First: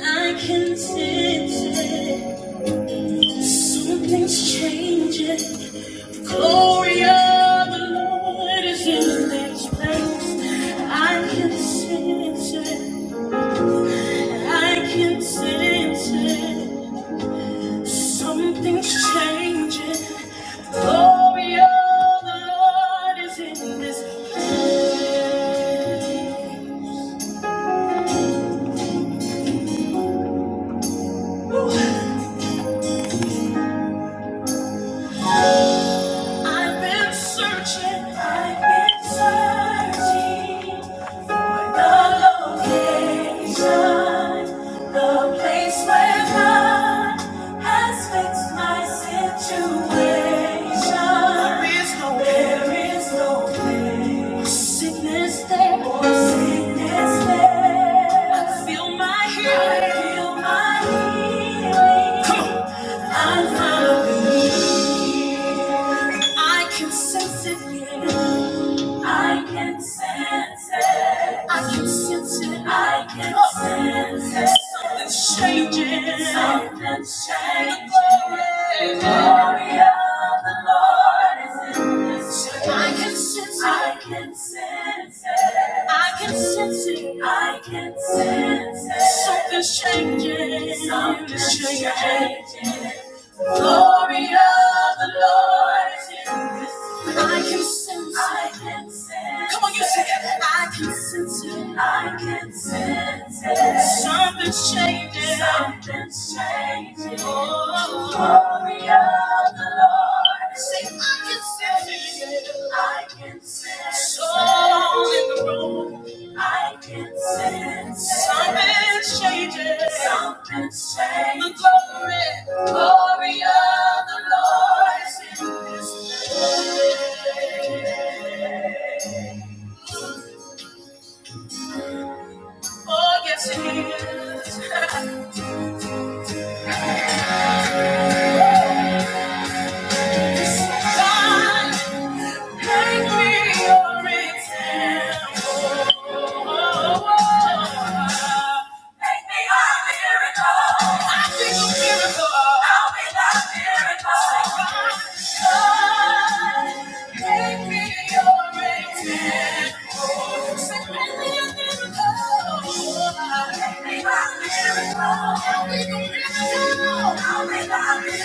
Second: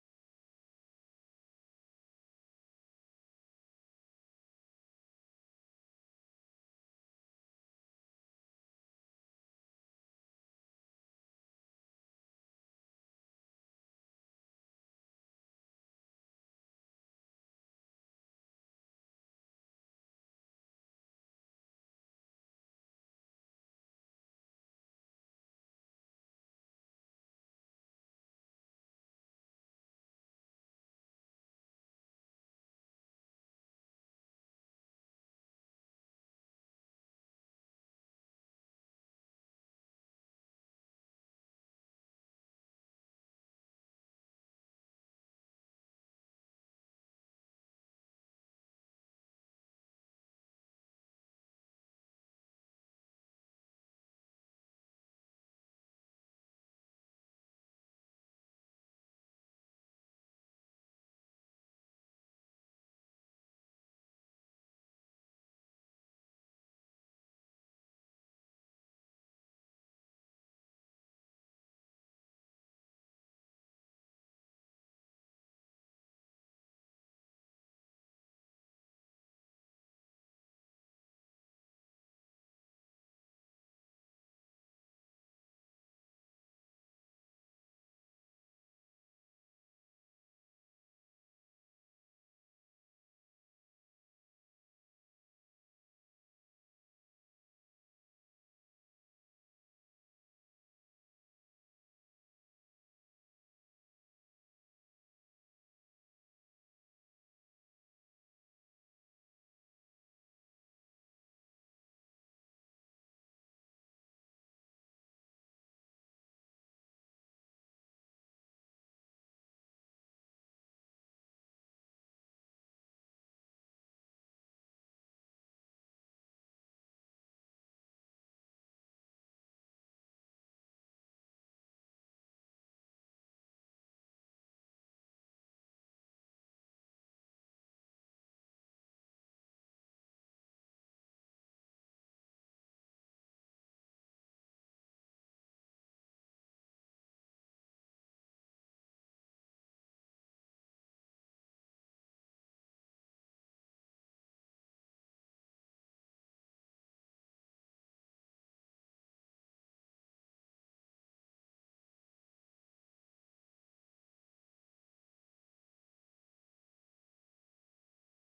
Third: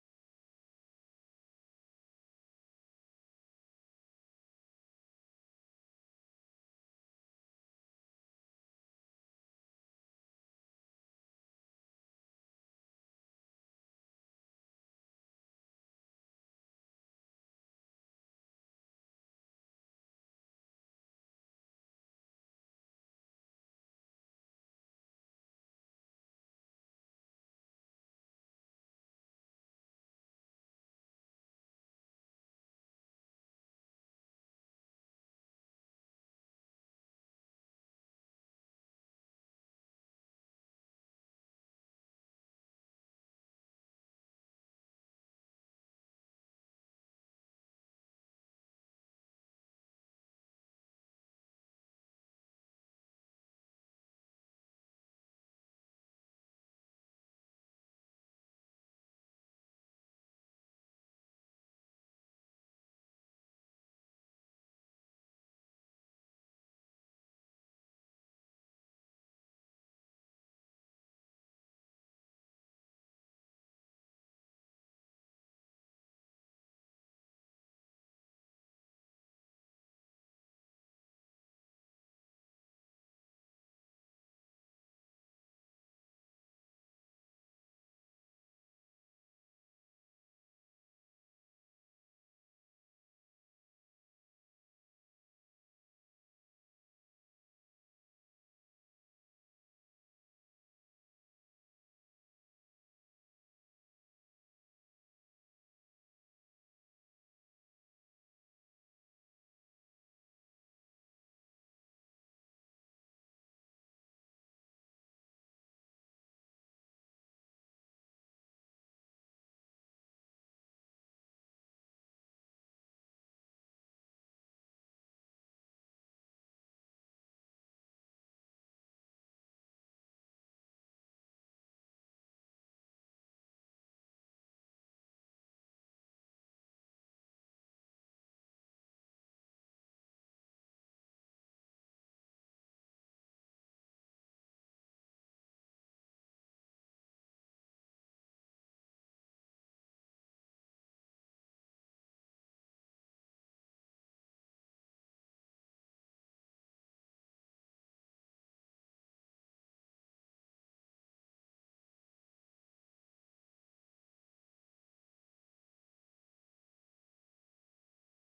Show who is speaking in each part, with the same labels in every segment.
Speaker 1: I can sense it. Something's changing. The glory of the Lord is in this place. I can sense it. I can sense it. Something's changing. The glory of the Lord is in this place. Oh. I've been searching, I've been searching for the location, the place where God has fixed my situation. There is no there is no place. Or Sickness there, or sickness there. I feel my healing, I feel my healing. Come on. I found a I can sense it. yeah. I can sense it. I can sense it. I can Oh. sense it. Something's changing. Something's changing. The glory, the glory of the Lord is in this church. I can sense it. I can sense it. I can sense it. I can sense it. Something's changing. Something's changing glory of the Lord is in this place. I can sense it. I can sense Come on, you sing it. I can sense it. I can sense it. Something's changing. Something's changing. Oh, glory of the Lord. Say, I can sense it. I can sense it. Soul in the room. I can sense something's changing. Something's changing. The glory, glory of the Lord is in this place. Oh, yes, it is. God Make me your example. Make me a miracle. I think a miracle. I'll be the miracle. Say, God, God, make me your example. Say, make me a miracle. Make me a I'll be the miracle. I'll be the miracle.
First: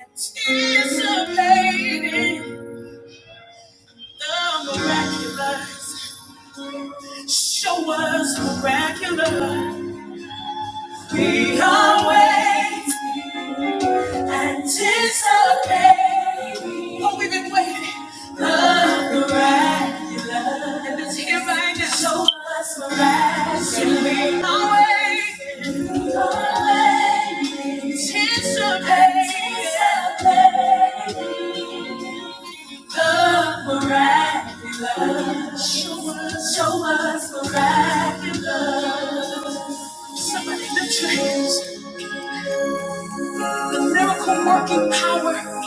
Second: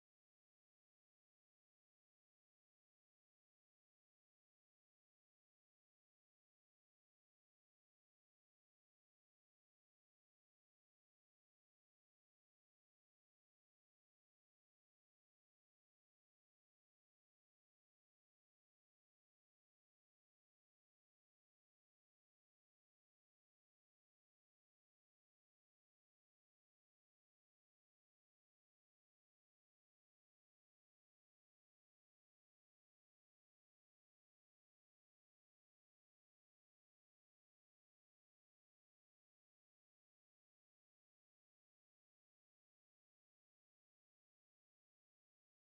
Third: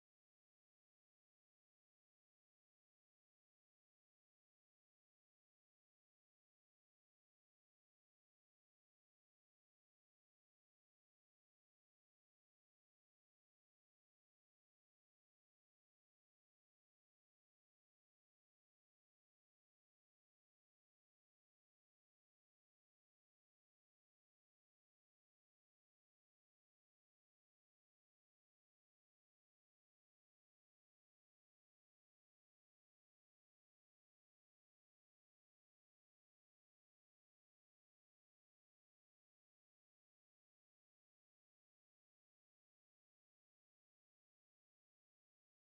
Speaker 1: Anticipating the miraculous. Show us miraculous. We are waiting, anticipating. Oh, we've been waiting. The miraculous. And it's here right now. Show us miraculous. We are waiting. You are waiting. Anticipating. Anticipating. Love miraculous. Show us, show us miraculous. Somebody lift your hands. The miracle working power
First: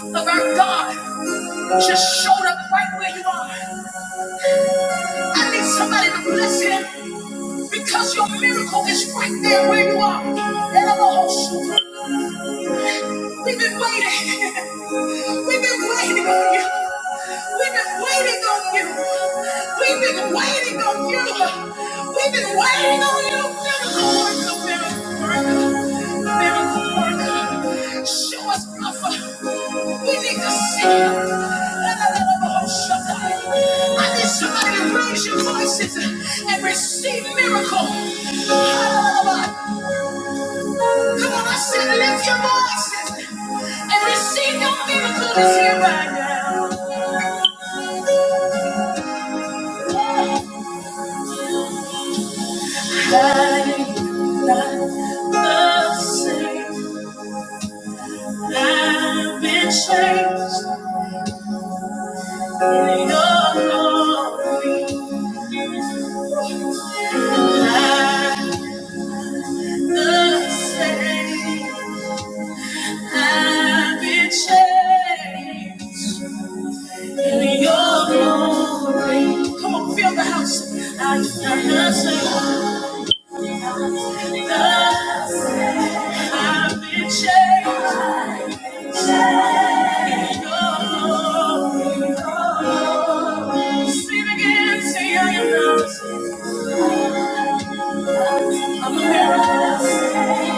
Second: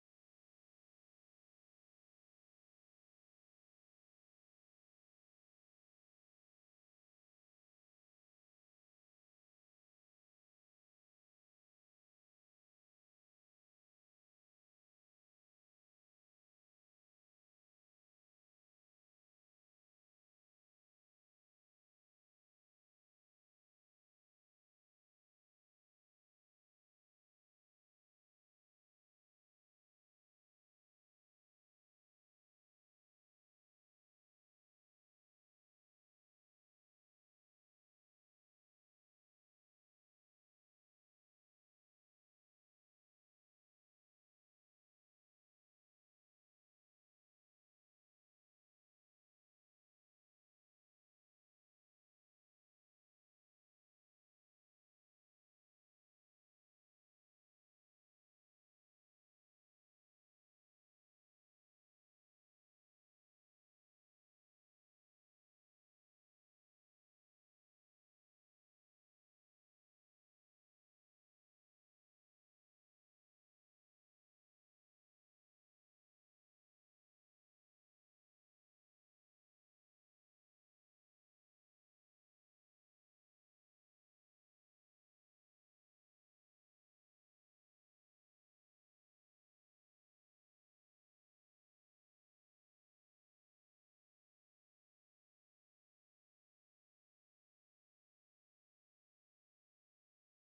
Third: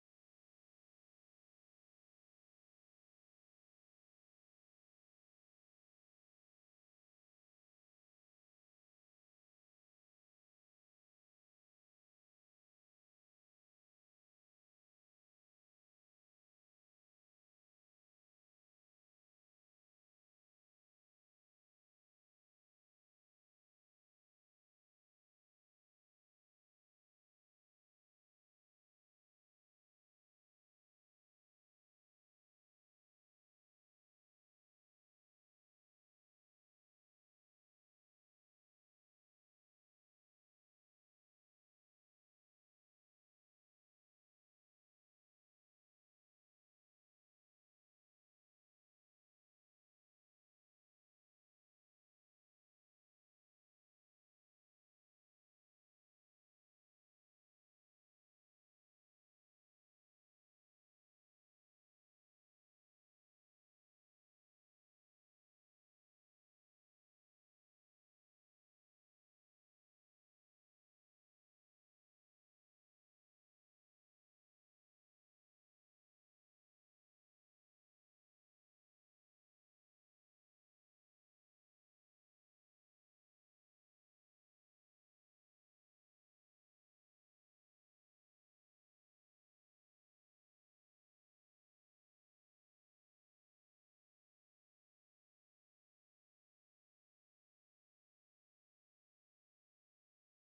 Speaker 1: of our God just showed up right where you are. I need somebody to bless him because your miracle is right there where you are. And I'm a host. We've been waiting. We've been waiting on you. We've been waiting on you. We've been waiting on you. We've been waiting on you. Miracle, miracle, miracle, miracle, miracle. Show us, Rafa. We need to see you. I need somebody to raise your voices and receive miracle. Come on, I said, lift your voices and receive your miracle is here right now. I'm not the same. I've been changed in your glory. I'm the same. I've been changed in your glory. Come on, fill the house. I'm not the same. I've been changed. Oh, sing again, say I am not a miracle.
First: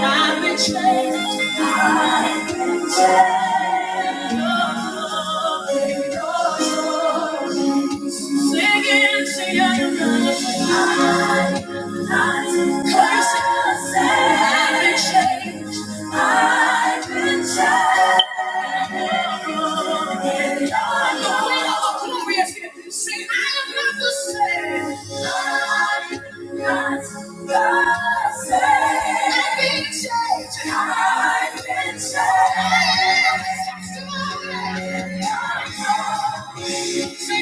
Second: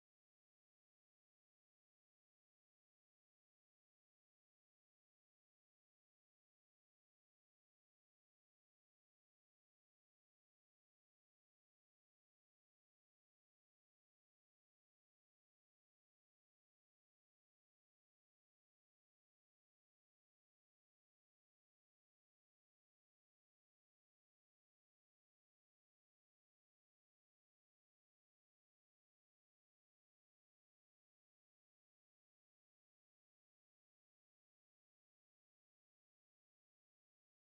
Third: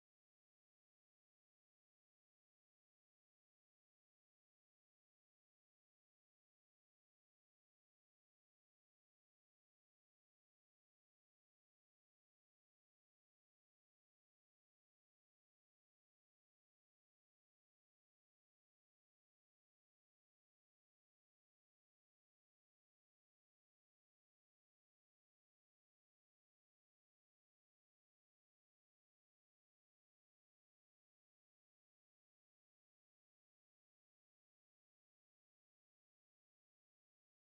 Speaker 1: I've been changed. I've been changed. Oh, oh, sing again, say I am not. I am not cursed. I've been changed. I've been changed. Say,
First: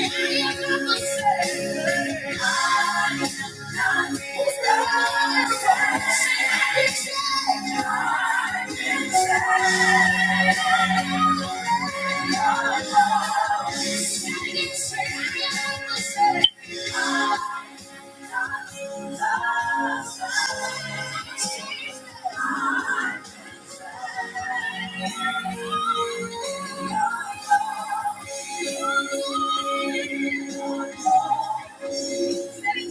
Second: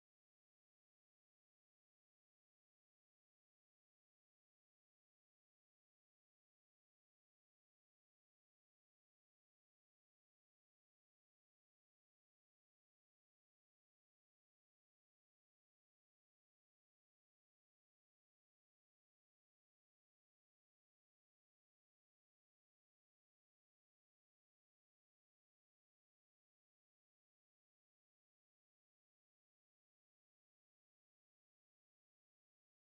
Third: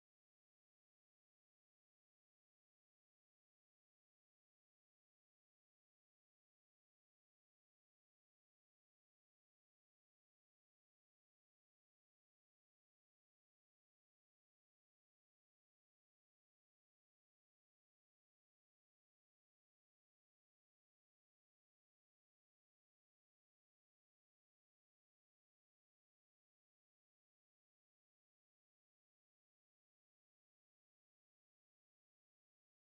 Speaker 1: I am not the same.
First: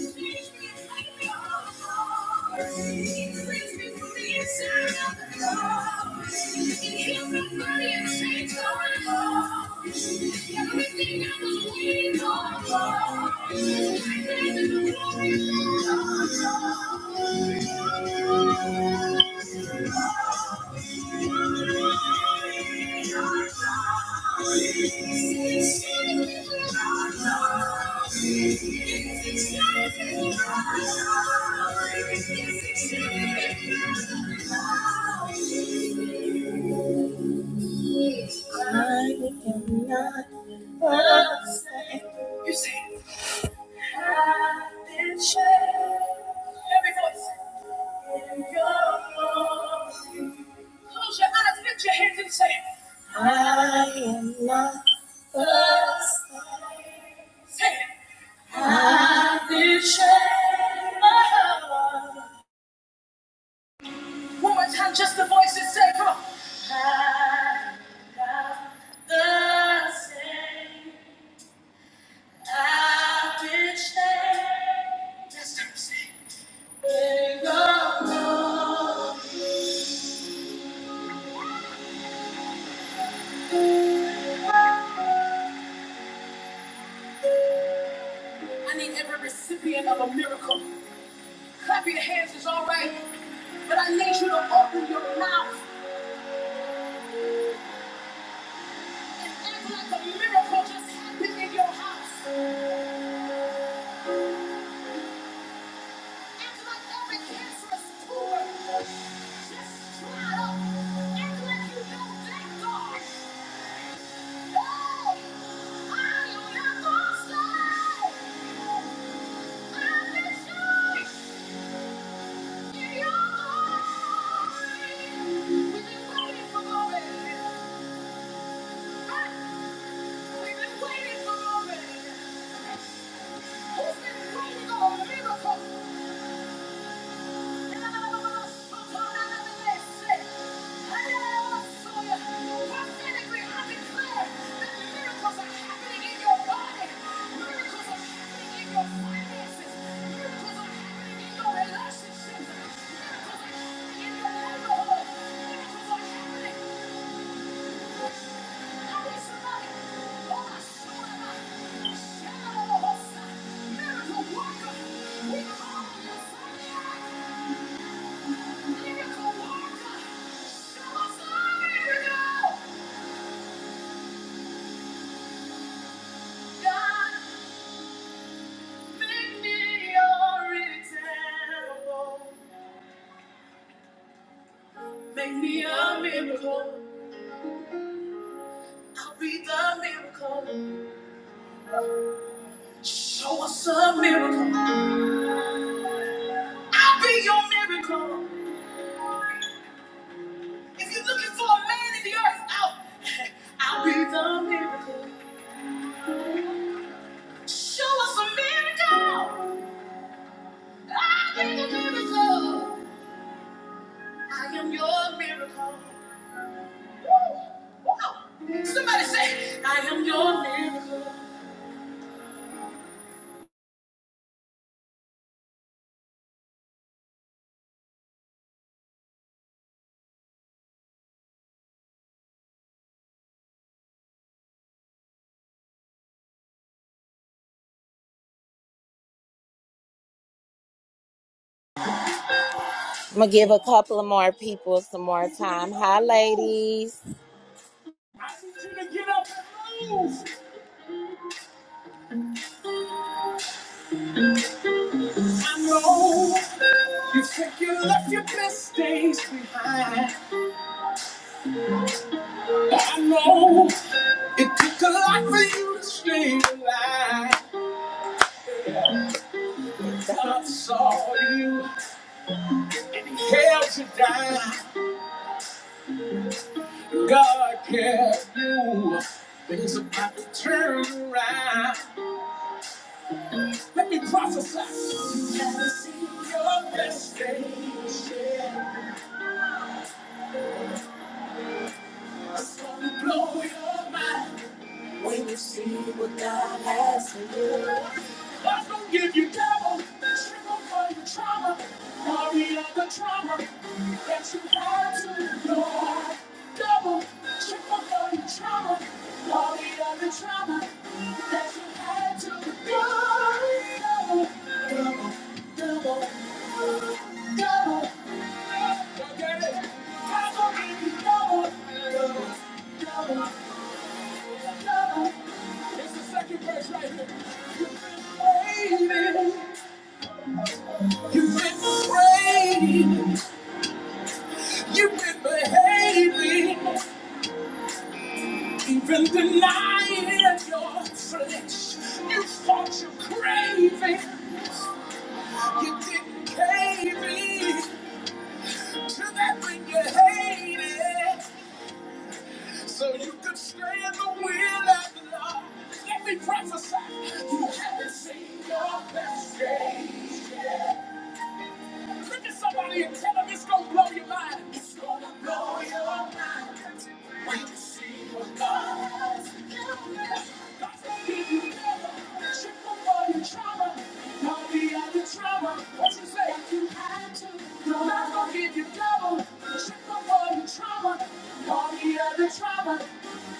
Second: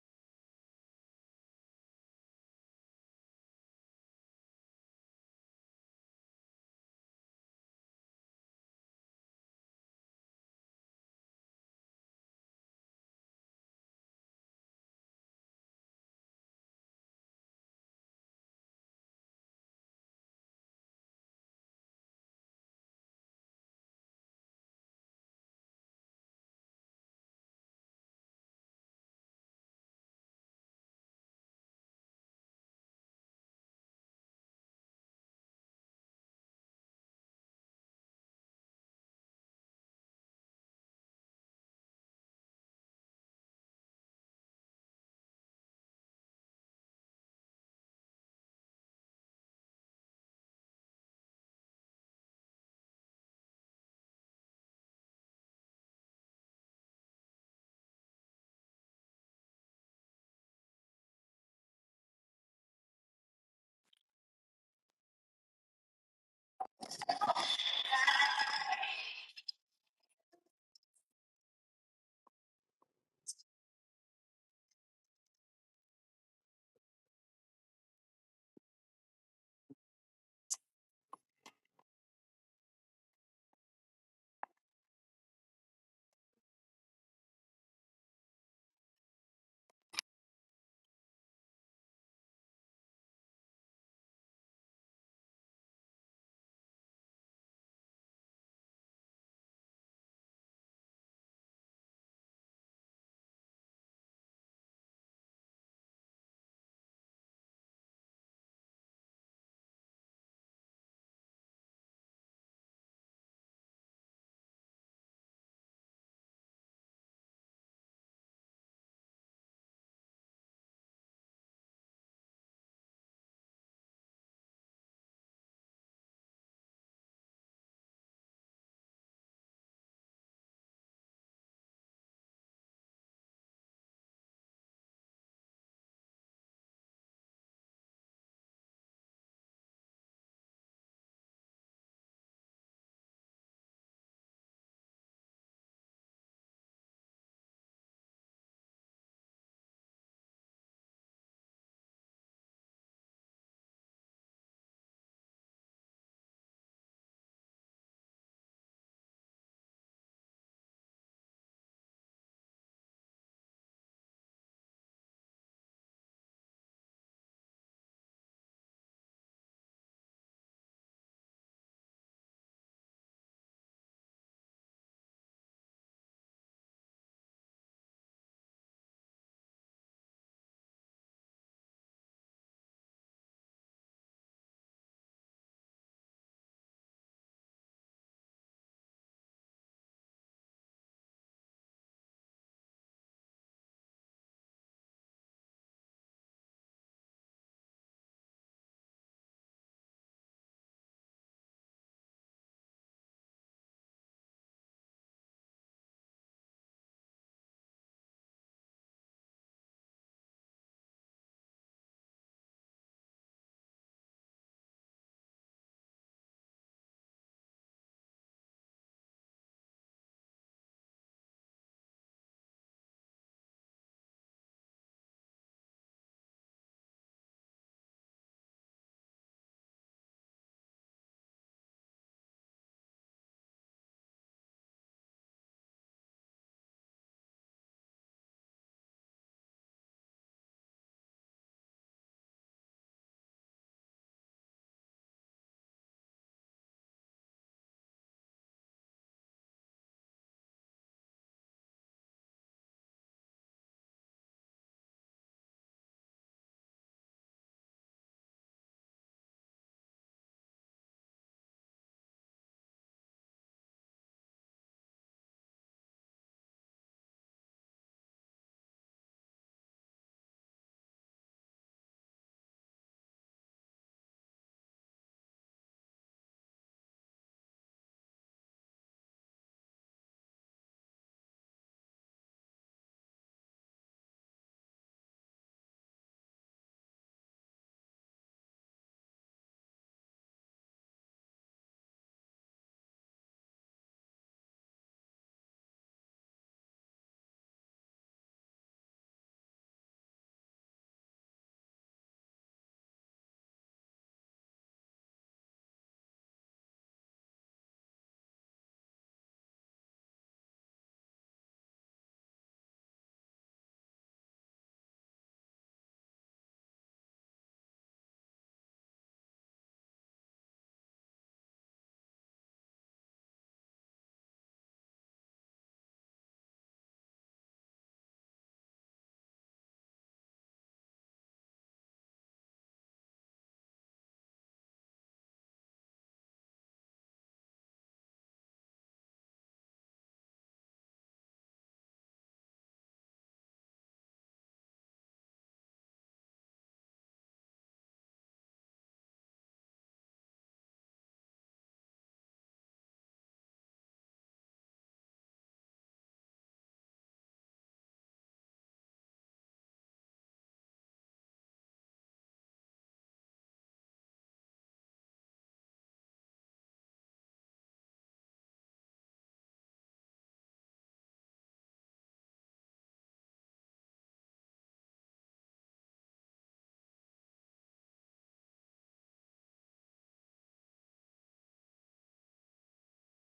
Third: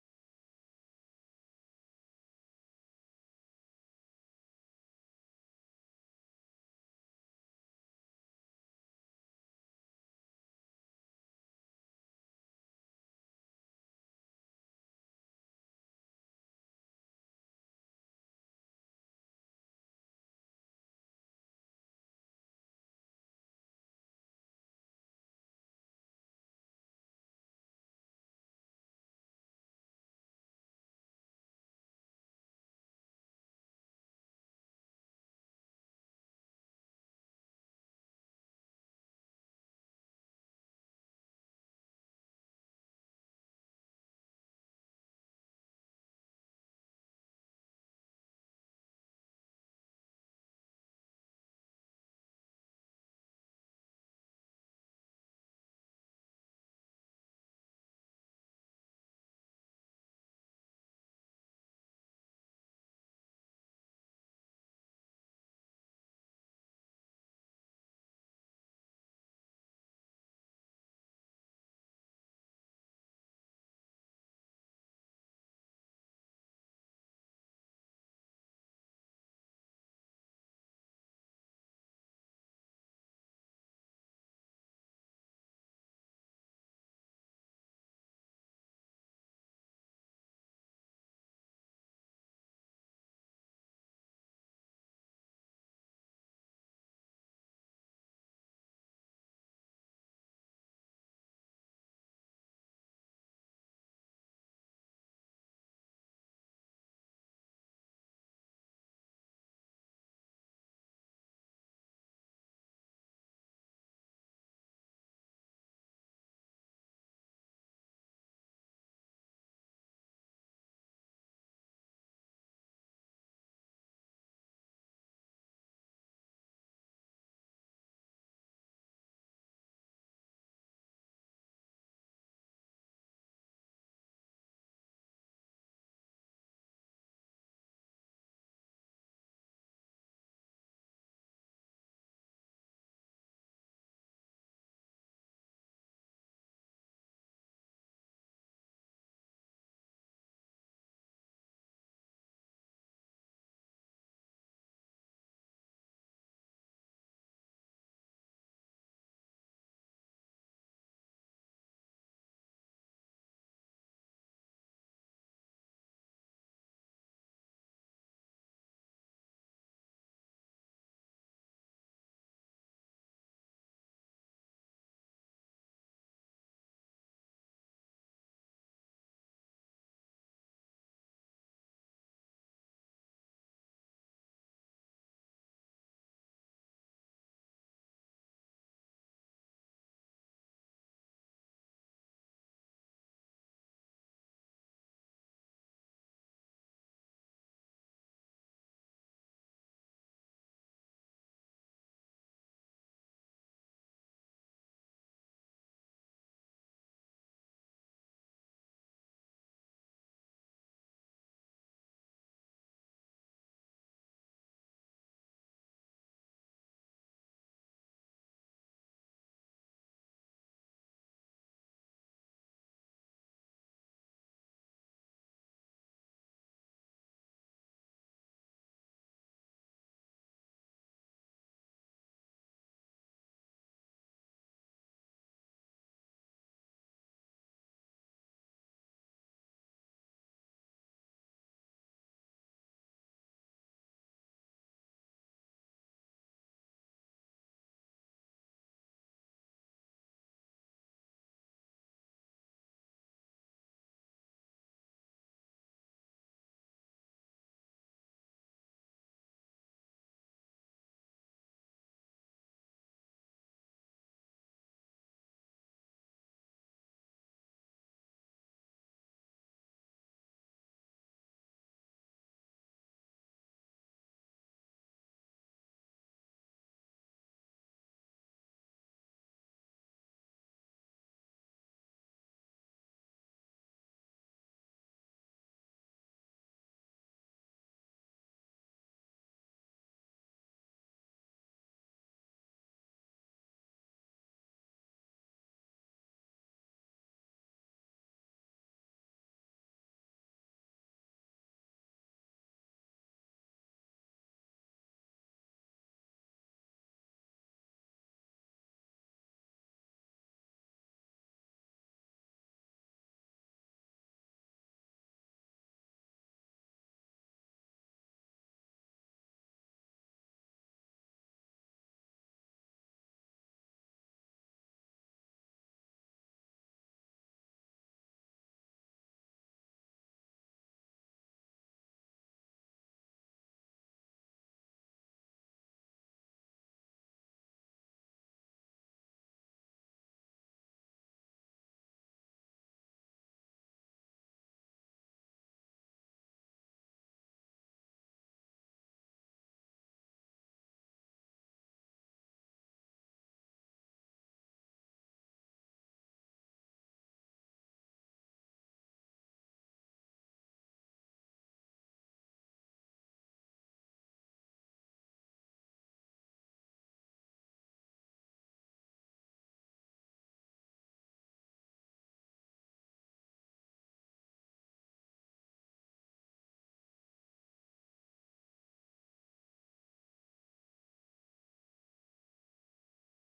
Speaker 1: Thank you. I am not the same. You see, I've been changed. Every voice in your voice. Close your eyes, lift your hands, and say, I am not the same. Say it. I've been changed. One more time, just the voice and say, come on. I'm not the same. I've been changed. Just don't I need every recipient of a miracle. Clap your hands, it's all right. But I need you to open your mouth. Make me your example. Make me a miracle. I'll be the miracle. Show us a miracle. I'll be your miracle. If you're looking for a man in the earth, I'll, I'll be the miracle. Show us a miracle. I am a miracle. I am your miracle. Somebody say, I am your miracle. I'm gonna give a couple of more people some more time. Hi, ladies. Hell to die. Turn around. Your best days is gonna blow your mind when you see what God has for you. God's gonna give you double. She gonna find the trauma. Worry of the trauma that you had to endure. Double. She gonna find the trauma. Worry of the trauma that you had to endure. Double, double, double. You get it? Baby, you've been praying, you've been behaving, even denying your flesh. You fought your craving. You didn't pay me to that thing you hated, so you could stay in the will of the Lord. Let me prophesy, you haven't seen your best day. Look at somebody and tell them it's gonna blow your mind. It's gonna blow your mind. When you see what God's doing. God's gonna give you power. Shit for your trauma. Don't be out the trauma. What you say? If you had to. God's gonna give you double. Shit for your trauma. Don't be the other trauma.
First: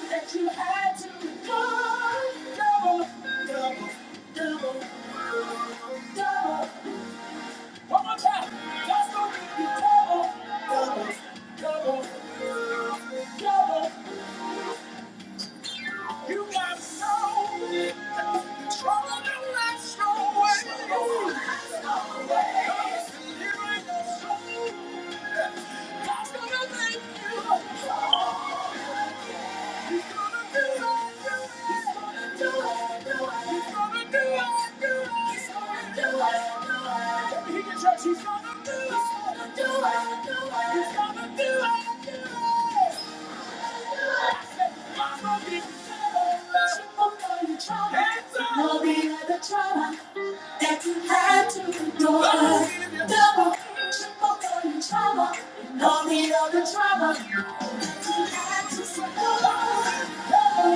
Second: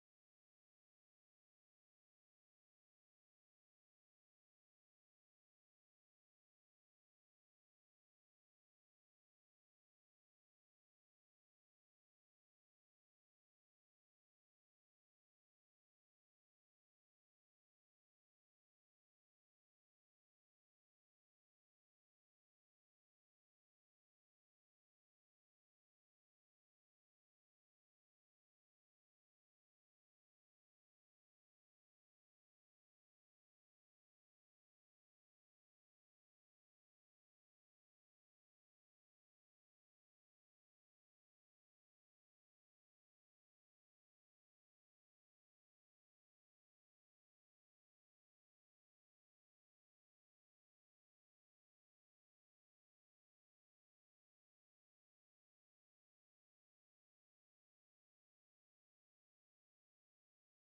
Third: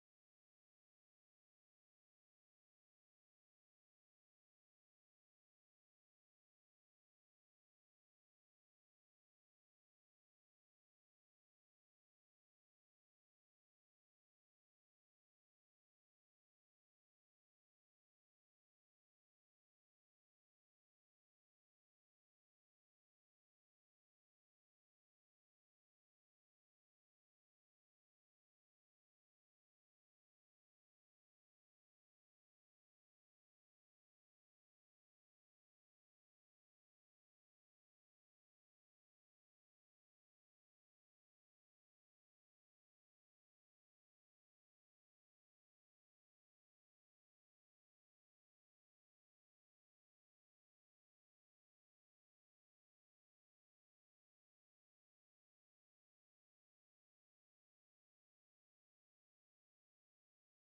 Speaker 1: That you had to. God, double, double, double, double. One more time. God's gonna give you double, double, double, double. You got no trouble don't to last your way. God's gonna make you. He's He's gonna gonna do do do do do it, it. it, it. do it, Hands up! There'll be the trouble, she won't know you trouble, all the other trouble that you had to endure. Double, triple, and the trauma, and all the other trauma that you had to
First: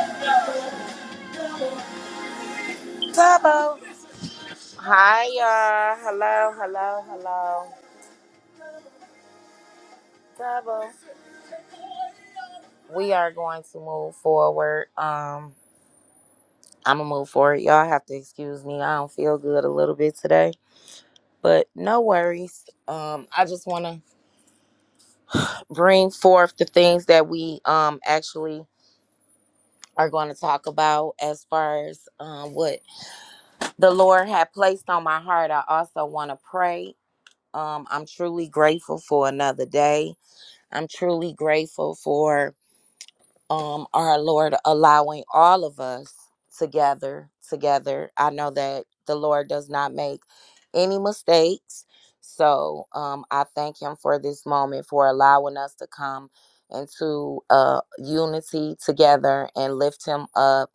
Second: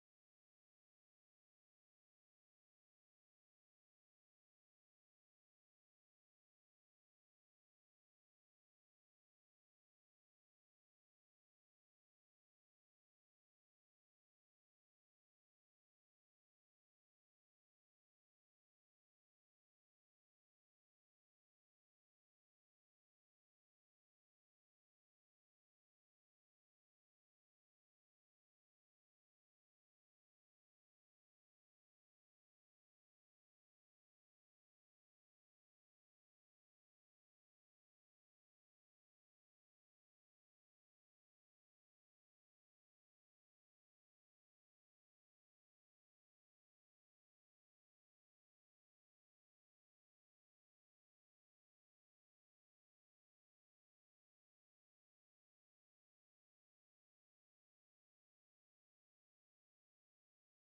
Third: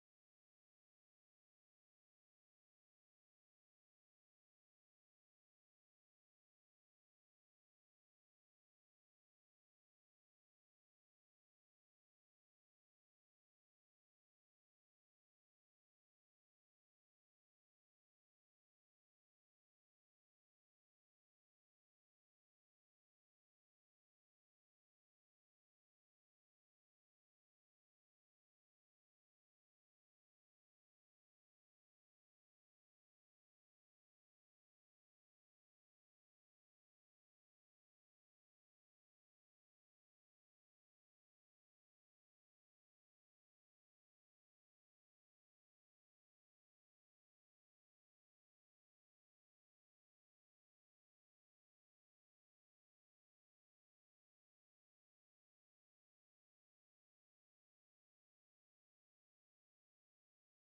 Speaker 1: endure. Double, double, double. Double. Hi, y'all. Hello, hello, hello. Double. We are going to move forward. Um, I'm gonna move forward. Y'all have to excuse me. I don't feel good a little bit today, but no worries. Um, I just wanna bring forth the things that we um actually are going to talk about as far as um, what the Lord had placed on my heart. I also want to pray. Um, I'm truly grateful for another day. I'm truly grateful for um, our Lord allowing all of us to gather together. I know that the Lord does not make any mistakes. So um, I thank Him for this moment, for allowing us to come into uh, unity together and lift Him up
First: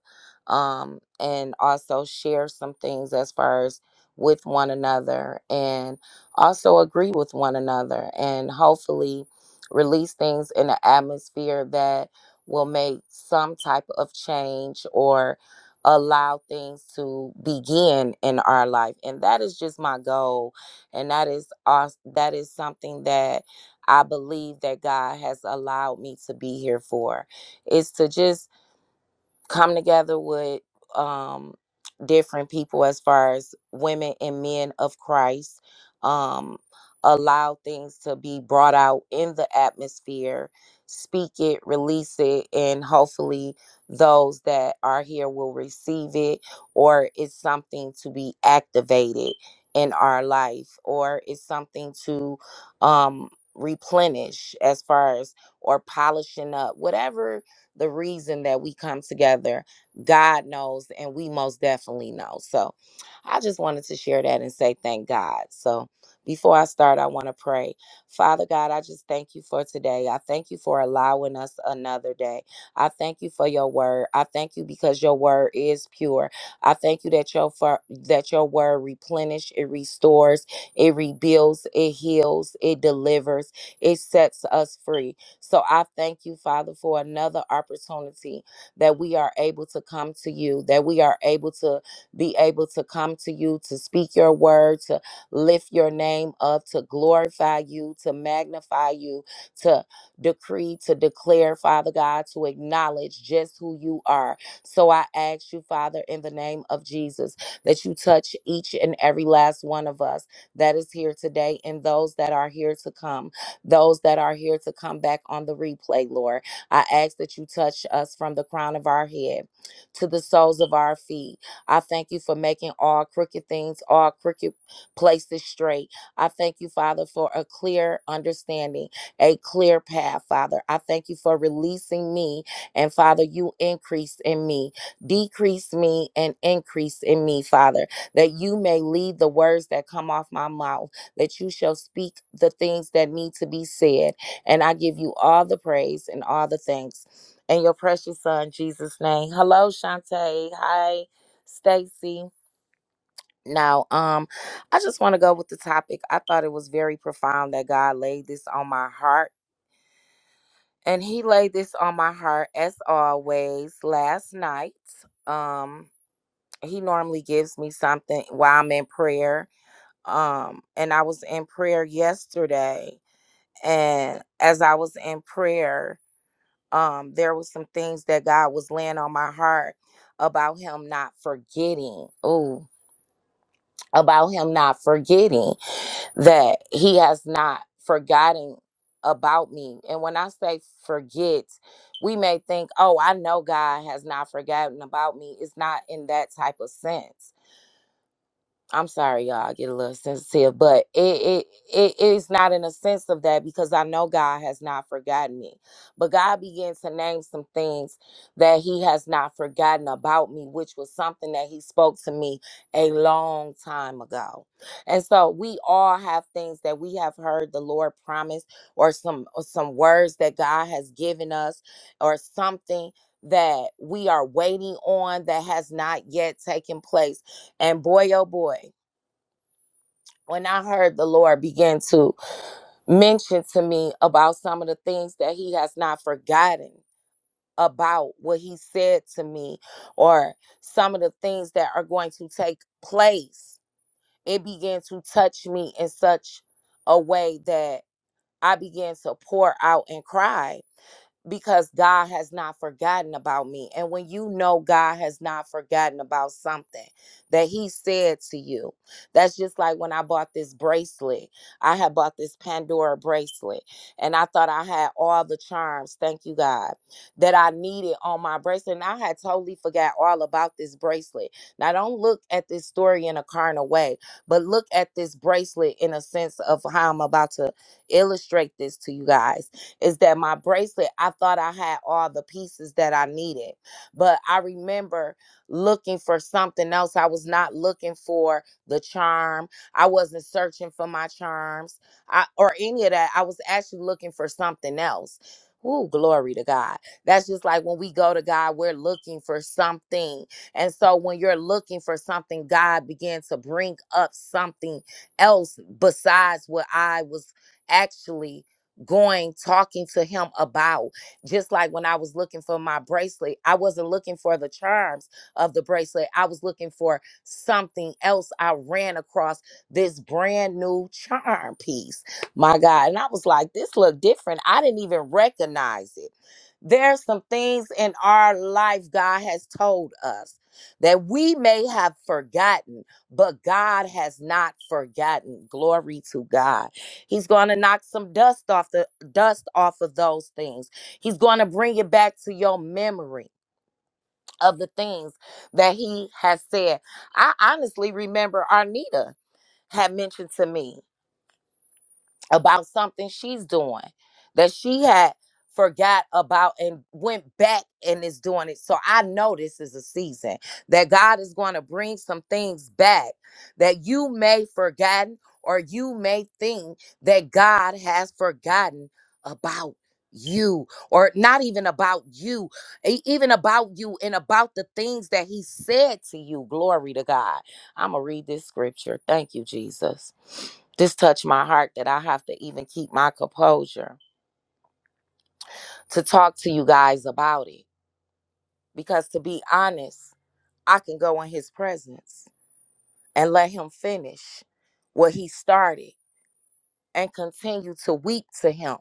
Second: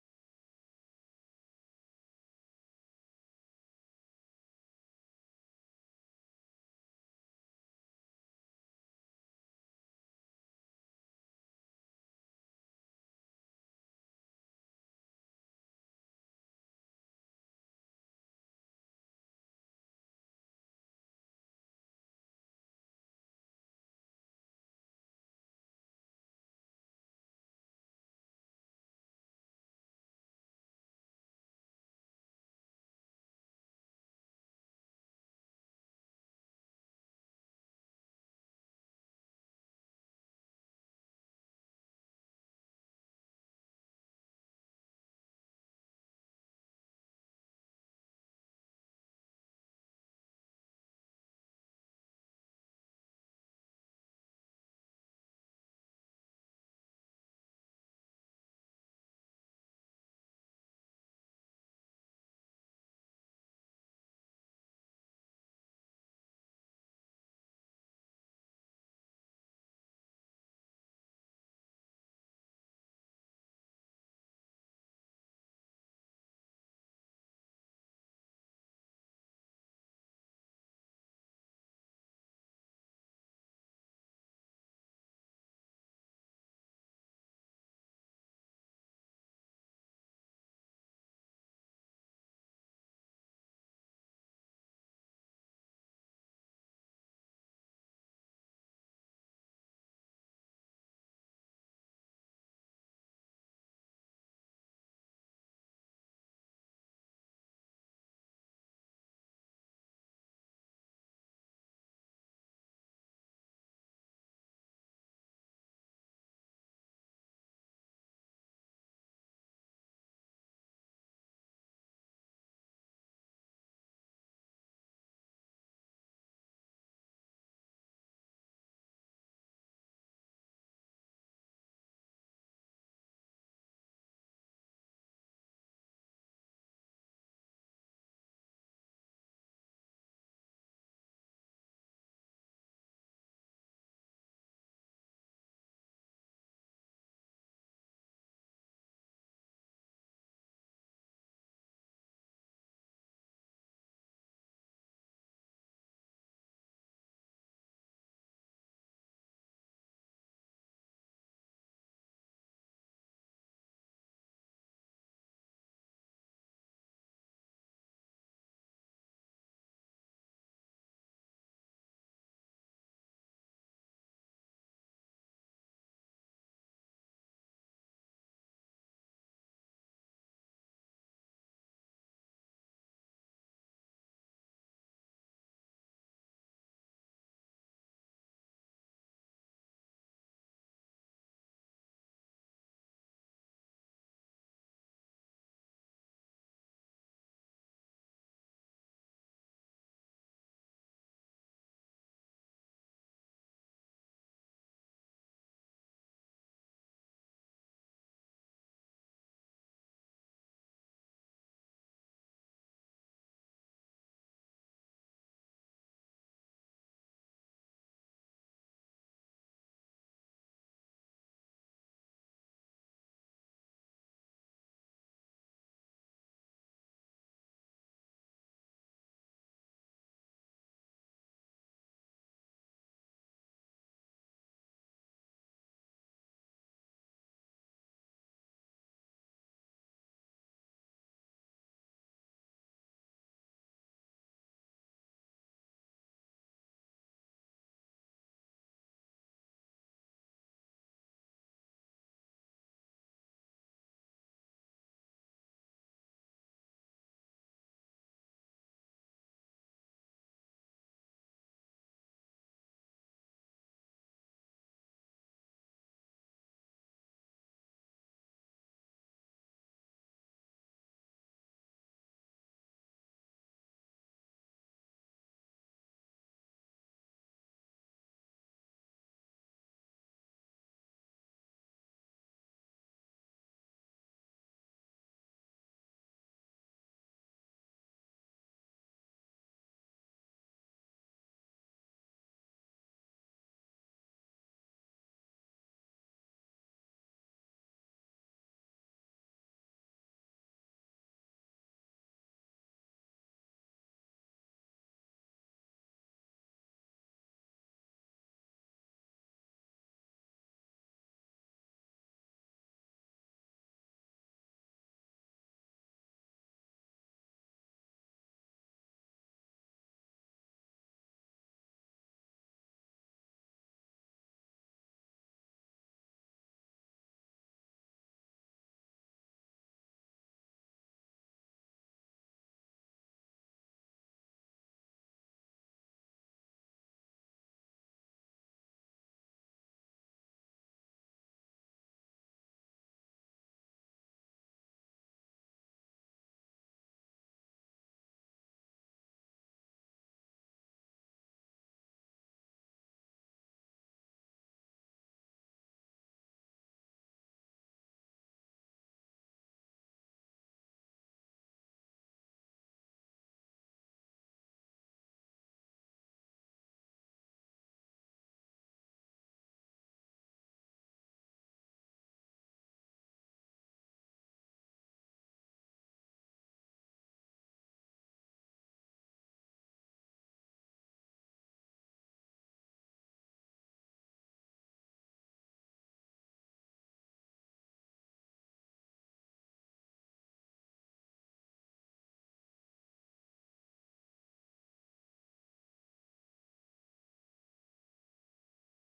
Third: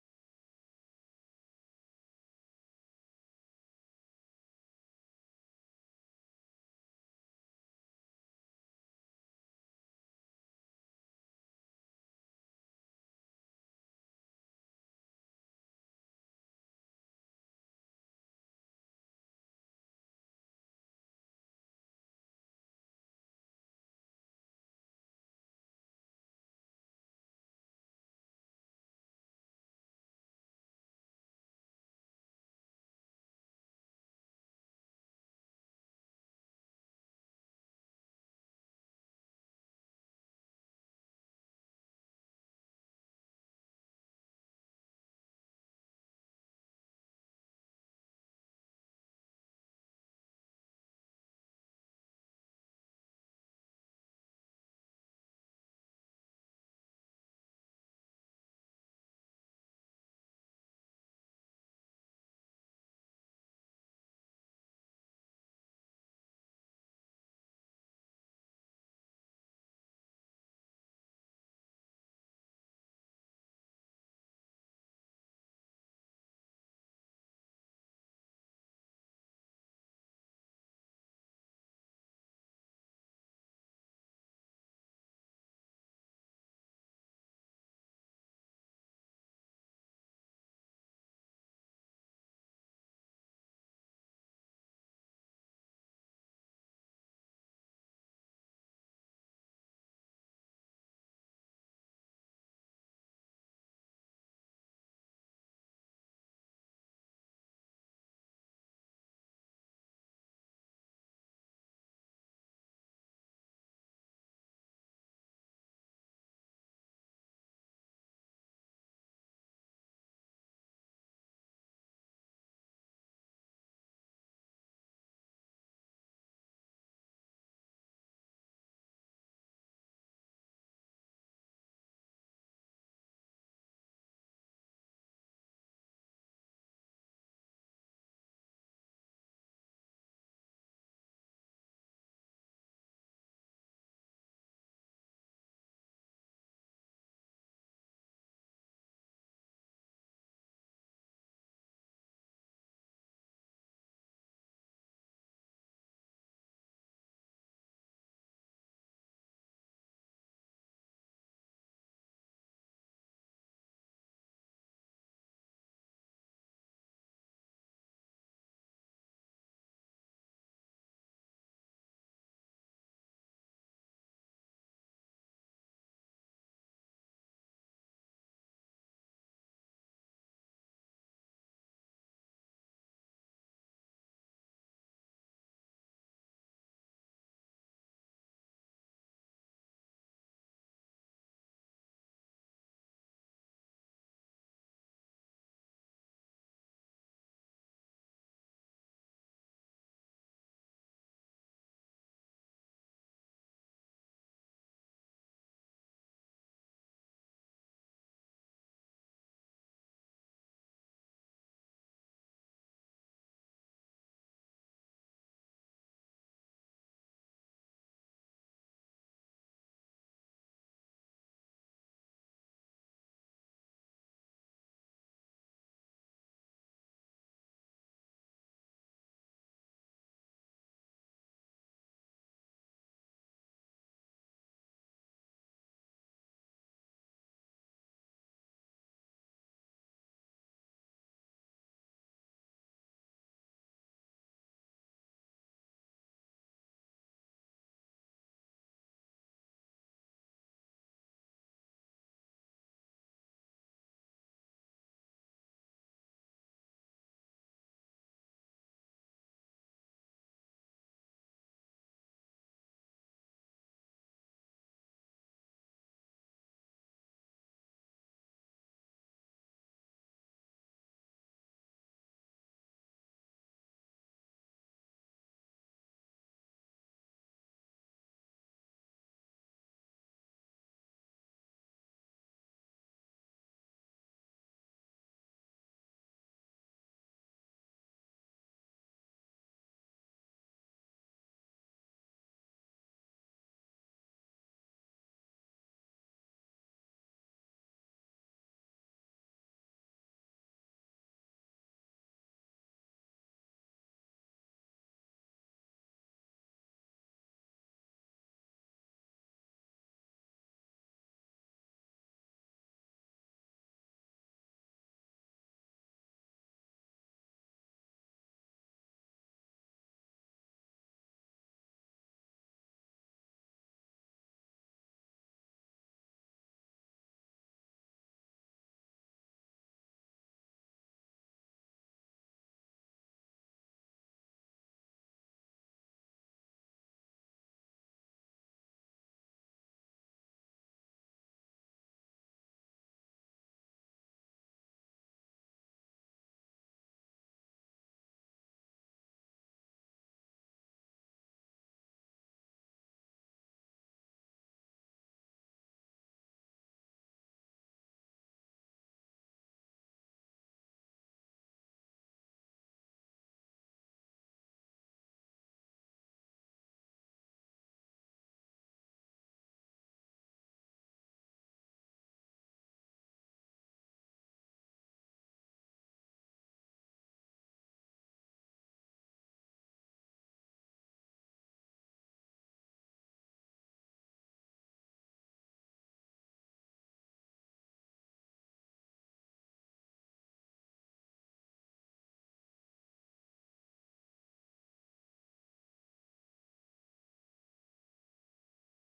Speaker 1: um, and also share some things as far as with one another and also agree with one another and hopefully release things in an atmosphere that will make some type of change or allow things to begin in our life and that is just my goal and that is us that is something that i believe that god has allowed me to be here for is to just come together with um different people as far as women and men of Christ um allow things to be brought out in the atmosphere speak it release it and hopefully those that are here will receive it or it's something to be activated in our life or it's something to um replenish as far as or polishing up whatever the reason that we come together. God knows, and we most definitely know. So I just wanted to share that and say thank God. So before I start, I want to pray. Father God, I just thank you for today. I thank you for allowing us another day. I thank you for your word. I thank you because your word is pure. I thank you that your fir- that your word replenish, it restores, it rebuilds, it heals, it delivers, it sets us free. So I thank you, Father, for another opportunity that we are able to come to you, that we are able to be able to come to you, to speak your word, to lift your name up, to glorify you, to magnify you, to decree, to declare, Father God, to acknowledge just who you are. So I ask you, Father, in the name of Jesus, that you touch each and every last one of us that is here today and those that are here to come those that are here to come back on the replay, Lord. I ask that you touch us from the crown of our head to the soles of our feet. I thank you for making all crooked things, all crooked places straight. I thank you, Father, for a clear understanding, a clear path, Father. I thank you for releasing me, and Father, you increase in me, decrease me, and increase in me, Father, that you may lead the words that come off my mouth that you shall speak the things that need to be said. And I give you all the praise and all the thanks in your precious son, Jesus' name. Hello, Shantae. Hi, Stacy. Now, um, I just want to go with the topic. I thought it was very profound that God laid this on my heart. And he laid this on my heart as always last night. Um, he normally gives me something while I'm in prayer. Um, and I was in prayer yesterday and as I was in prayer, um, there was some things that God was laying on my heart about Him not forgetting. Ooh, about Him not forgetting that He has not forgotten about me. And when I say forget, we may think, oh, I know God has not forgotten about me. It's not in that type of sense I'm sorry, y'all. I get a little sensitive, but it it it is not in a sense of that because I know God has not forgotten me. But God began to name some things that He has not forgotten about me, which was something that He spoke to me a long time ago. And so we all have things that we have heard the Lord promise, or some or some words that God has given us, or something that we are waiting on that has not yet taken place. And boy, oh boy when I heard the Lord begin to mention to me about some of the things that He has not forgotten about what He said to me, or some of the things that are going to take place, it began to touch me in such a way that I began to pour out and cry because God has not forgotten about me. And when you know God has not forgotten about something that He said to you, that's just like when I bought this bracelet. I had bought this Pandora bracelet and I thought I had all the charms, thank you, God, that I needed on my bracelet. And I had totally forgot all about this bracelet. Now, don't look at this story in a carnal way, but look at this bracelet in a sense of how I'm about to illustrate this to you guys is that my bracelet, I thought I had all the pieces that I needed. But I remember looking for something else. I was not looking for the charm. I wasn't searching for my charms I, or any of that. I was actually looking for something else. Ooh, glory to God. That's just like when we go to God, we're looking for something. And so when you're looking for something, God began to bring up something else besides what I was actually going talking to him about just like when i was looking for my bracelet i wasn't looking for the charms of the bracelet i was looking for something else i ran across this brand new charm piece my god and i was like this look different i didn't even recognize it there's some things in our life god has told us that we may have forgotten but god has not forgotten glory to god He's going to knock some dust off the dust off of those things. He's going to bring it back to your memory of the things that he has said. I honestly remember Arnita had mentioned to me about something she's doing that she had forgot about and went back and is doing it. So I know this is a season that God is going to bring some things back that you may forgotten or you may think that God has forgotten about you or not even about you e- even about you and about the things that he said to you glory to god i'm gonna read this scripture thank you jesus this touched my heart that I have to even keep my composure to talk to you guys about it. Because to be honest, I can go in his presence and let him finish what he started and continue to weep to him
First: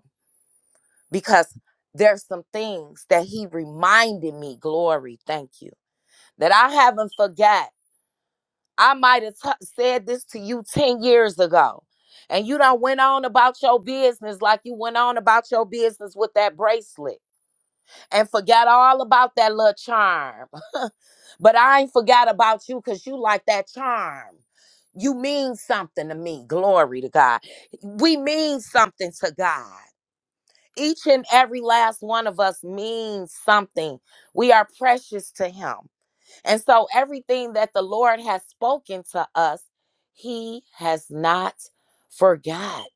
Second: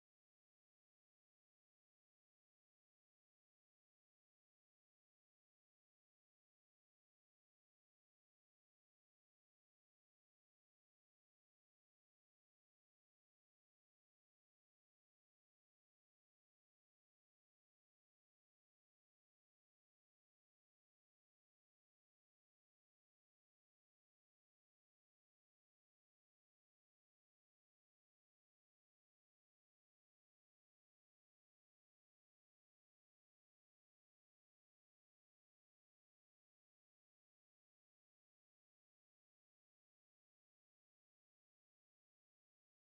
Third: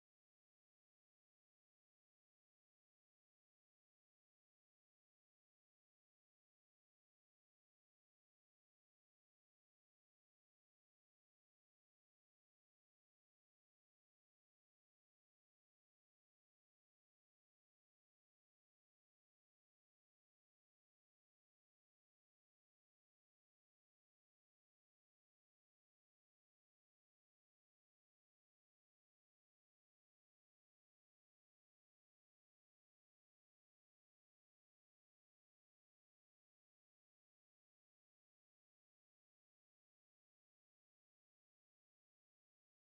Speaker 1: because there's some things that he reminded me, glory, thank you, that I haven't forgot. I might have t- said this to you 10 years ago and you done went on about your business like you went on about your business with that bracelet. and forgot all about that little charm. but I ain't forgot about you because you like that charm. You mean something to me. Glory to God. We mean something to God. Each and every last one of us means something. We are precious to Him. And so everything that the Lord has spoken to us, He has not forgot.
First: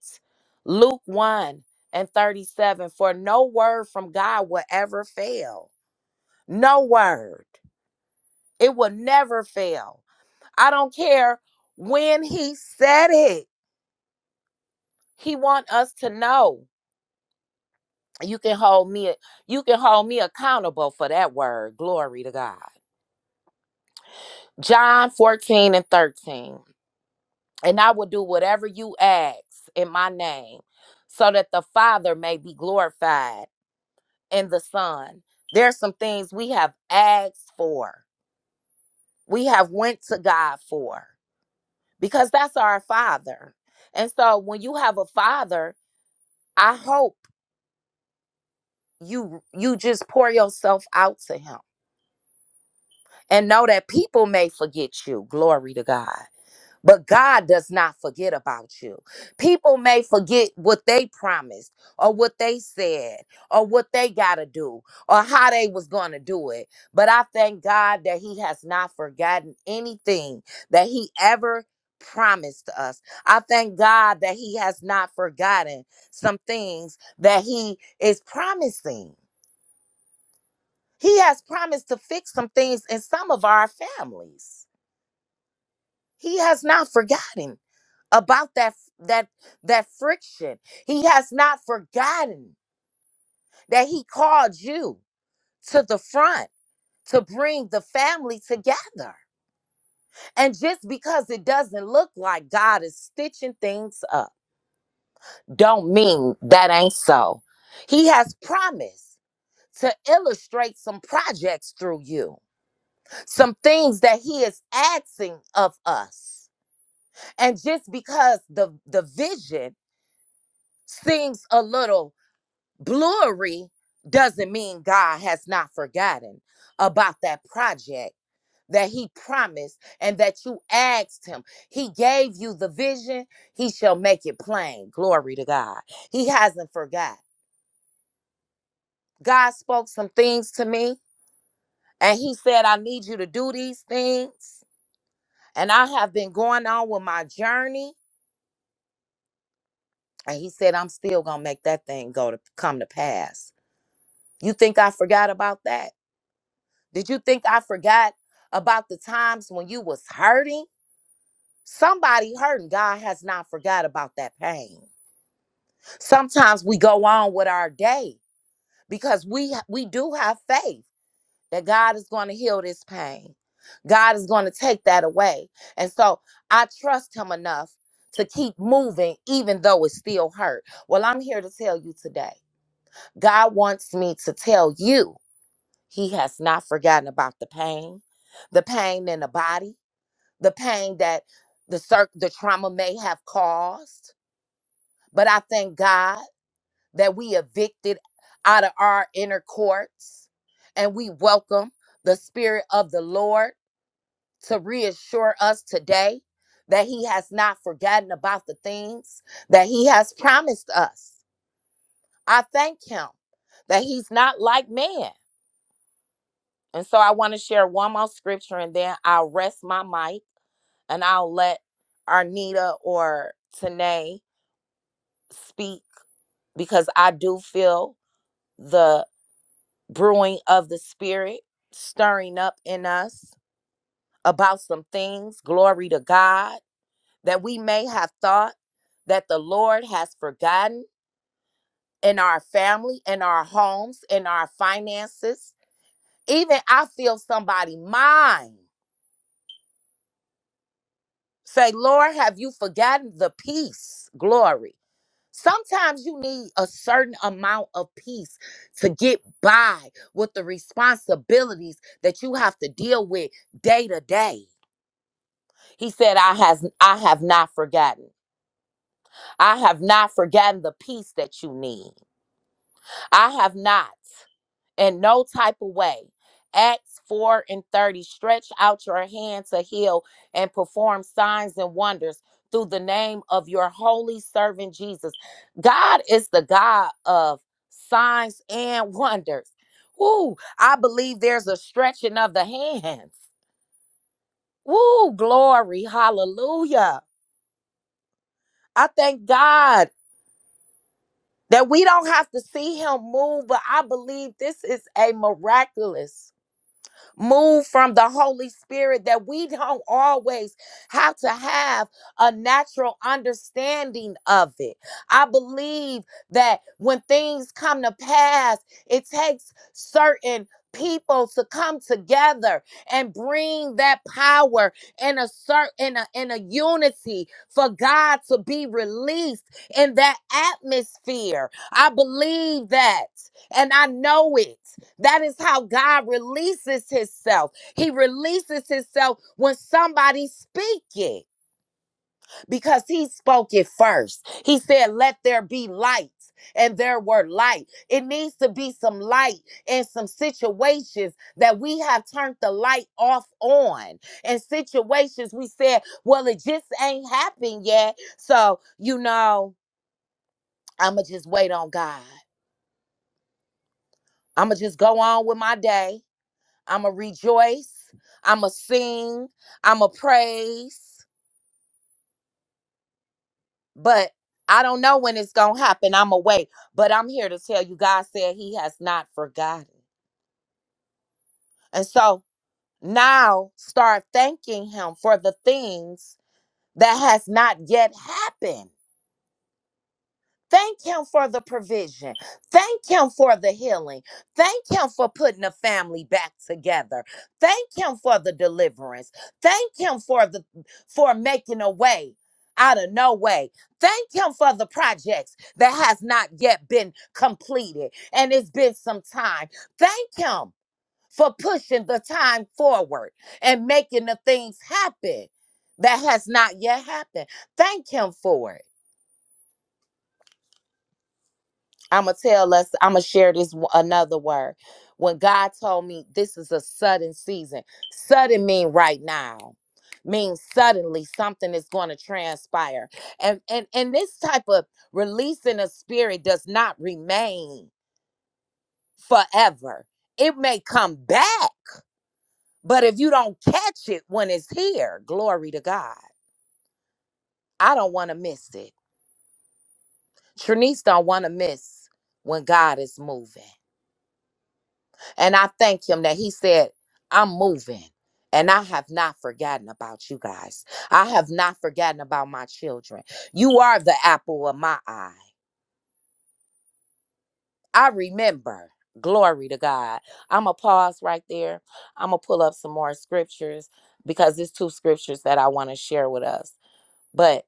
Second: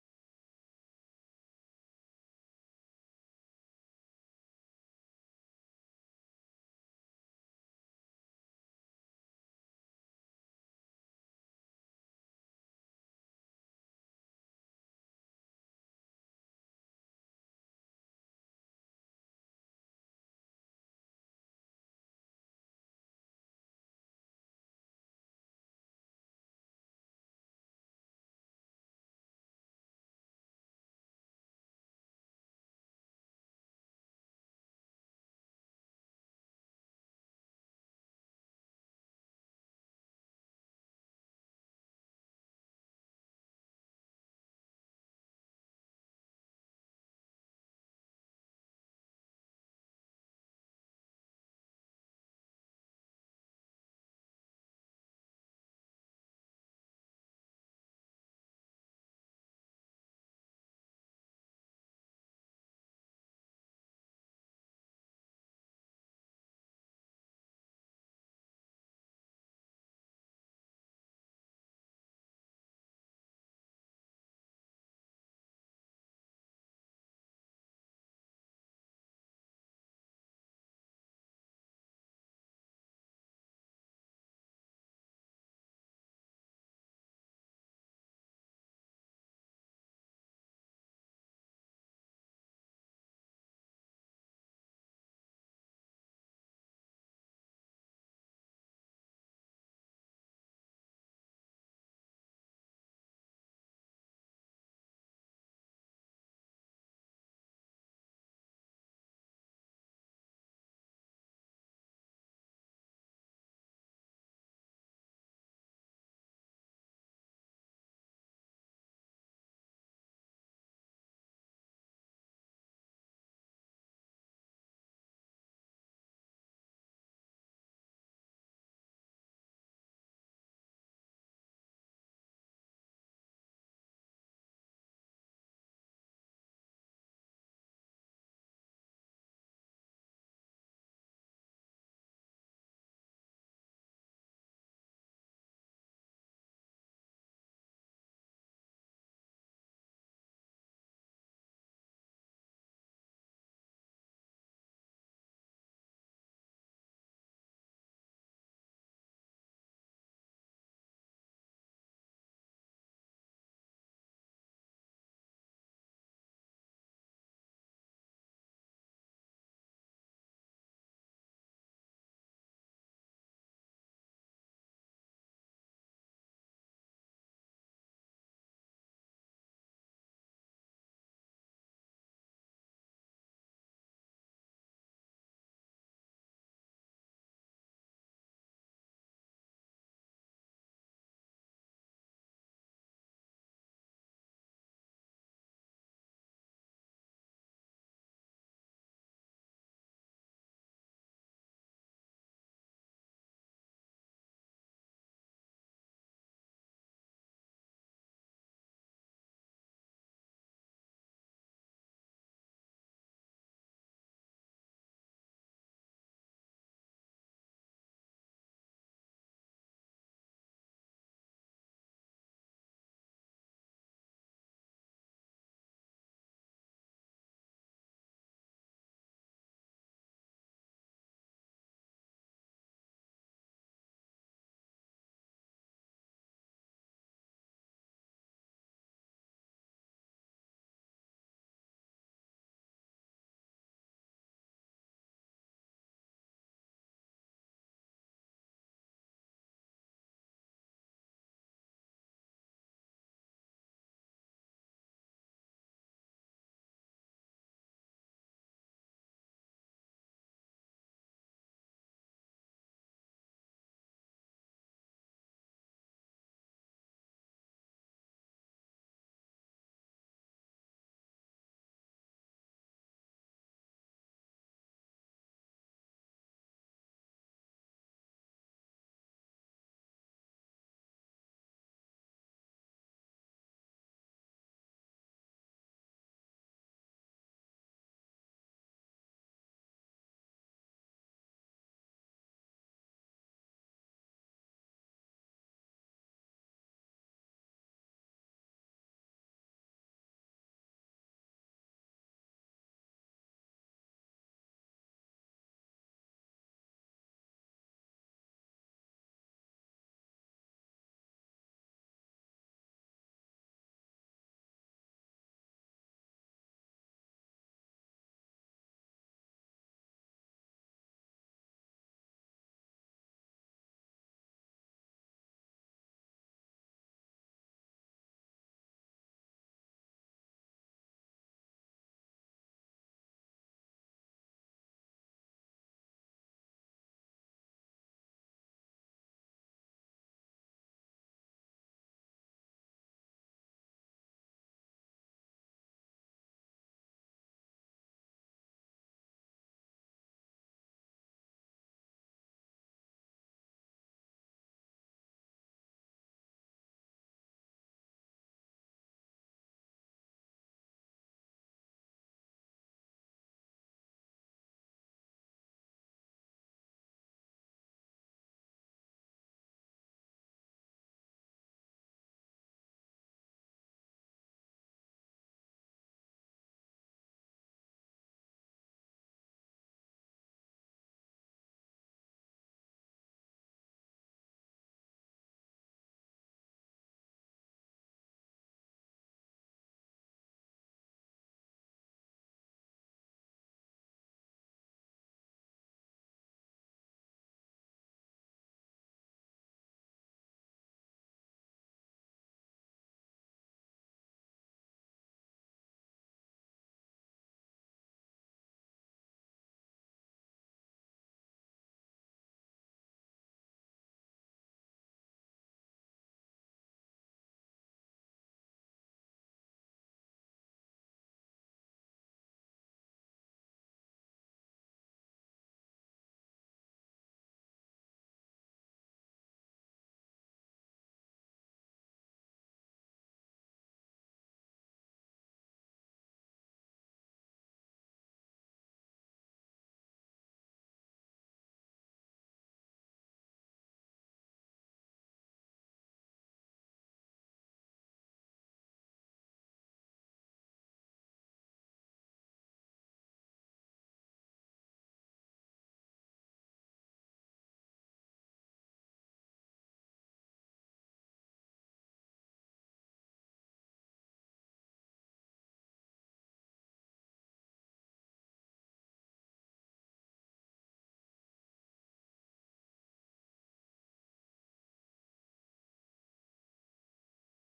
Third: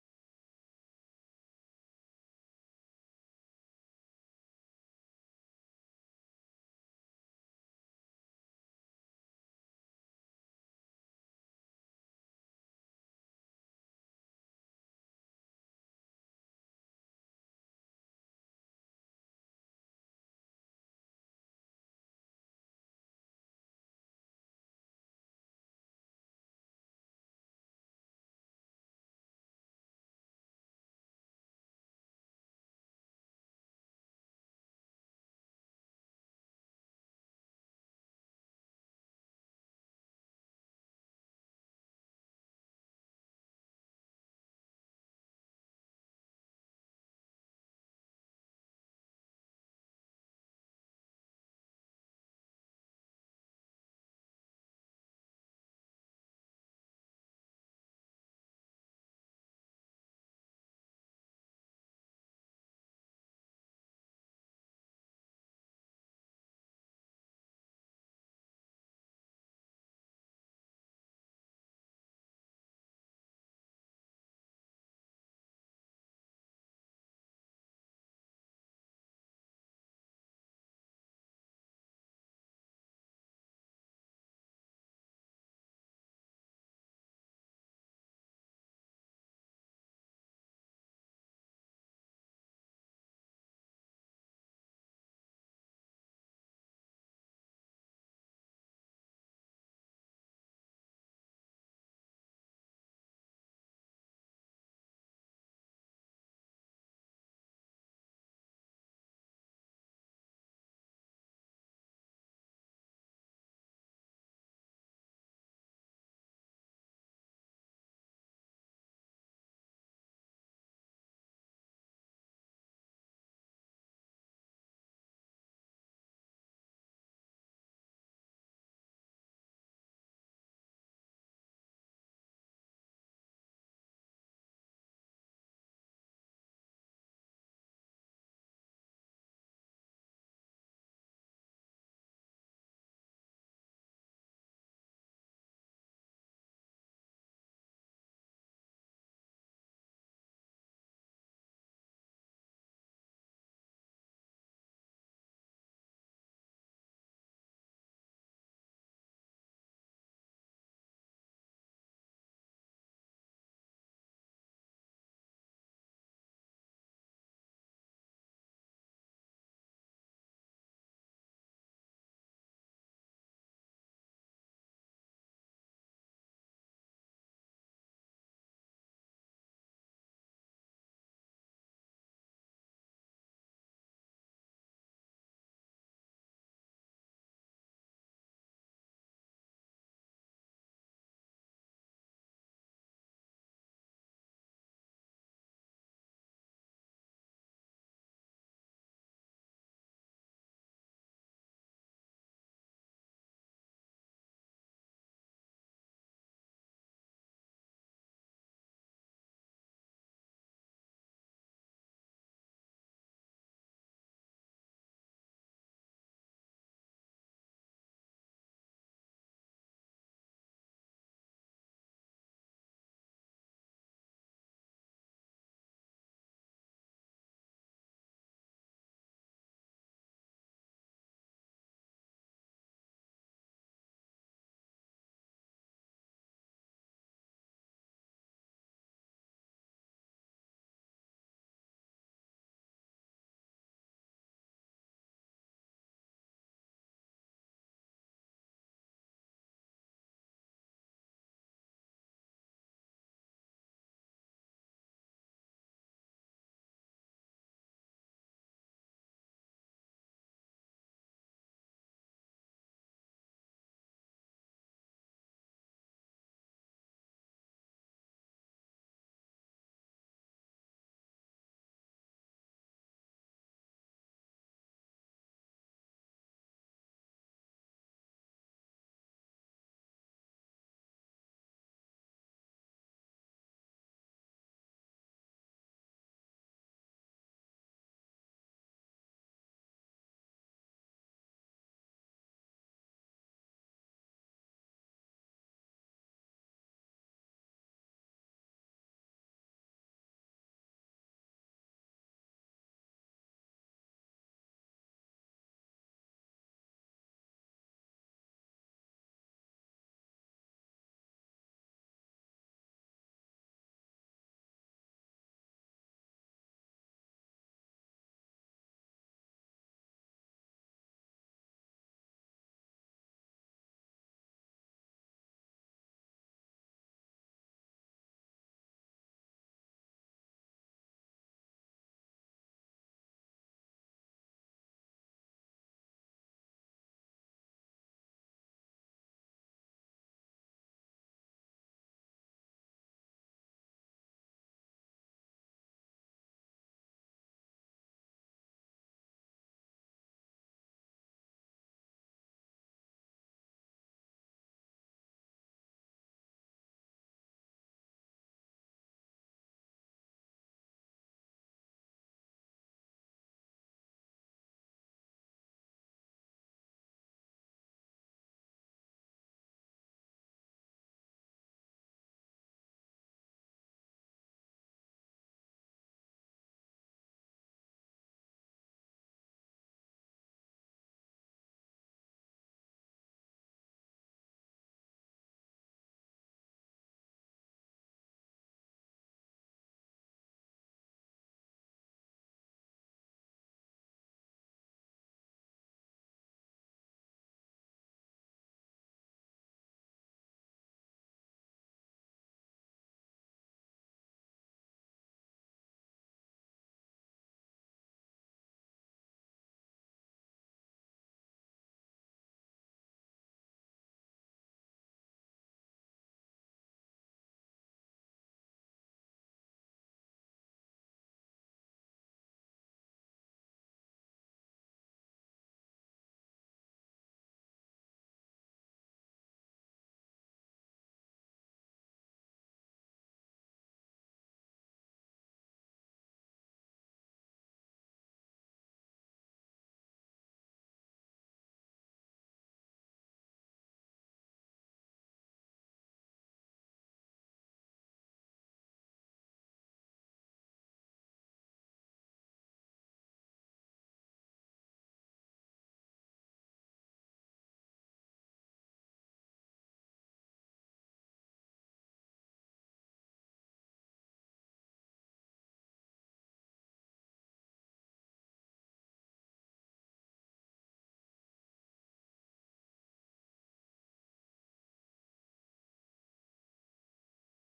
Speaker 1: Luke 1 and 37 For no word from God will ever fail no word. It will never fail. I don't care when he said it. He want us to know. You can hold me you can hold me accountable for that word. Glory to God. John 14 and 13. And I will do whatever you ask in my name so that the Father may be glorified in the Son. There's some things we have asked for. We have went to God for. because that's our father. And so when you have a father, I hope you you just pour yourself out to him and know that people may forget you. Glory to God. But God does not forget about you. People may forget what they promised or what they said or what they got to do or how they was going to do it. But I thank God that he has not forgotten anything that he ever promised us. I thank God that he has not forgotten some things that he is promising. He has promised to fix some things in some of our families. He has not forgotten about that that that friction. He has not forgotten that he called you to the front to bring the family together. And just because it doesn't look like God is stitching things up, don't mean that ain't so. He has promised to illustrate some projects through you, some things that he is asking of us. And just because the the vision seems a little Glory doesn't mean God has not forgotten about that project that he promised and that you asked him. He gave you the vision, he shall make it plain. Glory to God. He hasn't forgot. God spoke some things to me and he said, I need you to do these things. And I have been going on with my journey. And he said, I'm still gonna make that thing go to come to pass. You think I forgot about that? Did you think I forgot about the times when you was hurting? Somebody hurting. God has not forgot about that pain. Sometimes we go on with our day because we we do have faith that God is going to heal this pain. God is going to take that away. And so I trust him enough to keep moving even though it still hurt. Well, I'm here to tell you today. God wants me to tell you he has not forgotten about the pain, the pain in the body the pain that the cir- the trauma may have caused. But I thank God that we evicted out of our inner courts and we welcome the spirit of the Lord to reassure us today that he has not forgotten about the things that he has promised us. I thank him that he's not like man. And so I want to share one more scripture and then I'll rest my mic and I'll let Arnita or Tanae speak because I do feel the brewing of the spirit stirring up in us about some things, glory to God, that we may have thought that the Lord has forgotten in our family, in our homes, in our finances. Even I feel somebody mind. Say, Lord, have you forgotten the peace? Glory. Sometimes you need a certain amount of peace to get by with the responsibilities that you have to deal with day to day. He said, I has I have not forgotten. I have not forgotten the peace that you need. I have not. in no type of way. Acts 4 and 30 stretch out your hand to heal and perform signs and wonders through the name of your holy servant Jesus. God is the God of signs and wonders. Woo, I believe there's a stretching of the hands. Woo, glory, hallelujah. I thank God that we don't have to see him move, but I believe this is a miraculous move from the Holy Spirit that we don't always have to have a natural understanding of it. I believe that when things come to pass, it takes certain people to come together and bring that power in a certain in a, in a unity for God to be released in that atmosphere. I believe that and I know it. That is how God releases himself. He releases himself when somebody speak it because he spoke it first. He said, let there be light. And there were light. It needs to be some light in some situations that we have turned the light off on. In situations we said, well, it just ain't happened yet. So, you know, I'ma just wait on God. I'ma just go on with my day. I'ma rejoice. I'ma sing. I'ma praise. But I don't know when it's gonna happen. I'ma wait. But I'm here to tell you, God said He has not forgotten. And so now start thanking Him for the things that has not yet happened. Thank him for the provision. Thank him for the healing. Thank him for putting the family back together. Thank him for the deliverance. Thank him for the for making a way out of no way. Thank him for the projects that has not yet been completed and it's been some time. Thank him for pushing the time forward and making the things happen that has not yet happened. Thank him for it. I'm gonna tell us. I'm gonna share this w- another word. When God told me this is a sudden season, sudden mean right now, means suddenly something is going to transpire, and and and this type of release in the spirit does not remain forever. It may come back, but if you don't catch it when it's here, glory to God. I don't want to miss it. Trinice don't want to miss when God is moving. And I thank him that he said, I'm moving. And I have not forgotten about you guys. I have not forgotten about my children. You are the apple of my eye. I remember. Glory to God. I'm going to pause right there. I'm going to pull up some more scriptures because there's two scriptures that I want to share with us. But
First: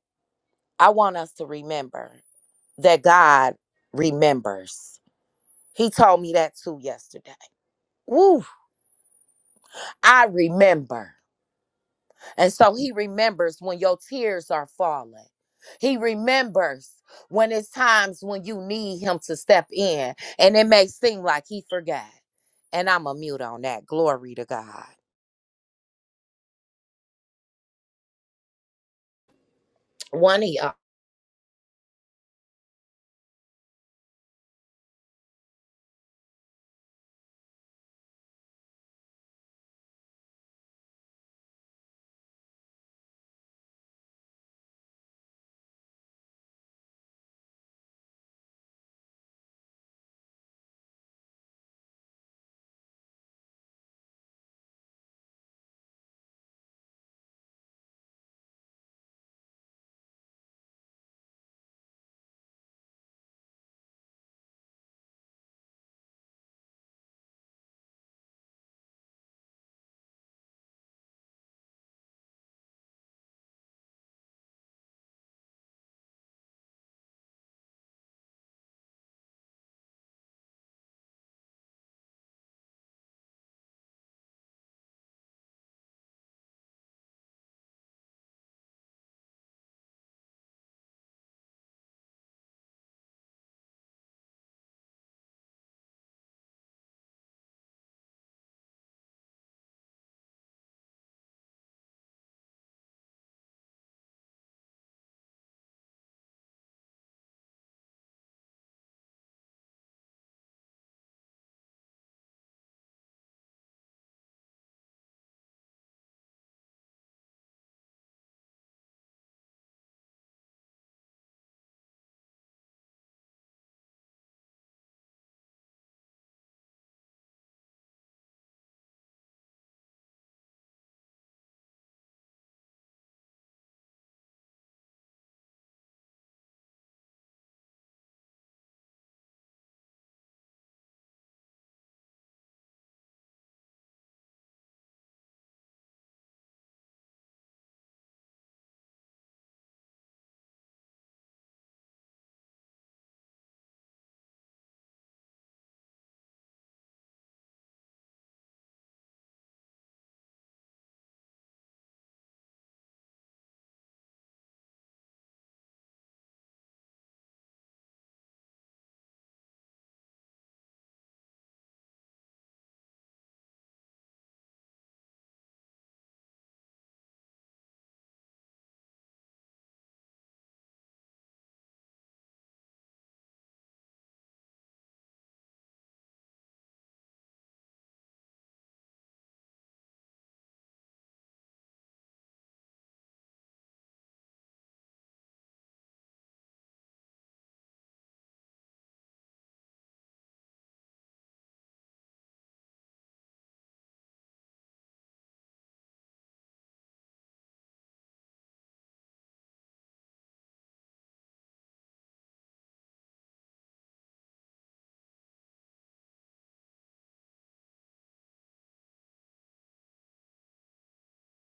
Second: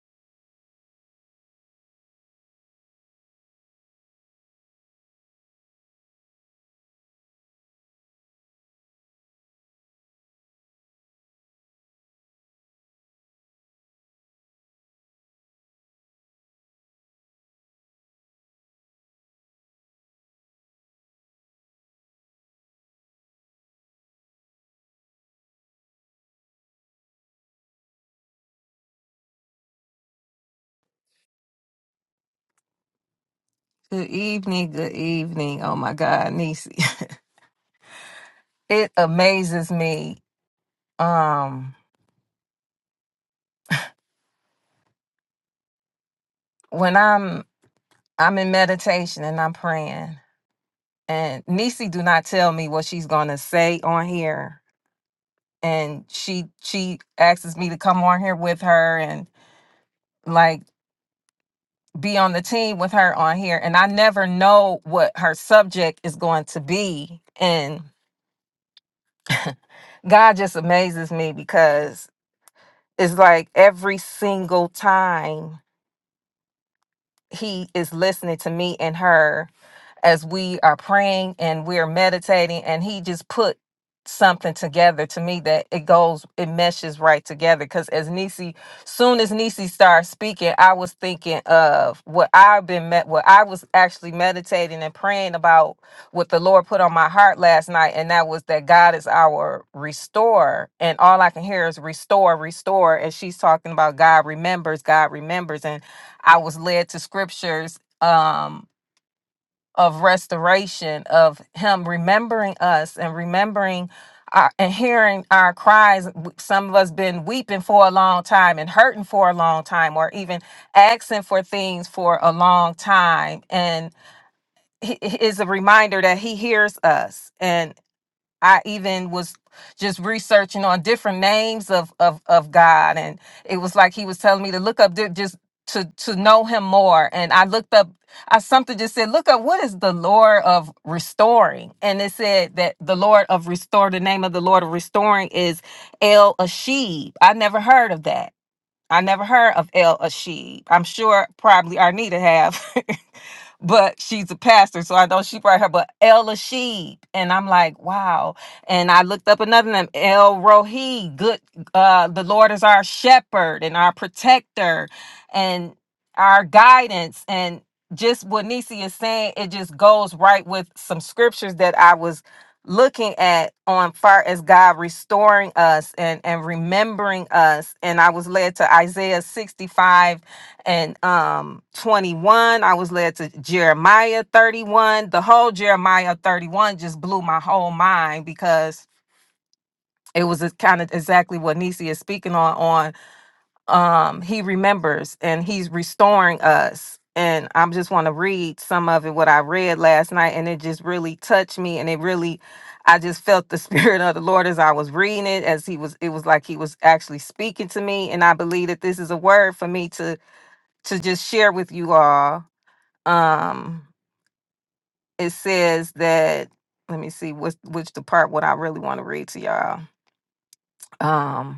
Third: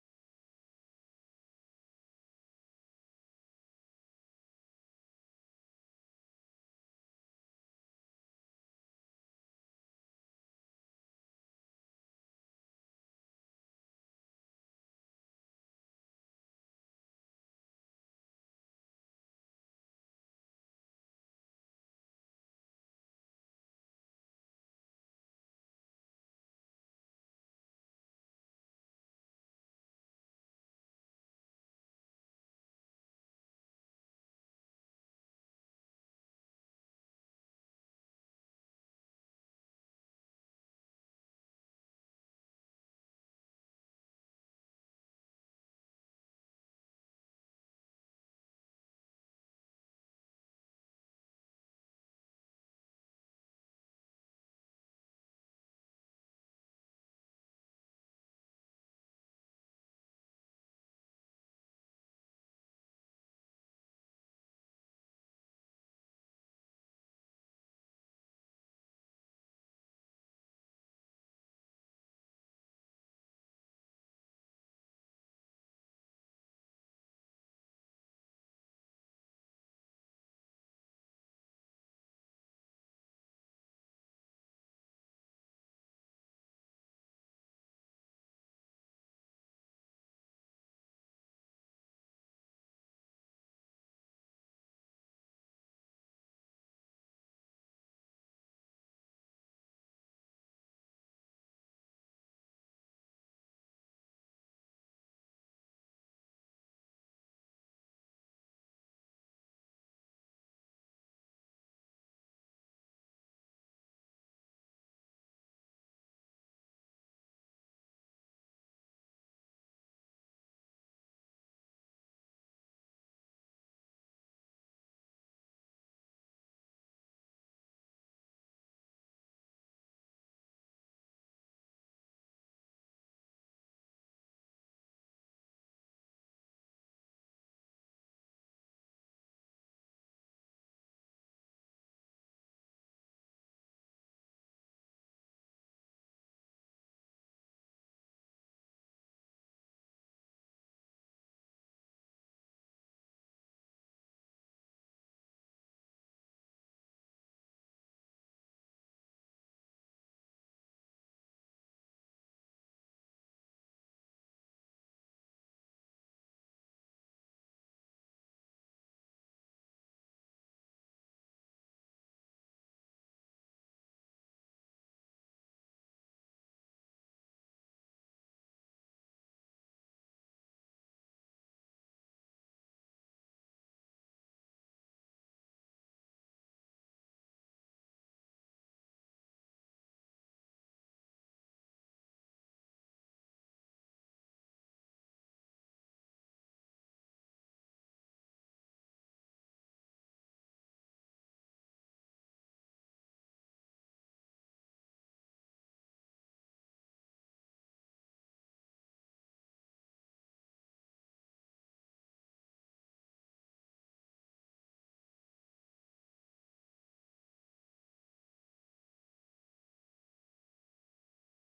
Speaker 1: I want us to remember that God remembers. He told me that too yesterday. Woo! I remember. And so he remembers when your tears are falling. He remembers when it's times when you need him to step in. And it may seem like he forgot. And I'm a mute on that. Glory to God. One of y'all.
Speaker 2: Good evening, good evening. Oh my God, Nisi. It amazes me. Um, when I'm I'm in meditation and I'm praying, and Nisi do not tell me what she's gonna say on here. And she she asks me to come on here with her and like be on the team with her on here. And I never know what her subject is going to be. And God just amazes me because It's like every single time he is listening to me and her as we are praying and we are meditating and he just put something together to me that it goes it meshes right together because as Nisi soon as Nisi started speaking I was thinking of what I've been met what I was actually meditating and praying about what the Lord put on my heart last night and that was that God is our restorer and all I can hear is restore restore and she's talking about God remembers God remembers and. I was led to scriptures um, of restoration, of Him remembering us and remembering our, and hearing our cries. W- Some of us been weeping for a long time and hurting for a long time, or even asking for things for a long time. And he- he is a reminder that He hears us and. I even was just researching on different names of of of God, and it was like He was telling me to look up di- just to to know Him more. And I looked up, I something just said, look up what is the Lord of restoring, and it said that the Lord of restore, the name of the Lord of restoring is El Ashib. I never heard of that. I never heard of El Ashib. I'm sure probably Arnita have, but she's a pastor, so I know she brought her. But El Ashib, and I'm like, wow. And I looked up another name, El Rohi. Good, uh, the Lord is our shepherd and our protector, and our guidance, and just what Nisi is saying, it just goes right with some scriptures that I was looking at on far as God restoring us and and remembering us and I was led to Isaiah 65 and um 21 I was led to Jeremiah 31 the whole Jeremiah 31 just blew my whole mind because it was kind of exactly what Nisi is speaking on on um he remembers and he's restoring us and i just want to read some of it what i read last night and it just really touched me and it really i just felt the spirit of the lord as i was reading it as he was it was like he was actually speaking to me and i believe that this is a word for me to to just share with you all um it says that let me see what's which the part what i really want to read to y'all Um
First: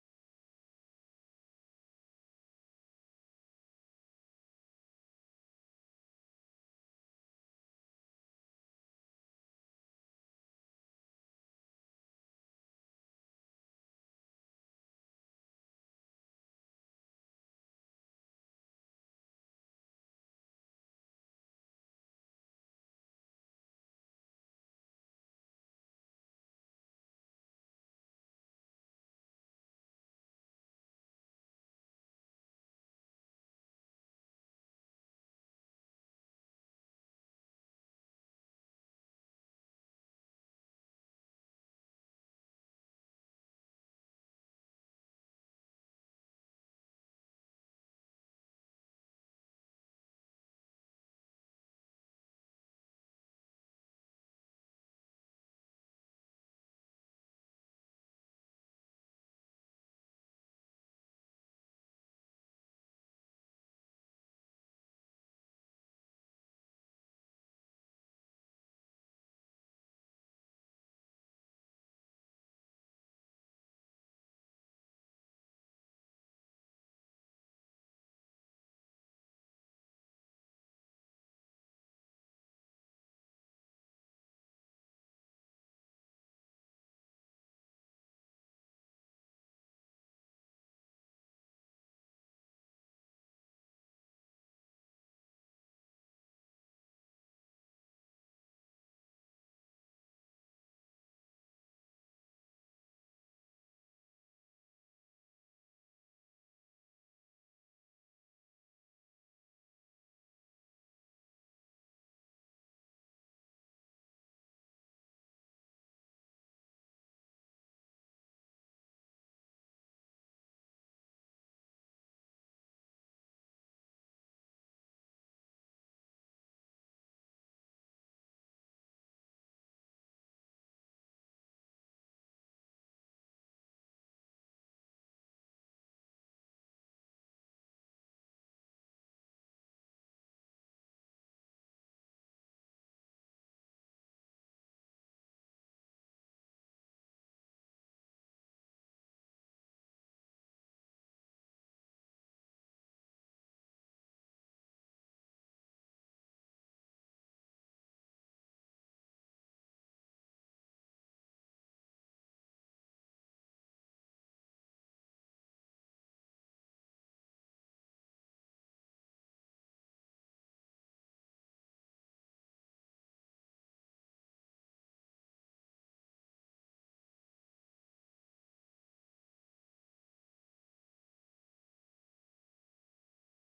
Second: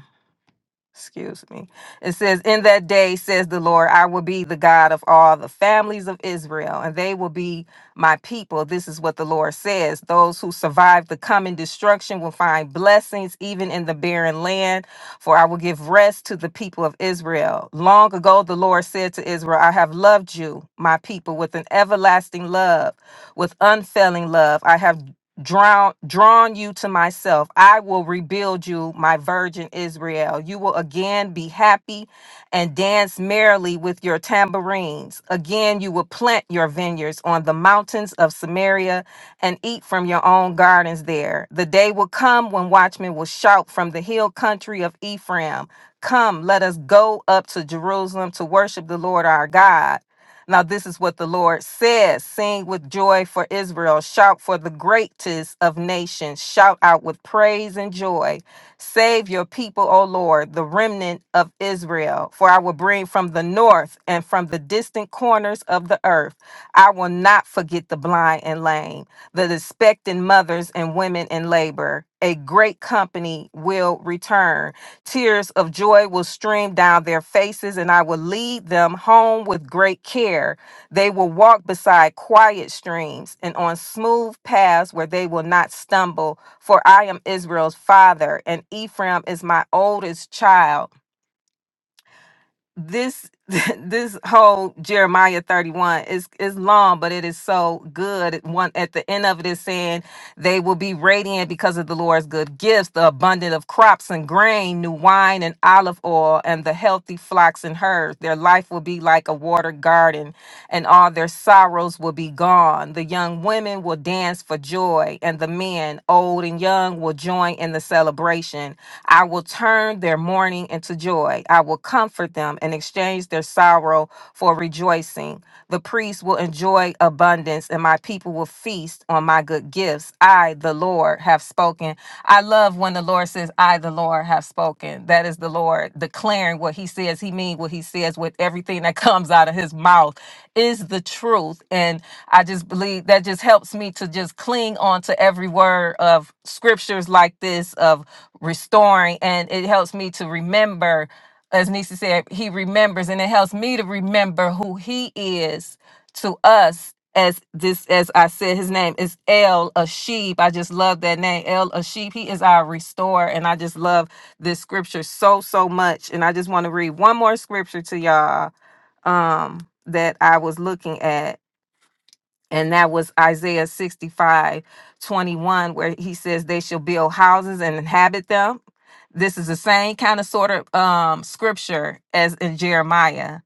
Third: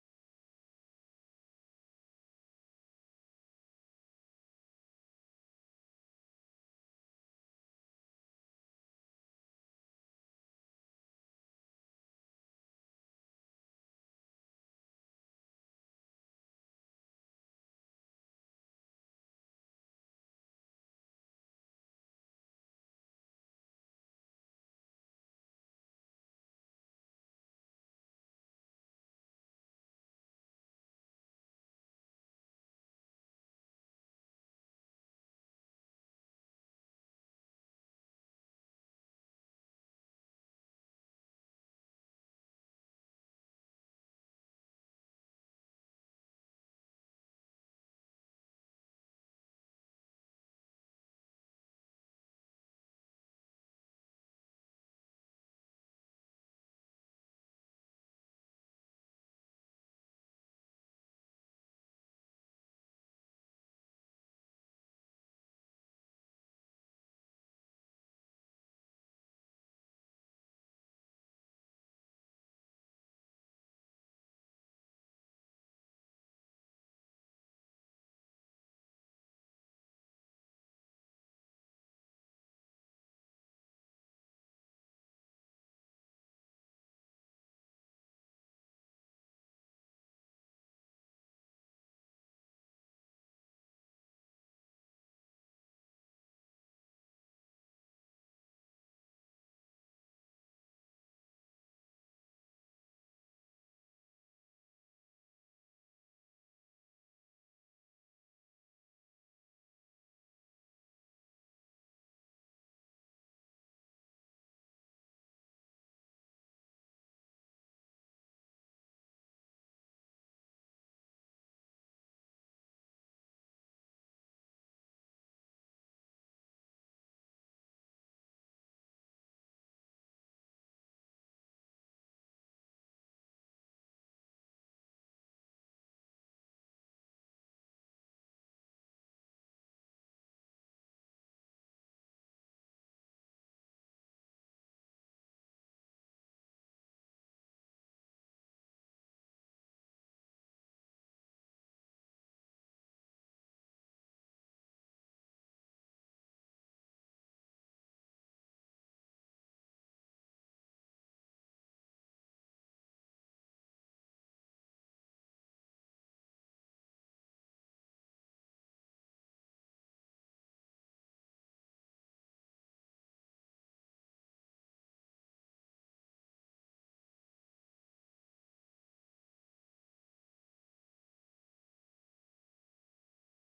Speaker 2: excuse me. It says, In that day, says the Lord, I will be the God of all the families of Israel, and they will be my people. This is what the Lord says. Those who survive the coming destruction will find blessings even in the barren land, for I will give rest to the people of Israel. Long ago, the Lord said to Israel, I have loved you, my people, with an everlasting love, with unfailing love. I have drawn drawn you to myself i will rebuild you my virgin israel you will again be happy and dance merrily with your tambourines again you will plant your vineyards on the mountains of samaria and eat from your own gardens there the day will come when watchmen will shout from the hill country of ephraim come let us go up to jerusalem to worship the lord our god now, this is what the Lord says Sing with joy for Israel, shout for the greatest of nations, shout out with praise and joy. Save your people, O Lord, the remnant of Israel. For I will bring from the north and from the distant corners of the earth. I will not forget the blind and lame, the expectant mothers and women in labor. A great company will return Tears of joy will stream down their faces, and I will lead them home with great care. They will walk beside quiet streams and on smooth paths where they will not stumble. For I am Israel's father, and Ephraim is my oldest child. This this whole Jeremiah 31 is is long, but it is so good. One at the end of it is saying they will be radiant because of the Lord's good gifts, the abundance of crops and grain, new wine and olive oil, and the healthy flocks and herds. Their life will be like a watered garden, and all their sorrows will be gone. The young women will dance for joy, and the men, old and young, will join in the celebration. I will turn their mourning into joy. I will comfort them and exchange their sorrow for rejoicing. The priests will enjoy abundance, and my people people will feast on my good gifts. I, the Lord, have spoken. I love when the Lord says, I, the Lord, have spoken. That is the Lord declaring what he says. He means what he says with everything that comes out of his mouth is the truth. And I just believe that just helps me to just cling on to every word of scriptures like this of restoring. And it helps me to remember, as Nisi said, he remembers and it helps me to remember who he is to us as this as I said, his name is El Ashib. I just love that name, El Ashib. He is our restorer, and I just love this scripture so so much. And I just want to read one more scripture to y'all um, that I was looking at, and that was Isaiah 65 21, where he says, "They shall build houses and inhabit them." This is the same kind of sort of um, scripture as in Jeremiah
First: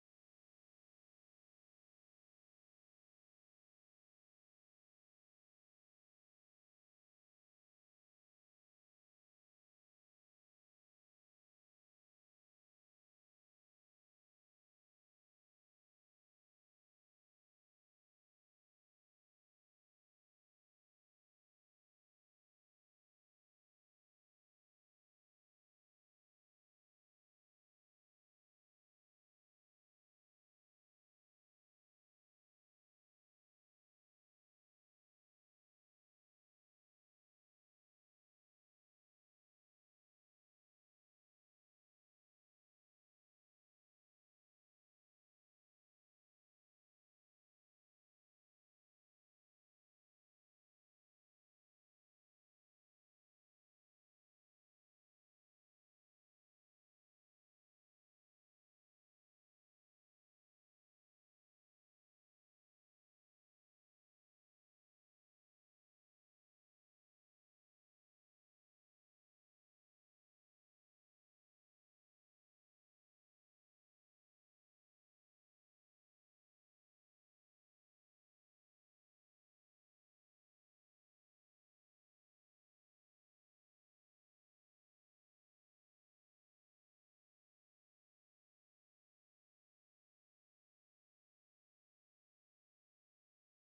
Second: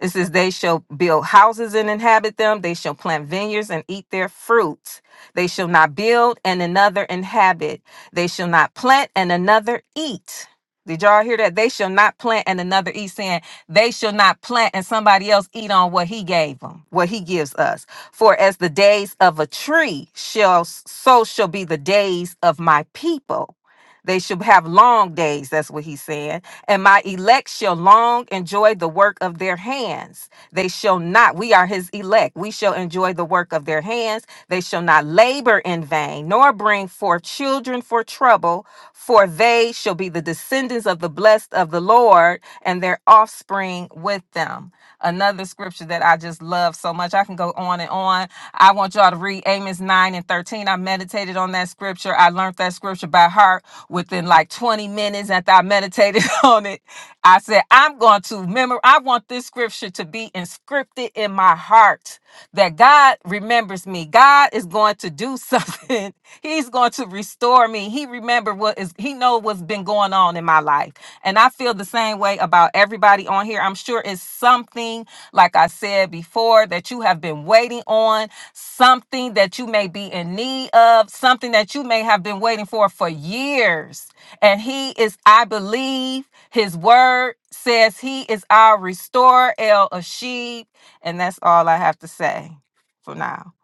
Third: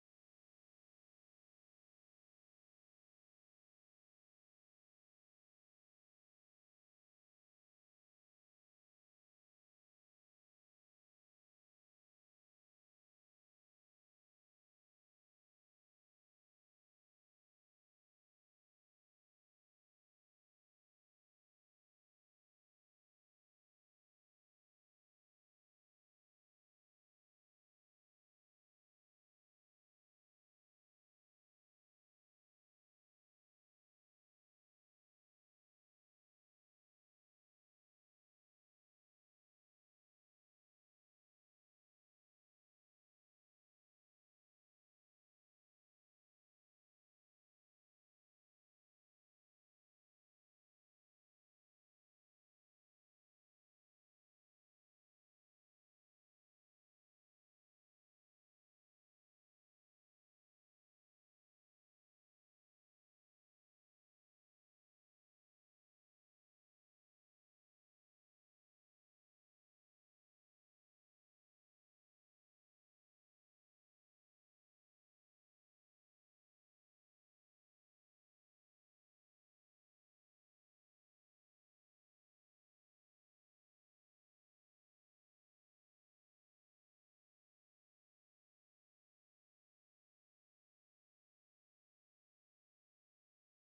Speaker 2: it says, They shall build houses and inhabit them. They shall plant vineyards and eat their fruit. They shall not build and another inhabit. They shall not plant and another eat. Did y'all hear that? They shall not plant and another eat, saying, They shall not plant and somebody else eat on what he gave them, what he gives us. For as the days of a tree shall, so shall be the days of my people. They shall have long days. That's what he's saying and my elect shall long enjoy the work of their hands. They shall not, we are his elect, we shall enjoy the work of their hands. They shall not labor in vain, nor bring forth children for trouble, for they shall be the descendants of the blessed of the Lord, and their offspring with them. Another scripture that I just love so much. I can go on and on. I want y'all to read Amos 9 and 13. I meditated on that scripture. I learned that scripture by heart within like 20 minutes after I meditated on it. I said, I'm going to remember, I want this scripture to be inscripted in my heart that God remembers me. God is going to do something. He's going to restore me. He remember what is he know what's been going on in my life. And I feel the same way about everybody on here. I'm sure it's something like I said before that you have been waiting on, something that you may be in need of, something that you may have been waiting for for years. And he is I believe his word says he is our restorer, El Ashib. And that's all I have to say for now.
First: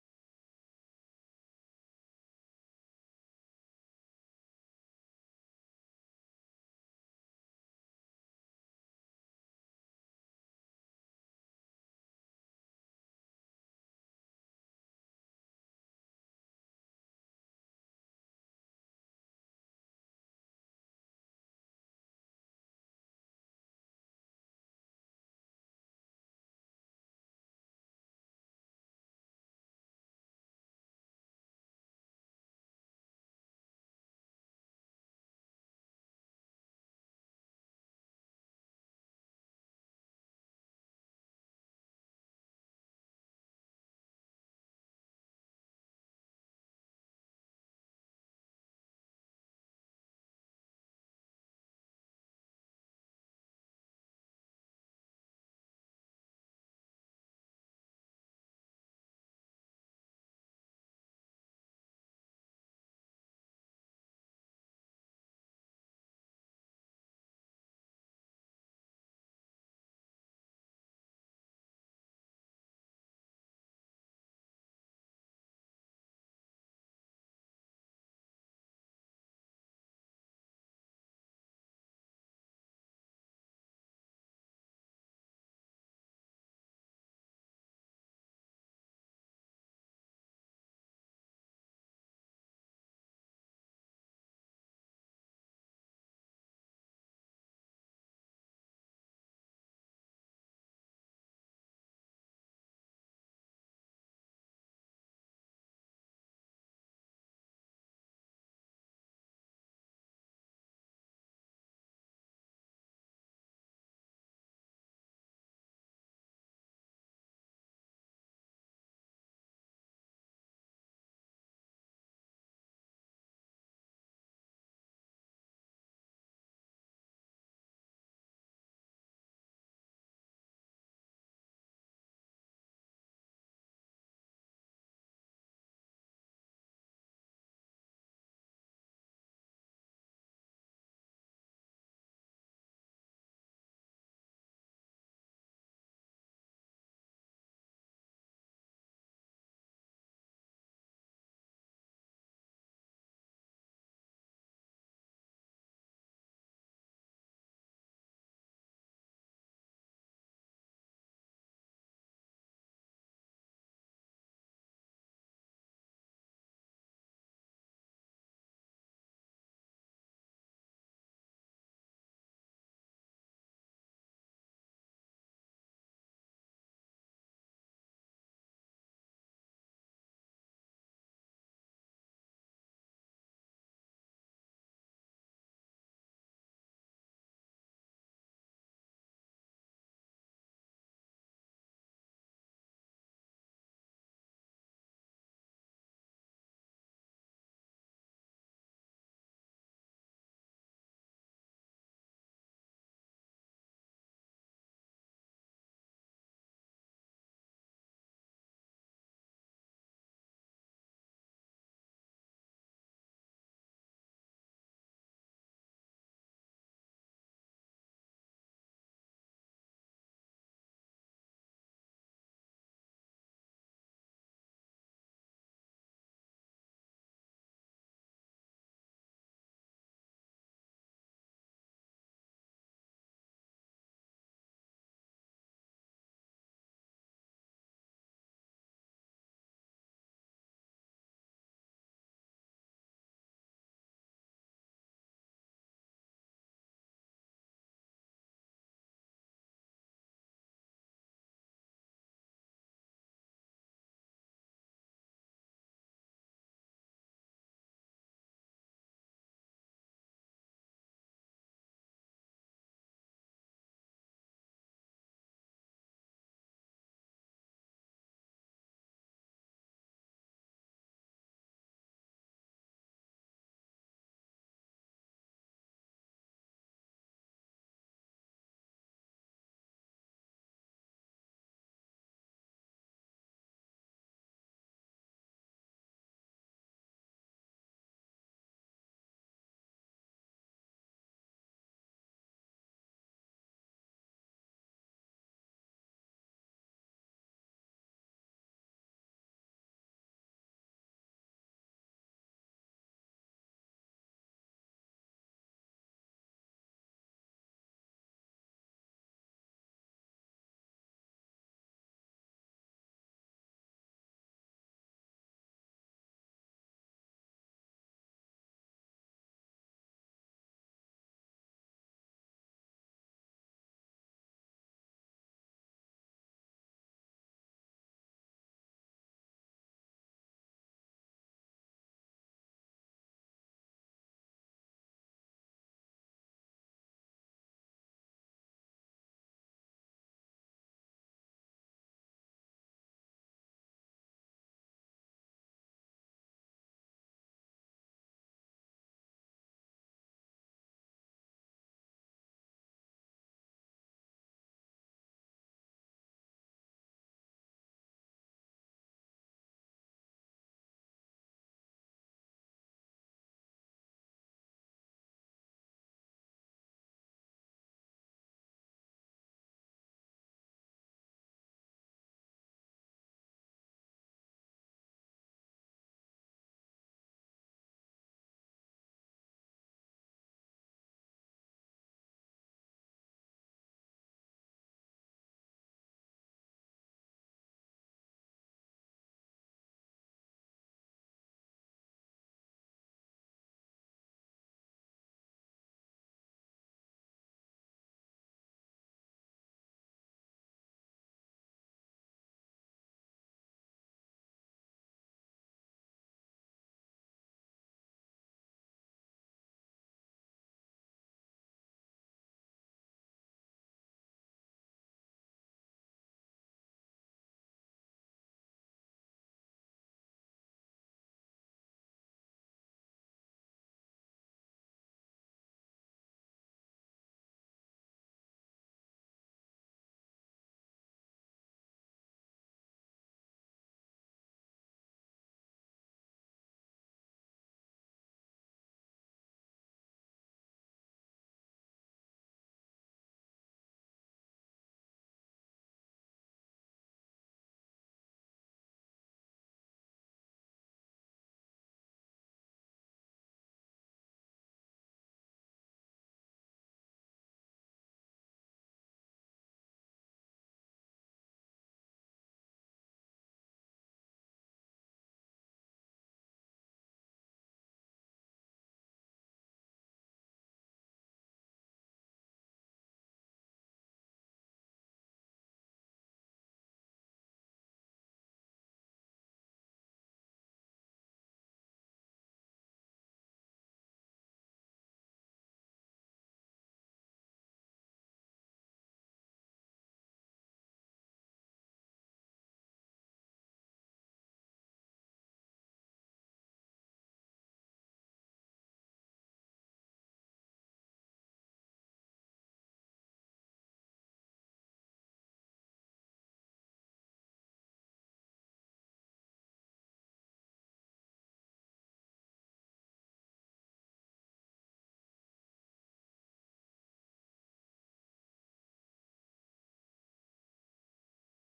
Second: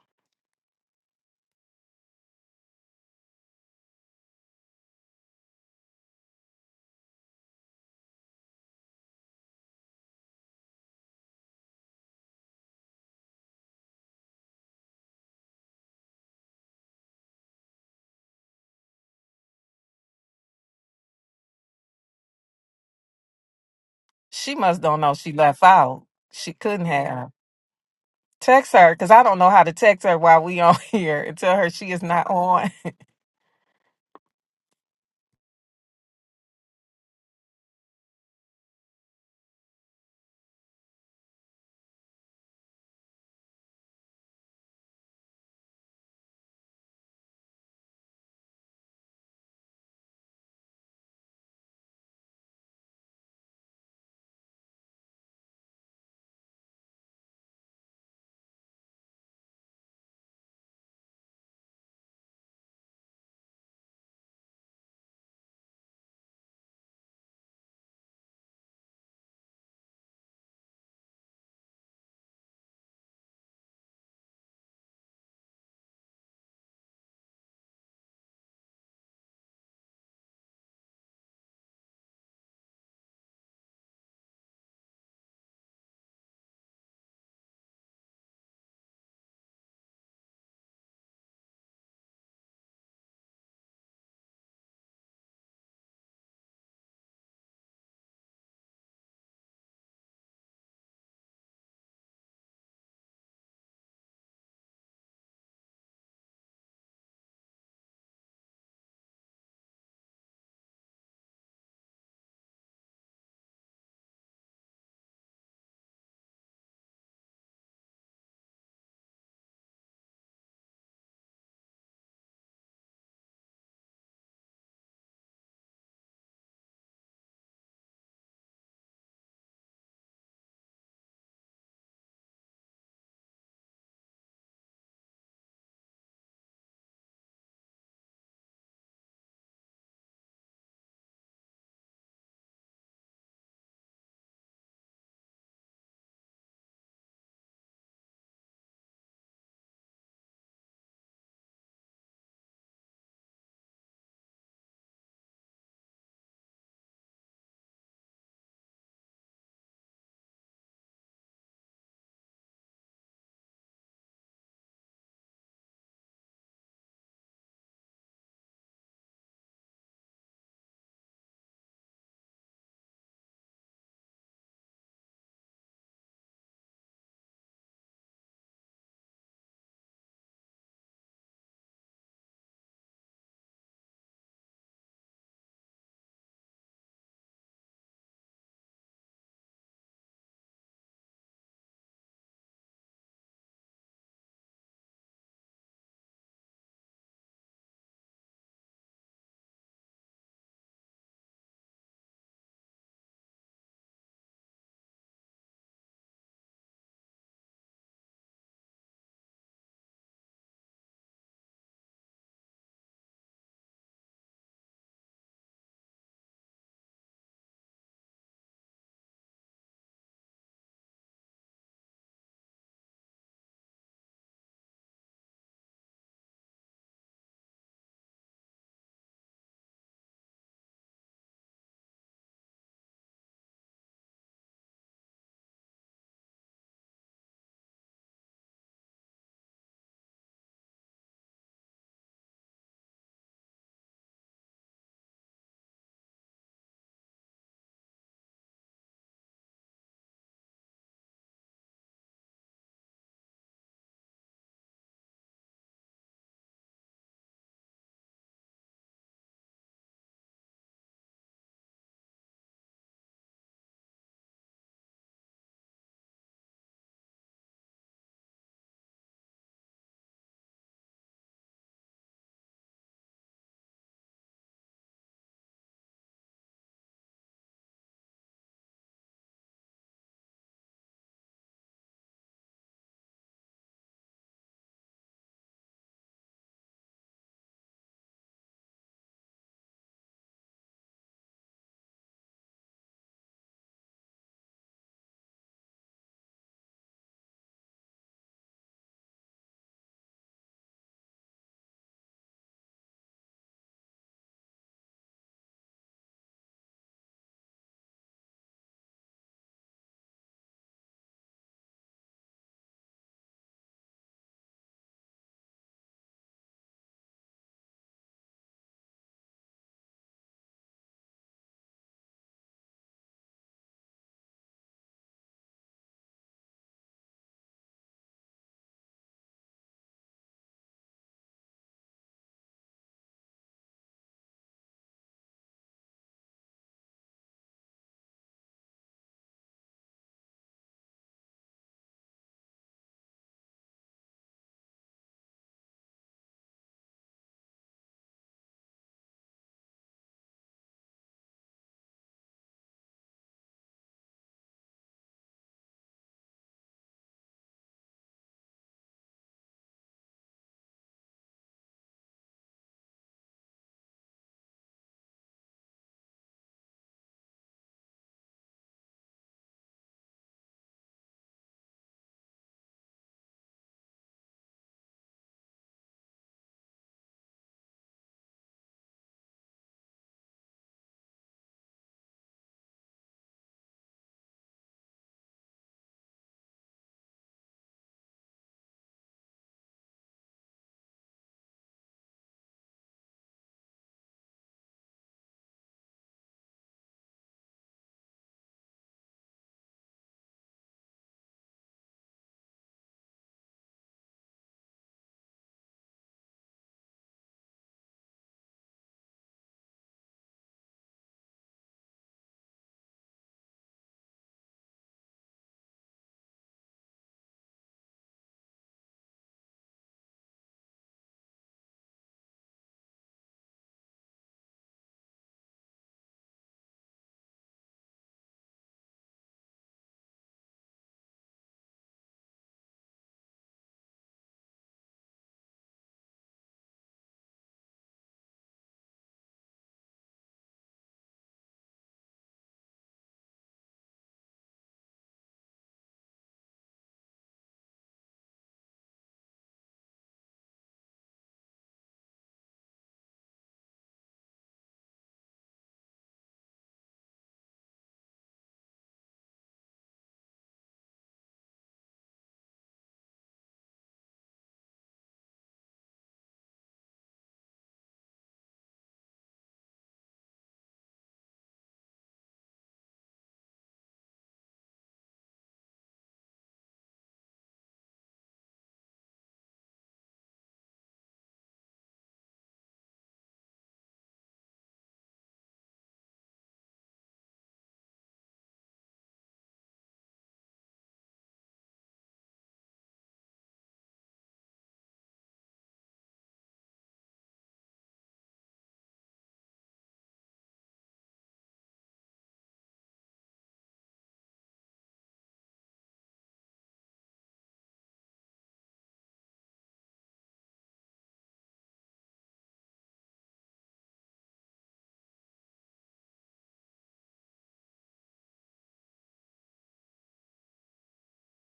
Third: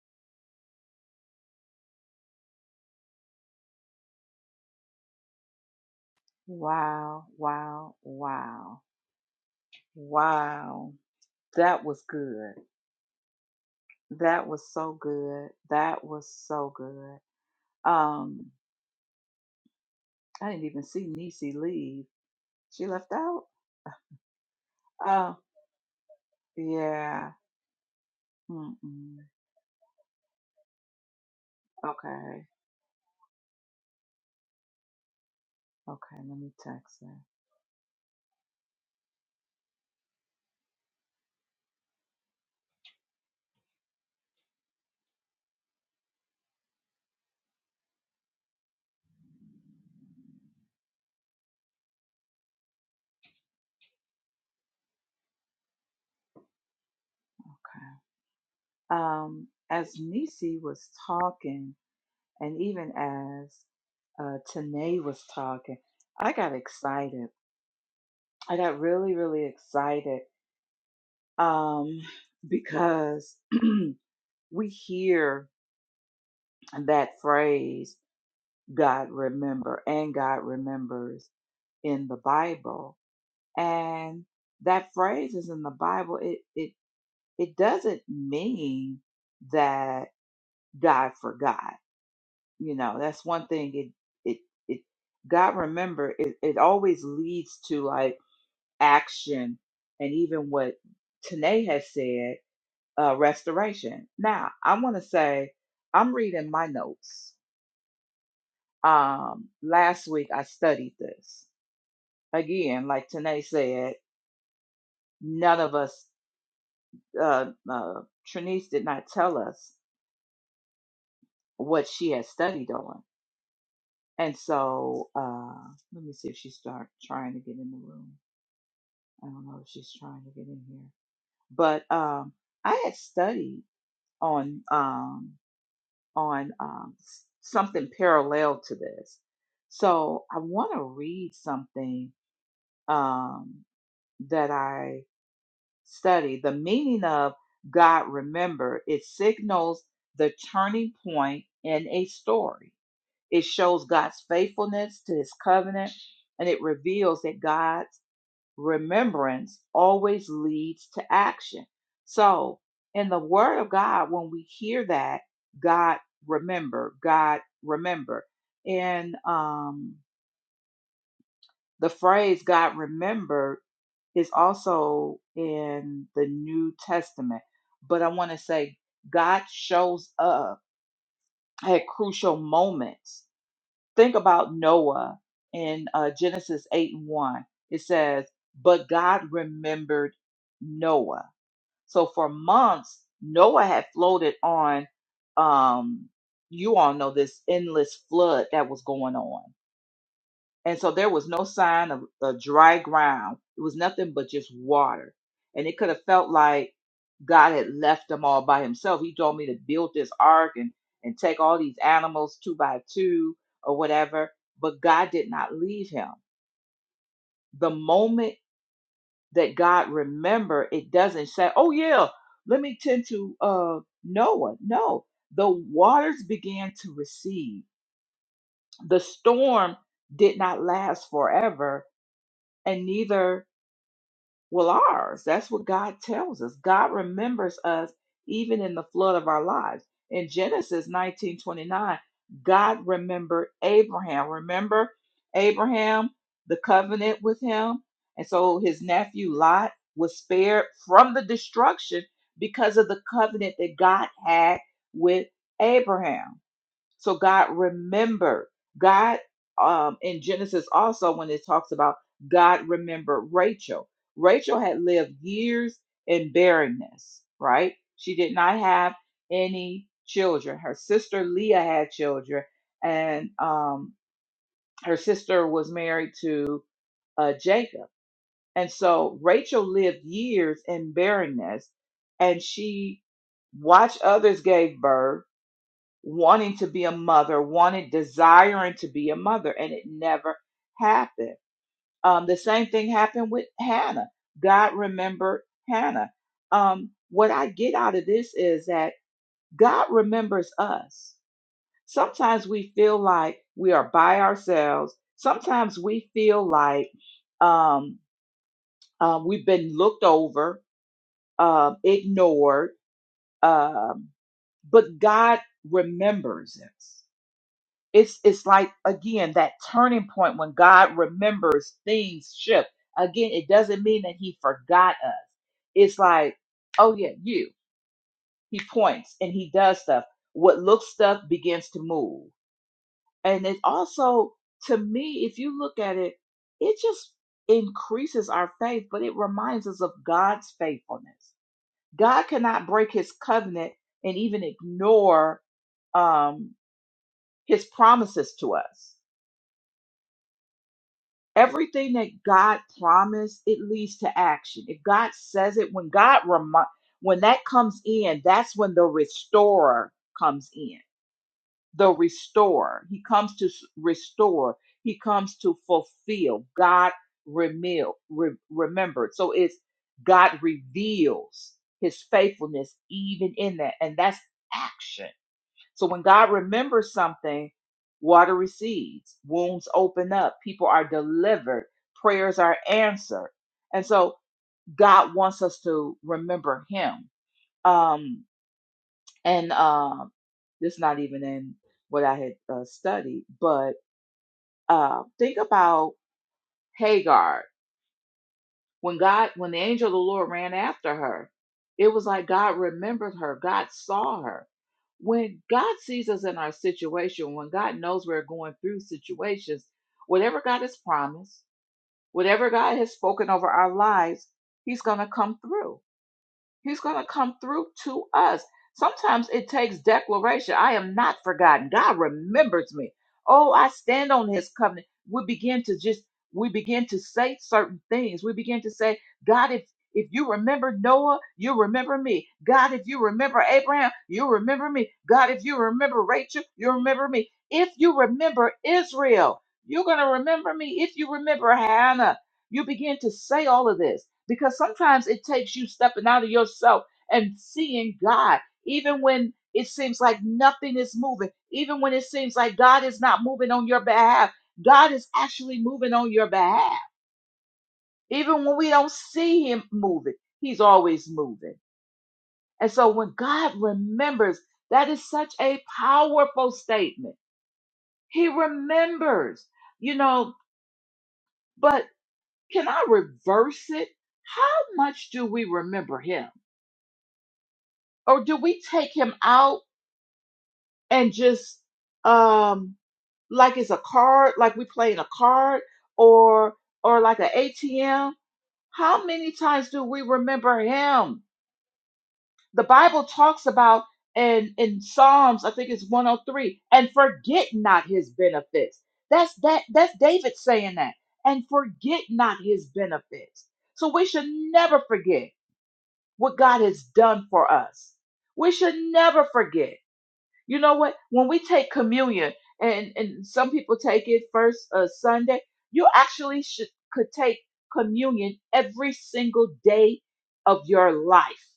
Speaker 3: Wow, wow, wow, wow. That was good. That was so good. That was so good. Um, I didn't even see Niecy leave. She left out?
Speaker 2: She must don't know she
Speaker 3: Oh,
Speaker 2: left out. She couldn't
Speaker 3: yeah.
Speaker 2: have. Text her because
Speaker 3: Mm-mm.
Speaker 2: I don't know how to text her while we on here and tell her she is not
Speaker 3: Okay,
Speaker 2: on.
Speaker 3: okay, let me text her. Okay. Um, as Nisi was talking, and even as uh, Tanae was talking, I got excited. I got really, really excited um, because we hear that phrase, God remember, and God remembers in the Bible. And that phrase is in the Bible. It, it, it doesn't mean that God forgot. You know, that's one thing it, it, it, God remember, it, it always leads to like action. And even what Tanae has said, uh, restoration. Now, I want to say I'm reading my notes. Um, last week I studied this again. Like Tanae said, none of us, uh, uh, Trinice did not tell us what she had studied on, and so uh, let me see if she start trying to get in the room. I don't know if she's trying to get in here, but um, I had studied on. Um, on um, s- something parallel to this. So I want to read something um, that I studied. The meaning of God remember it signals the turning point in a story. It shows God's faithfulness to His covenant, and it reveals that God remembrance always leads to action. So, in the Word of God, when we hear that, God remember, God remember. And um, the phrase God remembered is also in the New Testament. But I want to say, God shows up at crucial moments. Think about Noah in uh, Genesis 8 and 1. It says, But God remembered Noah. So for months, Noah had floated on, um, you all know this endless flood that was going on. And so there was no sign of, a dry ground. It was nothing but just water. And it could have felt like God had left them all by himself. He told me to build this ark and, and take all these animals two by two or whatever. But God did not leave him. The moment that God remember. It doesn't say, "Oh yeah, let me tend to uh, Noah." No, the waters began to recede. The storm did not last forever, and neither well, ours. That's what God tells us. God remembers us even in the flood of our lives. In Genesis 19:29, God remembered Abraham. Remember Abraham, the covenant with him? And so his nephew Lot was spared from the destruction because of the covenant that God had with Abraham. So God remembered. God um, in Genesis also when it talks about God remembered Rachel. Rachel had lived years in barrenness, right? She did not have any children. Her sister Leah had children, and um, her sister was married to uh, Jacob. And so Rachel lived years in barrenness, and she watched others gave birth wanting to be a mother, wanted, desiring to be a mother, and it never happened. Um, the same thing happened with Hannah. God remembered Hannah. Um, what I get out of this is that God remembers us. Sometimes we feel like we are by ourselves. Sometimes we feel like um, uh, we've been looked over, um, ignored, um, but God remembers us. it's it's like again that turning point when God remembers things shift. Again, it doesn't mean that he forgot us. It's like, oh yeah, you. He points and he does stuff. What looks stuff begins to move. And it also, to me, if you look at it, it just increases our faith, but it reminds us of God's faithfulness. God cannot break his covenant and even ignore um, his promises to us everything that God promised, it leads to action. If God says it, when God remind, when that comes in, that's when the restorer comes in. The restorer, he comes to s- restore. He comes to fulfill. God remil, re- remembered. So it's God reveals His faithfulness even in that, and that's action. So when God remembers something, water recedes, wounds open up, people are delivered, prayers are answered. And so God wants us to remember Him. Um, and um, this not even in what I had uh, studied, but uh, think about Hagar. When God, when the angel of the Lord ran after her, it was like God remembered her, God saw her. When God sees us in our situation, when God knows we're going through situations, whatever God has promised, whatever God has spoken over our lives, He's going to come through He's going to come through to us. Sometimes it takes declaration. I am not forgotten. God remembers me. Oh, I stand on his covenant. We begin to just we begin to say certain things. We begin to say, God, if if you remember Noah, you remember me. God, if you remember Abraham, you remember me. God, if you remember Rachel, you remember me. If you remember Israel, you're going to remember me. If you remember Hannah, you begin to say all of this because sometimes it takes you stepping out of yourself and seeing God, even when it seems like nothing is moving, even when it seems like God is not moving on your behalf. God is actually moving on your behalf. Even when we don't see Him moving, He's always moving. And so when God remembers, that is such a powerful statement. He remembers, you know, but Can I reverse it? How much do we remember him? Or do we take him out and just um like it's a card, like we playing a card or or like an ATM? How many times do we remember him? The Bible talks about and in Psalms, I think it's 103, and forget not his benefits. That's that that's David saying that. And forget not his benefits. So we should never forget. what God has done for us. We should never forget. You know what? When we take communion, and, and some people take it first uh, Sunday, you actually should could take communion every single day of your life.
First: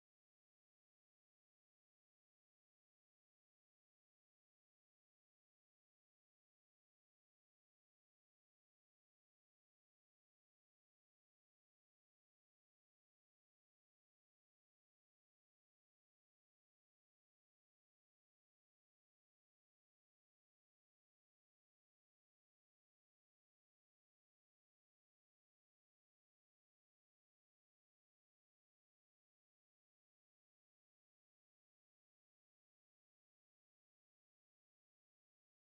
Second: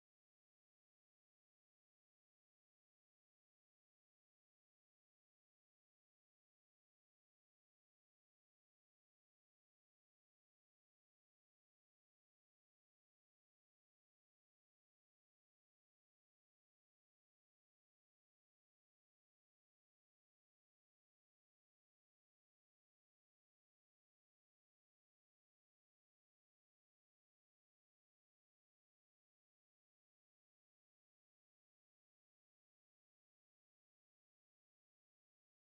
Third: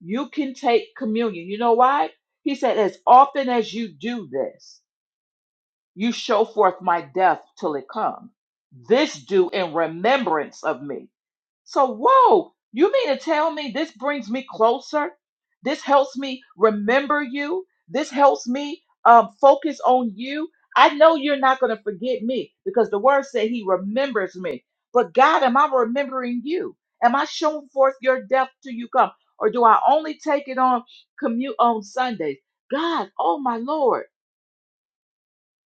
Speaker 3: You can take communion. You know why? He said, as often as you do this, you show forth my death till it come. This do in remembrance of me. So, whoa, you mean to tell me this brings me closer? This helps me remember you. This helps me um, focus on you. I know you're not going to forget me because the word said he remembers me. But God, am I remembering you? Am I showing forth your death till you come? Or do I only take it on commute on Sundays? God, oh my Lord,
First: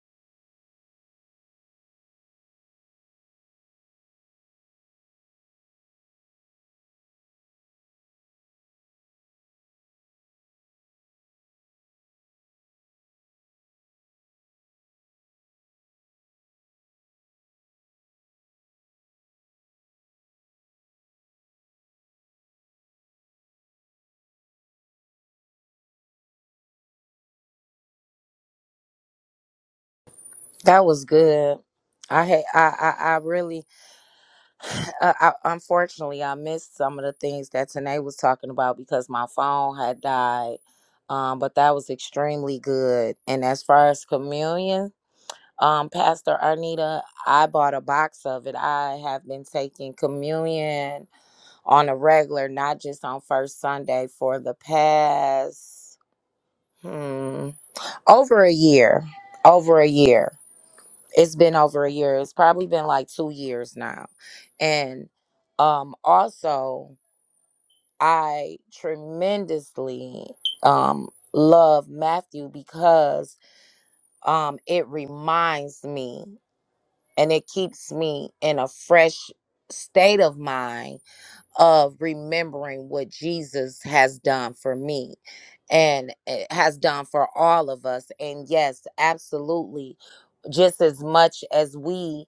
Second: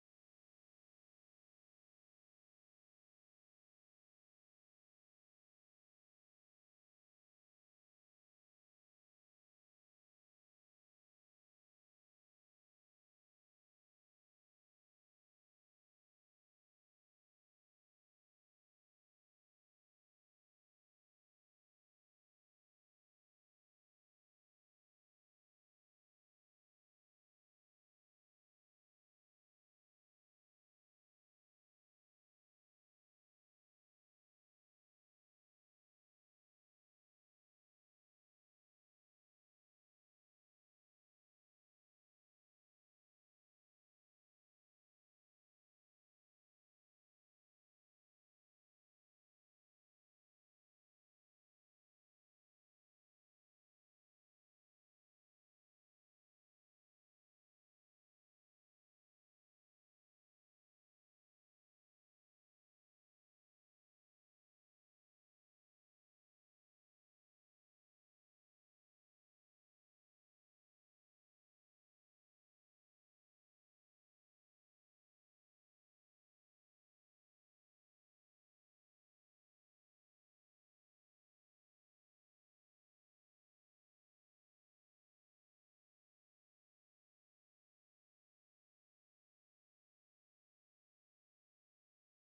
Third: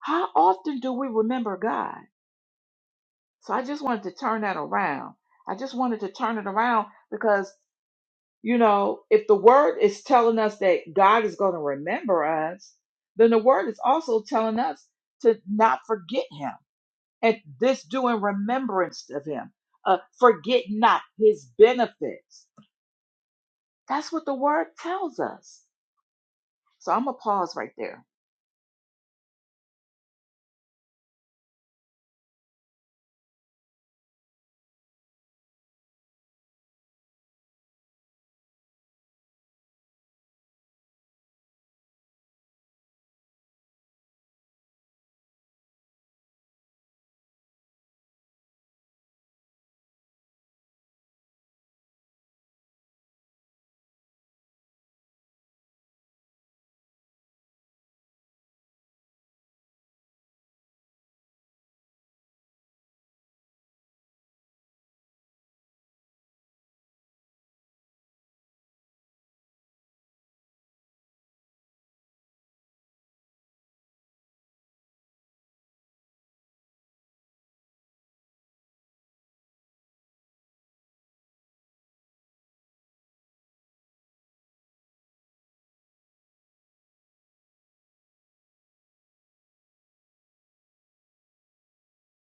Speaker 3: how often do we remember God? So I just wanted to turn that around. I just wanted to turn it around because You know, if the word is telling us that God is going to remember us, then the word is also telling us to not forget him and this do in remembrance of him. Uh, forget not his benefits. That's what the word tells us. So I'm going to pause right there.
Speaker 1: That was good. I had I I, I really uh, I, unfortunately I missed some of the things that Tanae was talking about because my phone had died. Um, but that was extremely good. And as far as communion, Um, Pastor Arnita, I bought a box of it. I have been taking communion on a regular, not just on first Sunday, for the past hmm, over a year. Over a year. It's been over a year. It's probably been like two years now. And um, also, I tremendously um, love Matthew because um, it reminds me. and it keeps me in a fresh state of mind of remembering what Jesus has done for me and eh, has done for all of us and yes absolutely just as much as we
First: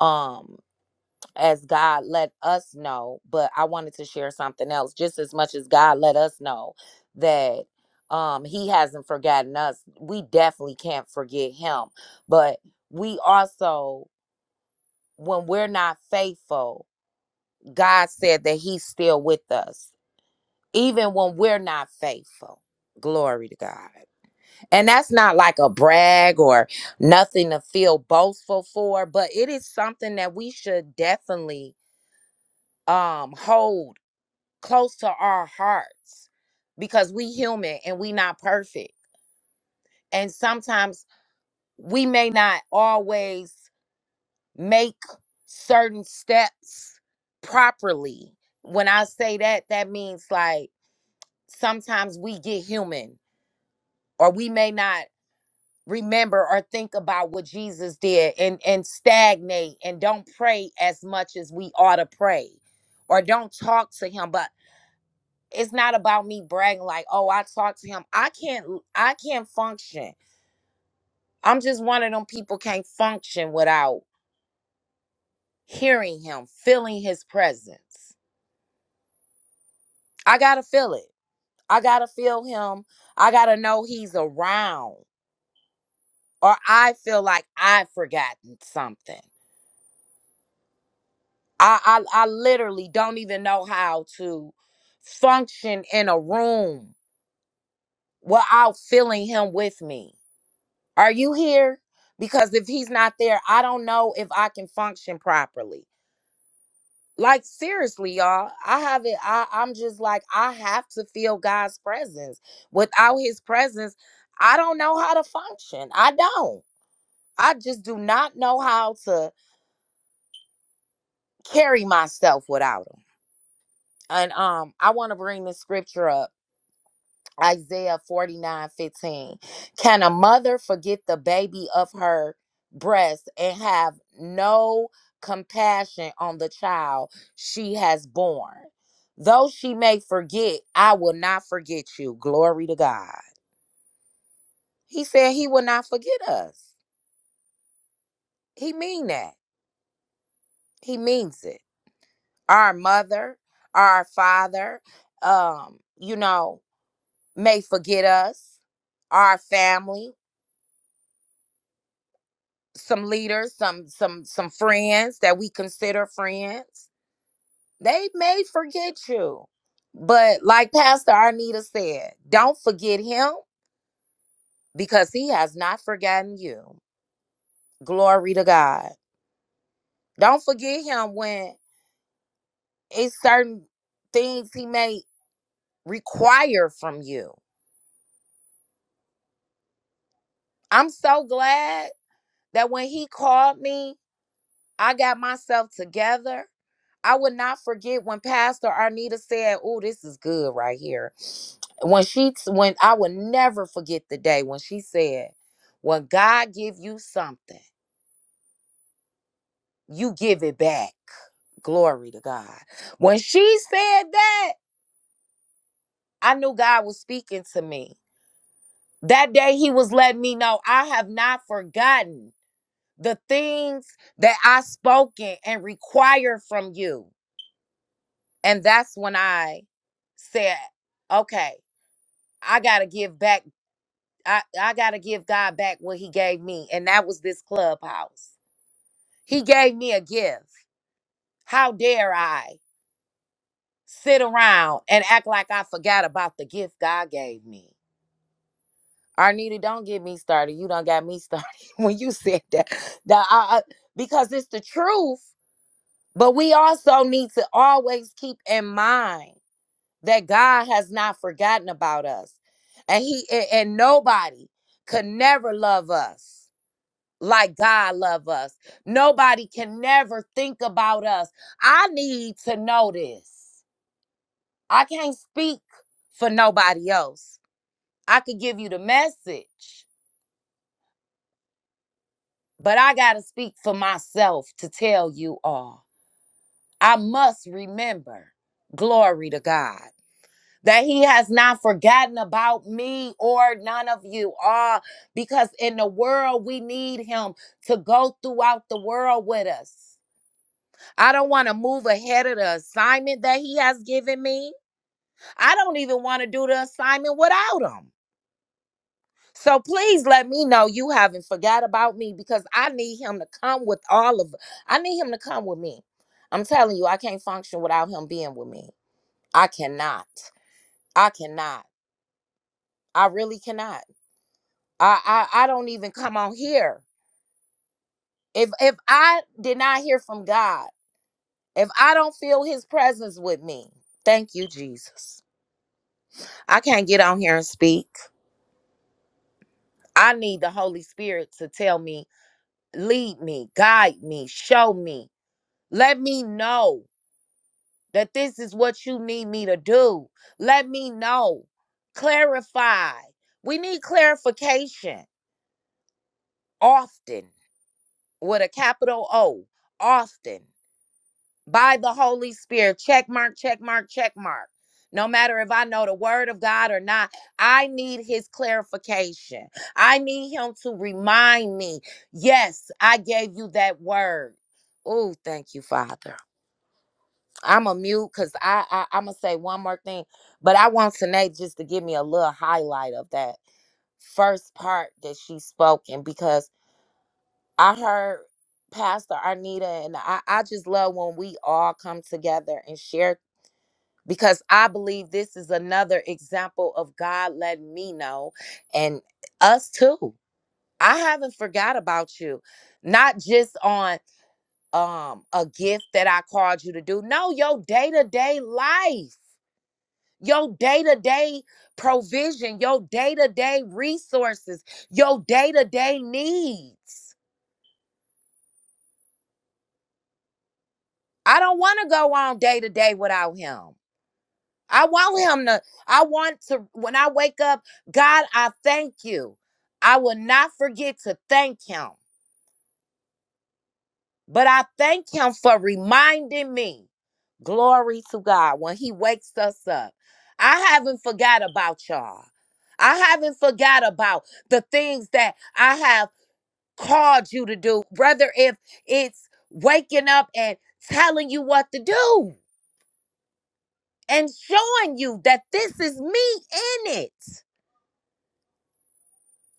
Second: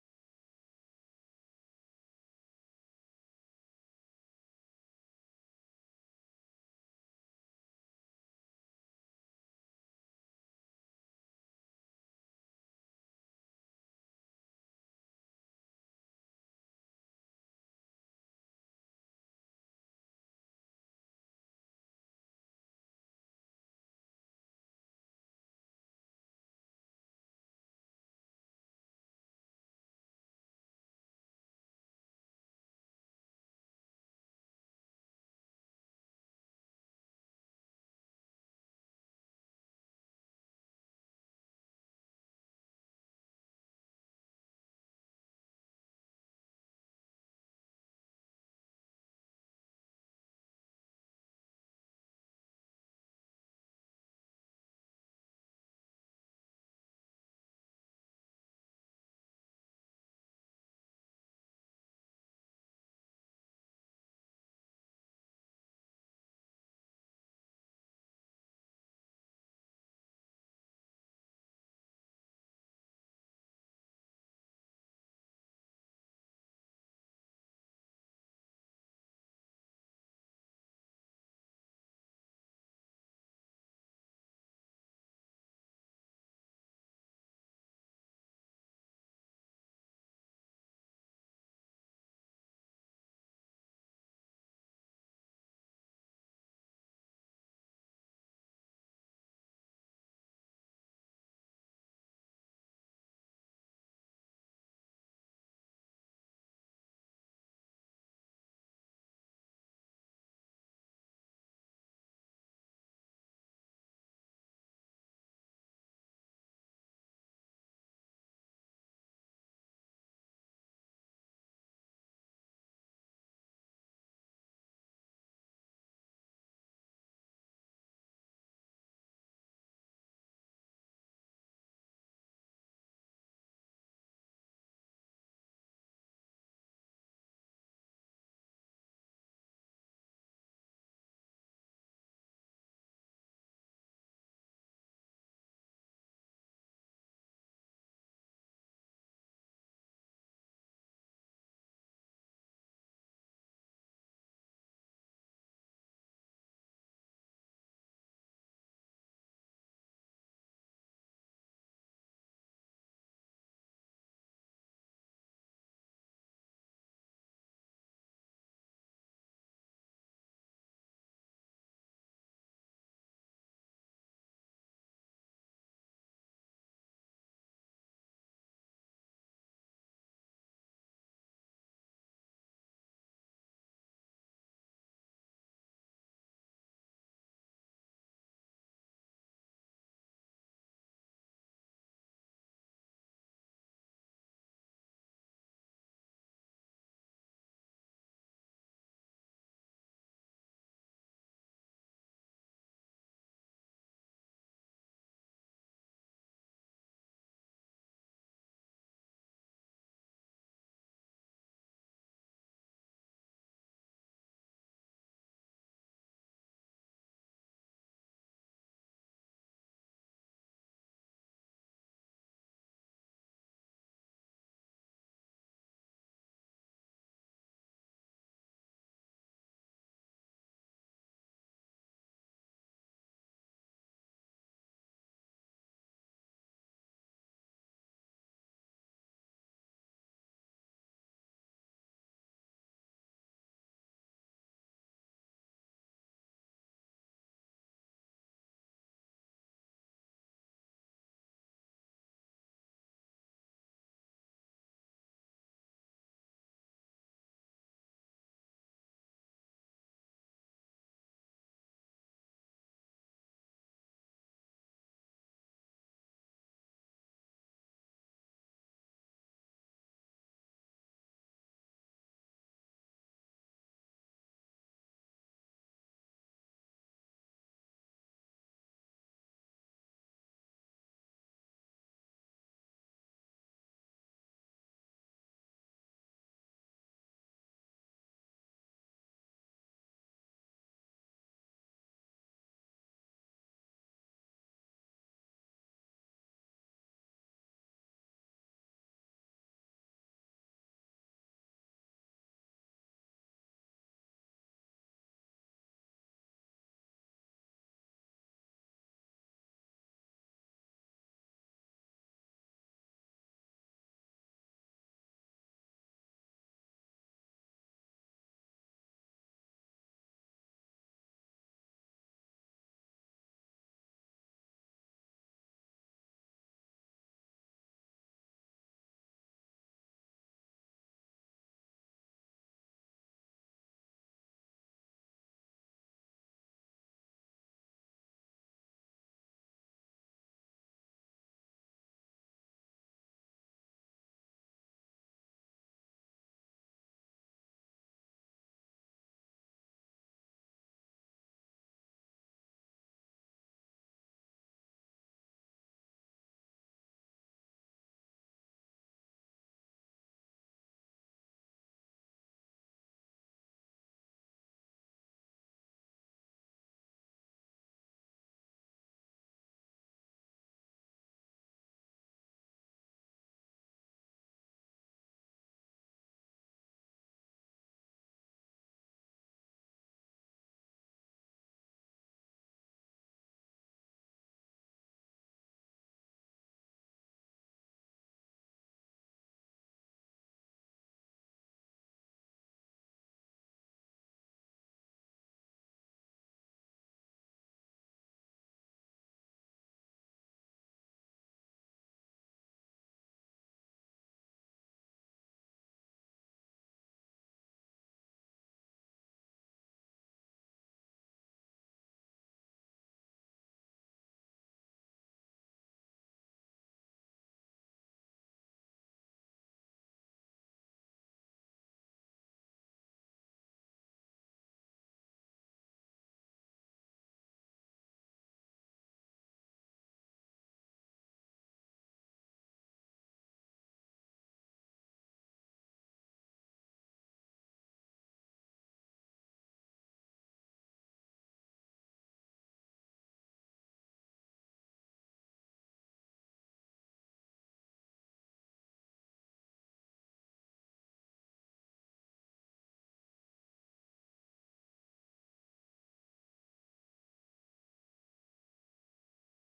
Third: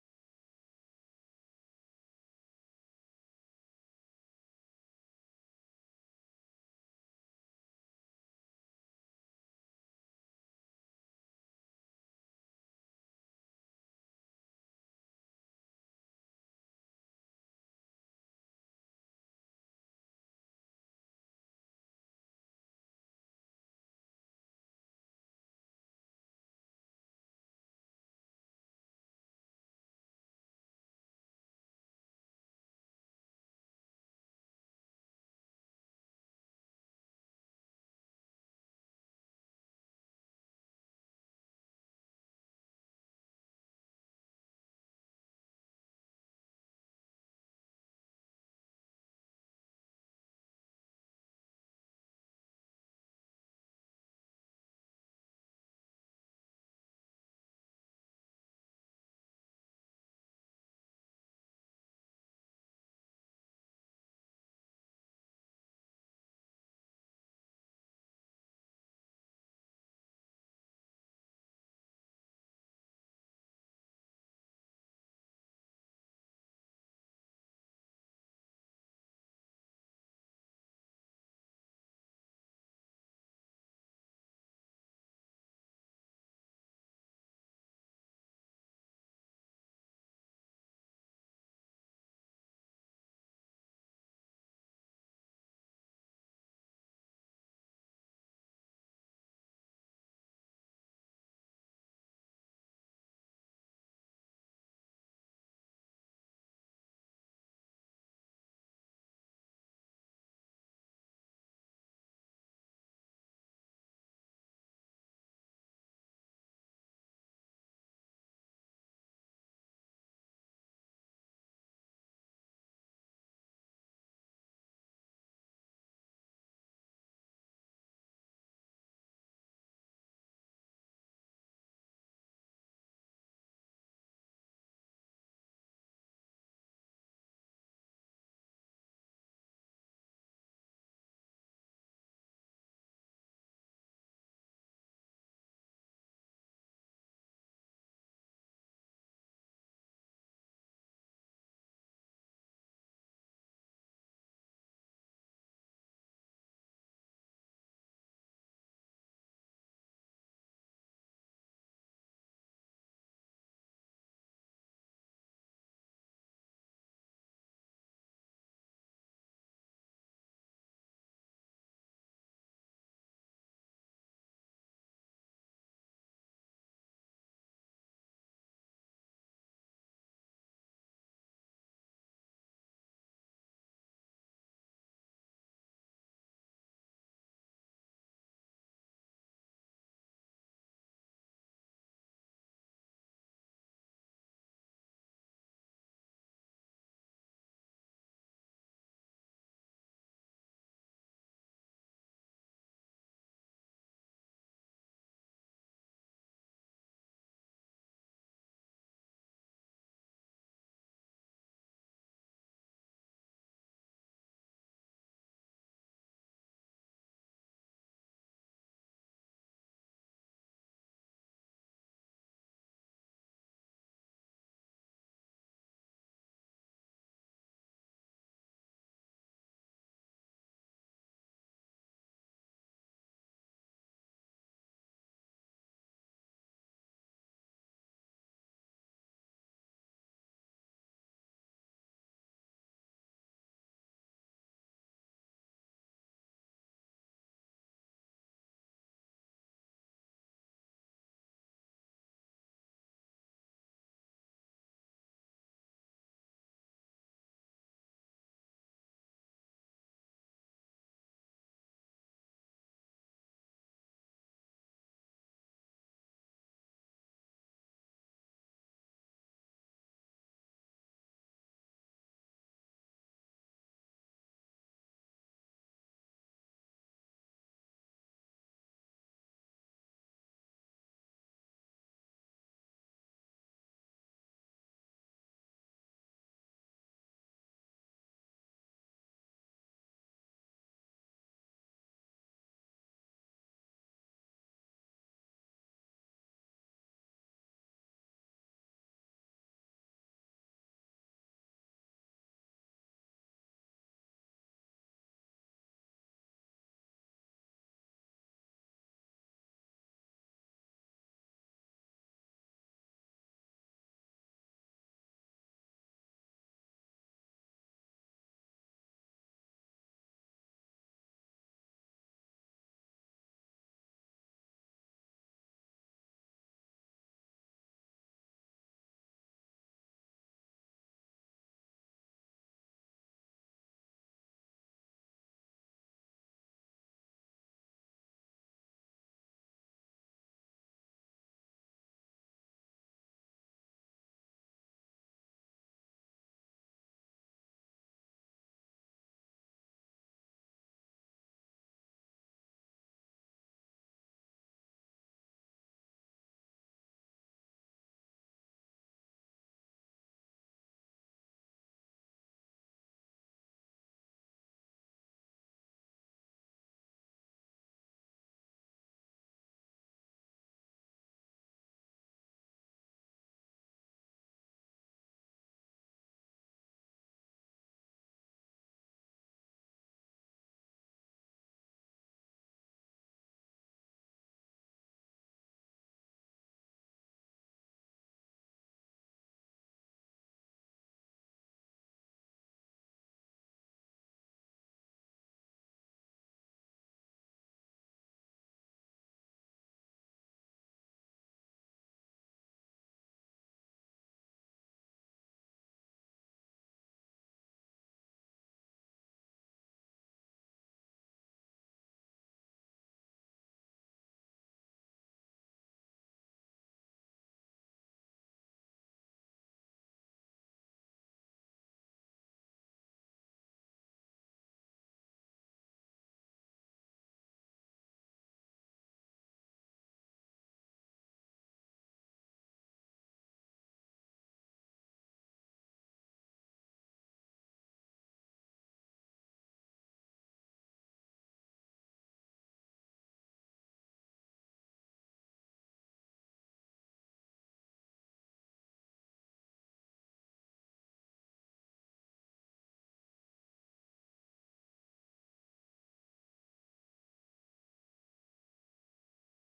Speaker 1: um as God let us know but I wanted to share something else just as much as God let us know that um he hasn't forgotten us we definitely can't forget him but we also when we're not faithful, God said that He's still with us, even when we're not faithful. Glory to God. And that's not like a brag or nothing to feel boastful for, but it is something that we should definitely um hold close to our hearts because we human and we not perfect. And sometimes we may not always make certain steps properly. When I say that, that means like sometimes we get human or we may not remember or think about what Jesus did and and stagnate and don't pray as much as we ought to pray or don't talk to him but it's not about me bragging like oh I talked to him I can't I can't function I'm just one of them people can't function without hearing him feeling his presence I gotta feel it. I gotta feel him. I gotta know he's around. Or I feel like I've forgotten something. I I, I literally don't even know how to function in a room without feeling him with me. Are you here? Because if he's not there, I don't know if I can function properly. like seriously y'all i haven't i i'm just like i have to feel god's presence without his presence i don't know how to function i don't i just do not know how to carry myself without him and um i want to bring this scripture up Isaiah 49 15. Can a mother forget the baby of her breast and have no compassion on the child she has born? Though she may forget, I will not forget you. Glory to God. He said he will not forget us. He mean that. He means it. Our mother, our father, um, you know, may forget us, our family. some leaders, some some some friends that we consider friends, they may forget you. But like Pastor Arnita said, don't forget him because he has not forgotten you. Glory to God. Don't forget him when it's certain things he may require from you. I'm so glad that when he called me, I got myself together I would not forget when Pastor Arnita said, "Oh, this is good right here." When she when I would never forget the day when she said, "When God give you something, you give it back." Glory to God. When she said that, I knew God was speaking to me. That day he was letting me know I have not forgotten the things that I spoken and required from you. And that's when I said, "Okay, I gotta give back. I, I gotta give God back what He gave me, and that was this clubhouse. He gave me a gift. How dare I sit around and act like I forgot about the gift God gave me? Arnita, don't get me started. You don't got me started when you said that. that I, I- because it's the truth. But we also need to always keep in mind that God has not forgotten about us, and He and and nobody could never love us like God love us. Nobody can never think about us. I need to know this. I can't speak for nobody else. I could give you the message, but I got to speak for myself to tell you all. I must remember, glory to God, that he has not forgotten about me or none of you all because in the world we need him to go throughout the world with us. I don't want to move ahead of the assignment that he has given me. I don't even want to do the assignment without him. So please let me know you haven't forgot about me because I need him to come with all of I need him to come with me. I'm telling you, I can't function without him being with me. I cannot. I cannot. I really cannot. I I, I don't even come on here. If if I did not hear from God, if I don't feel his presence with me, thank you, Jesus. I can't get on here and speak. I need the Holy Spirit to tell me, lead me, guide me, show me. Let me know that this is what you need me to do. Let me know. Clarify. We need clarification often with a capital O, often. by the Holy Spirit. Check mark, check mark, check mark. No matter if I know the word of God or not, I need his clarification. I need him to remind me, yes, I gave you that word. Oh, thank you, Father. I'm a mute because I, I I'm gonna say one more thing, but I want Tanae just to give me a little highlight of that first part that she spoke and because I heard Pastor Arnita and I, I just love when we all come together and share because I believe this is another example of God letting me know and us too. I haven't forgot about you. Not just on um a gift that I called you to do. No, your day-to-day life, your day-to-day provision, your day-to-day resources, your day-to-day needs. I don't want to go on day to day without him. I want him to, I want to, when I wake up, God, I thank you. I will not forget to thank him, but I thank him for reminding me. Glory to God when he wakes us up. I haven't forgot about y'all. I haven't forgot about the things that I have called you to do, whether if it's waking up and telling you what to do and showing you that this is me in it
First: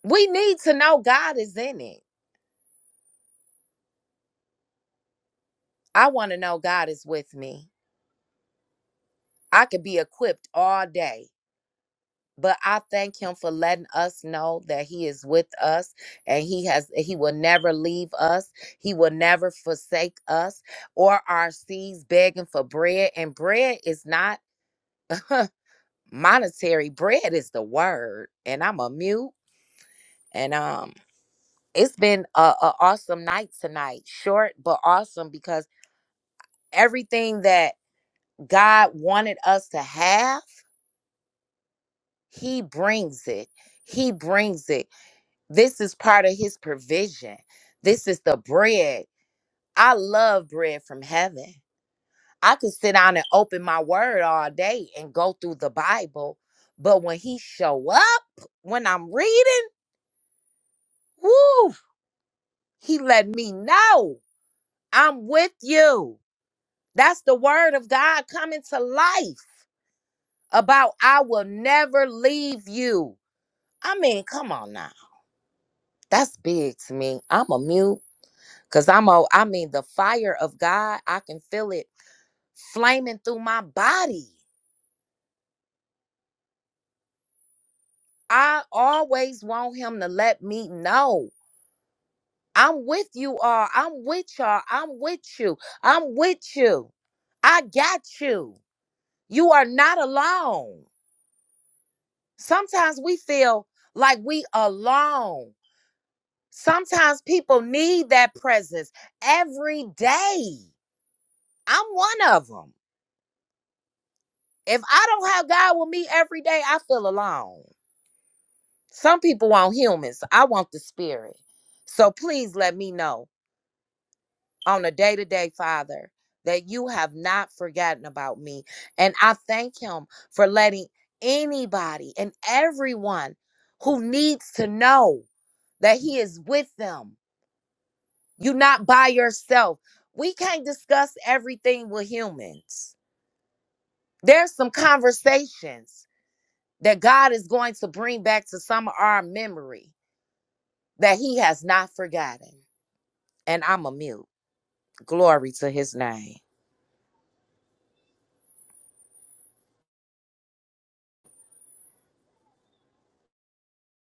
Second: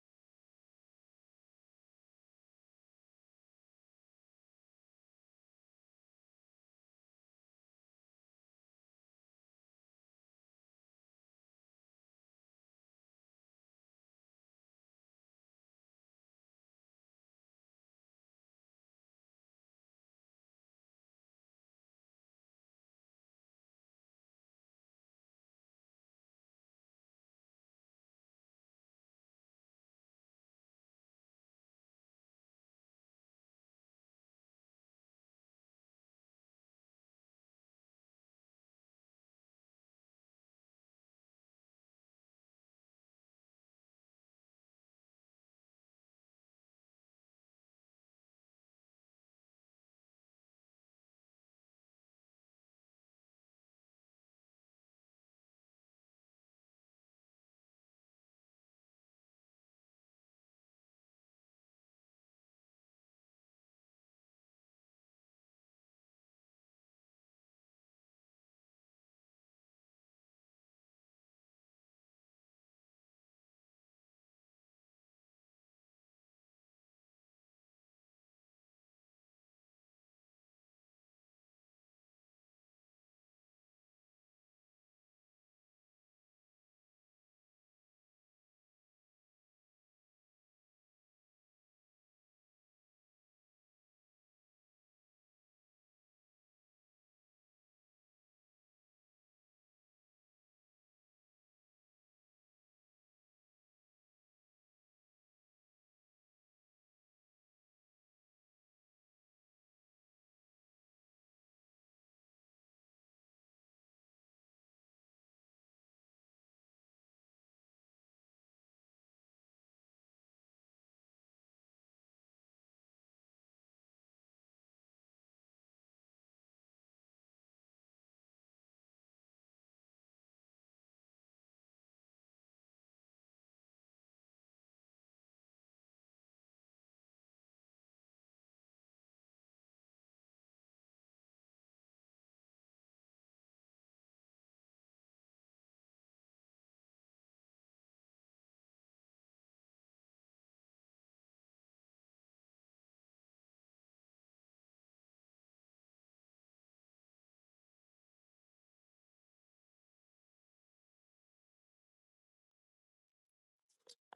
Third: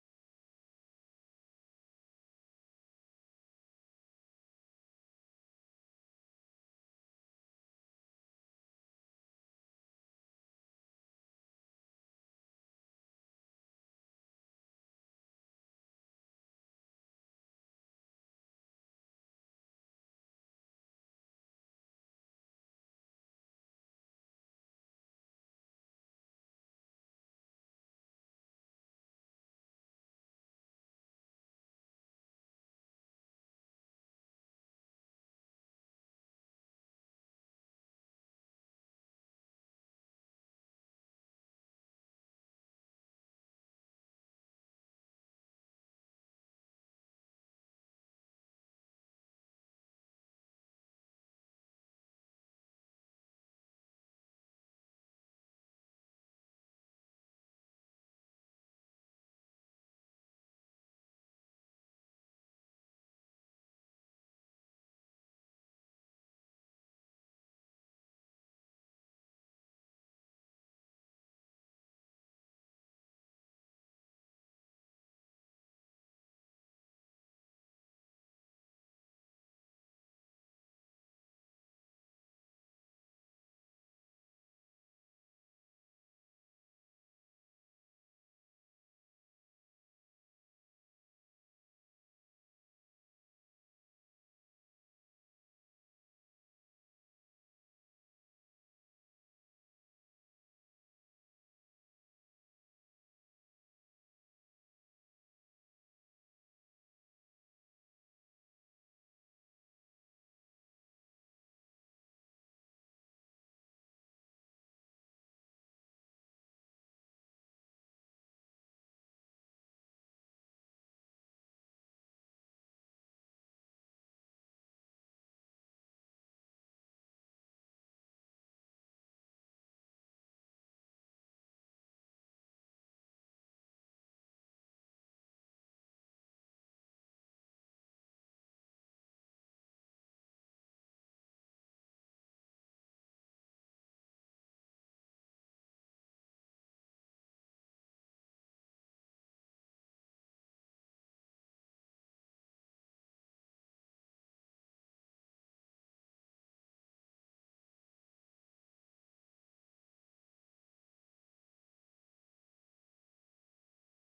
Speaker 1: We need to know God is in it. I want to know God is with me. I could be equipped all day, but I thank him for letting us know that he is with us and he has he will never leave us. He will never forsake us or our seeds begging for bread and bread is not monetary. Bread is the word. And I'm a mute and um it's been a, a awesome night tonight. Short but awesome because everything that God wanted us to have, He brings it. He brings it. This is part of His provision. This is the bread. I love bread from heaven. I could sit down and open my word all day and go through the Bible, but when He show up, when I'm reading, whoo, He let me know I'm with you. That's the word of God coming to life about I will never leave you. I mean, come on now. That's big to me. I'm a mute because I'm a, I mean, the fire of God, I can feel it flaming through my body. I always want Him to let me know. I'm with you all. I'm with y'all. I'm with you. I'm with you. I got you. You are not alone. Sometimes we feel like we alone. Sometimes people need that presence every day. I'm one of them. If I don't have God with me every day, I feel alone. Some people want humans. I want the spirit. So please let me know on a day to day, Father, that you have not forgotten about me. And I thank Him for letting anybody and everyone who needs to know that He is with them. You're not by yourself. We can't discuss everything with humans. There's some conversations that God is going to bring back to some of our memory that He has not forgotten. And I'm a mute. Glory to His name.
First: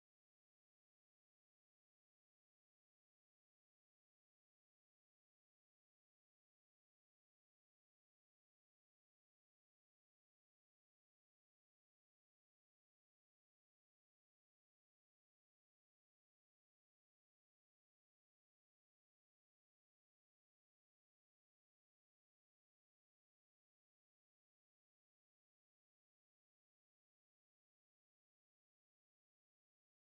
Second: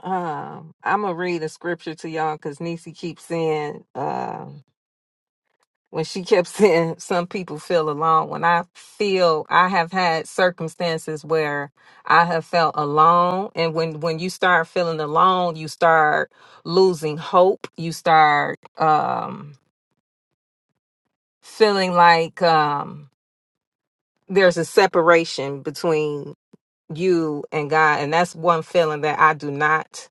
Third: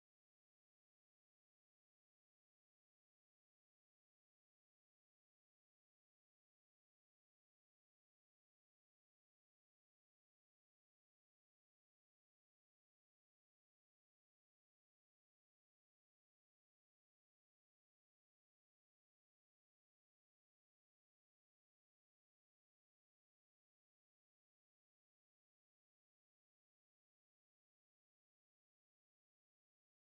Speaker 2: Um, I'm gonna read a scripture to y'all because Nisi keeps saying, um, when she kept saying, some people feel alone. When I feel I have had circumstances where I have felt alone, and when when you start feeling alone, you start losing hope. You start um feeling like um there's a separation between you and God and that's one feeling that I do not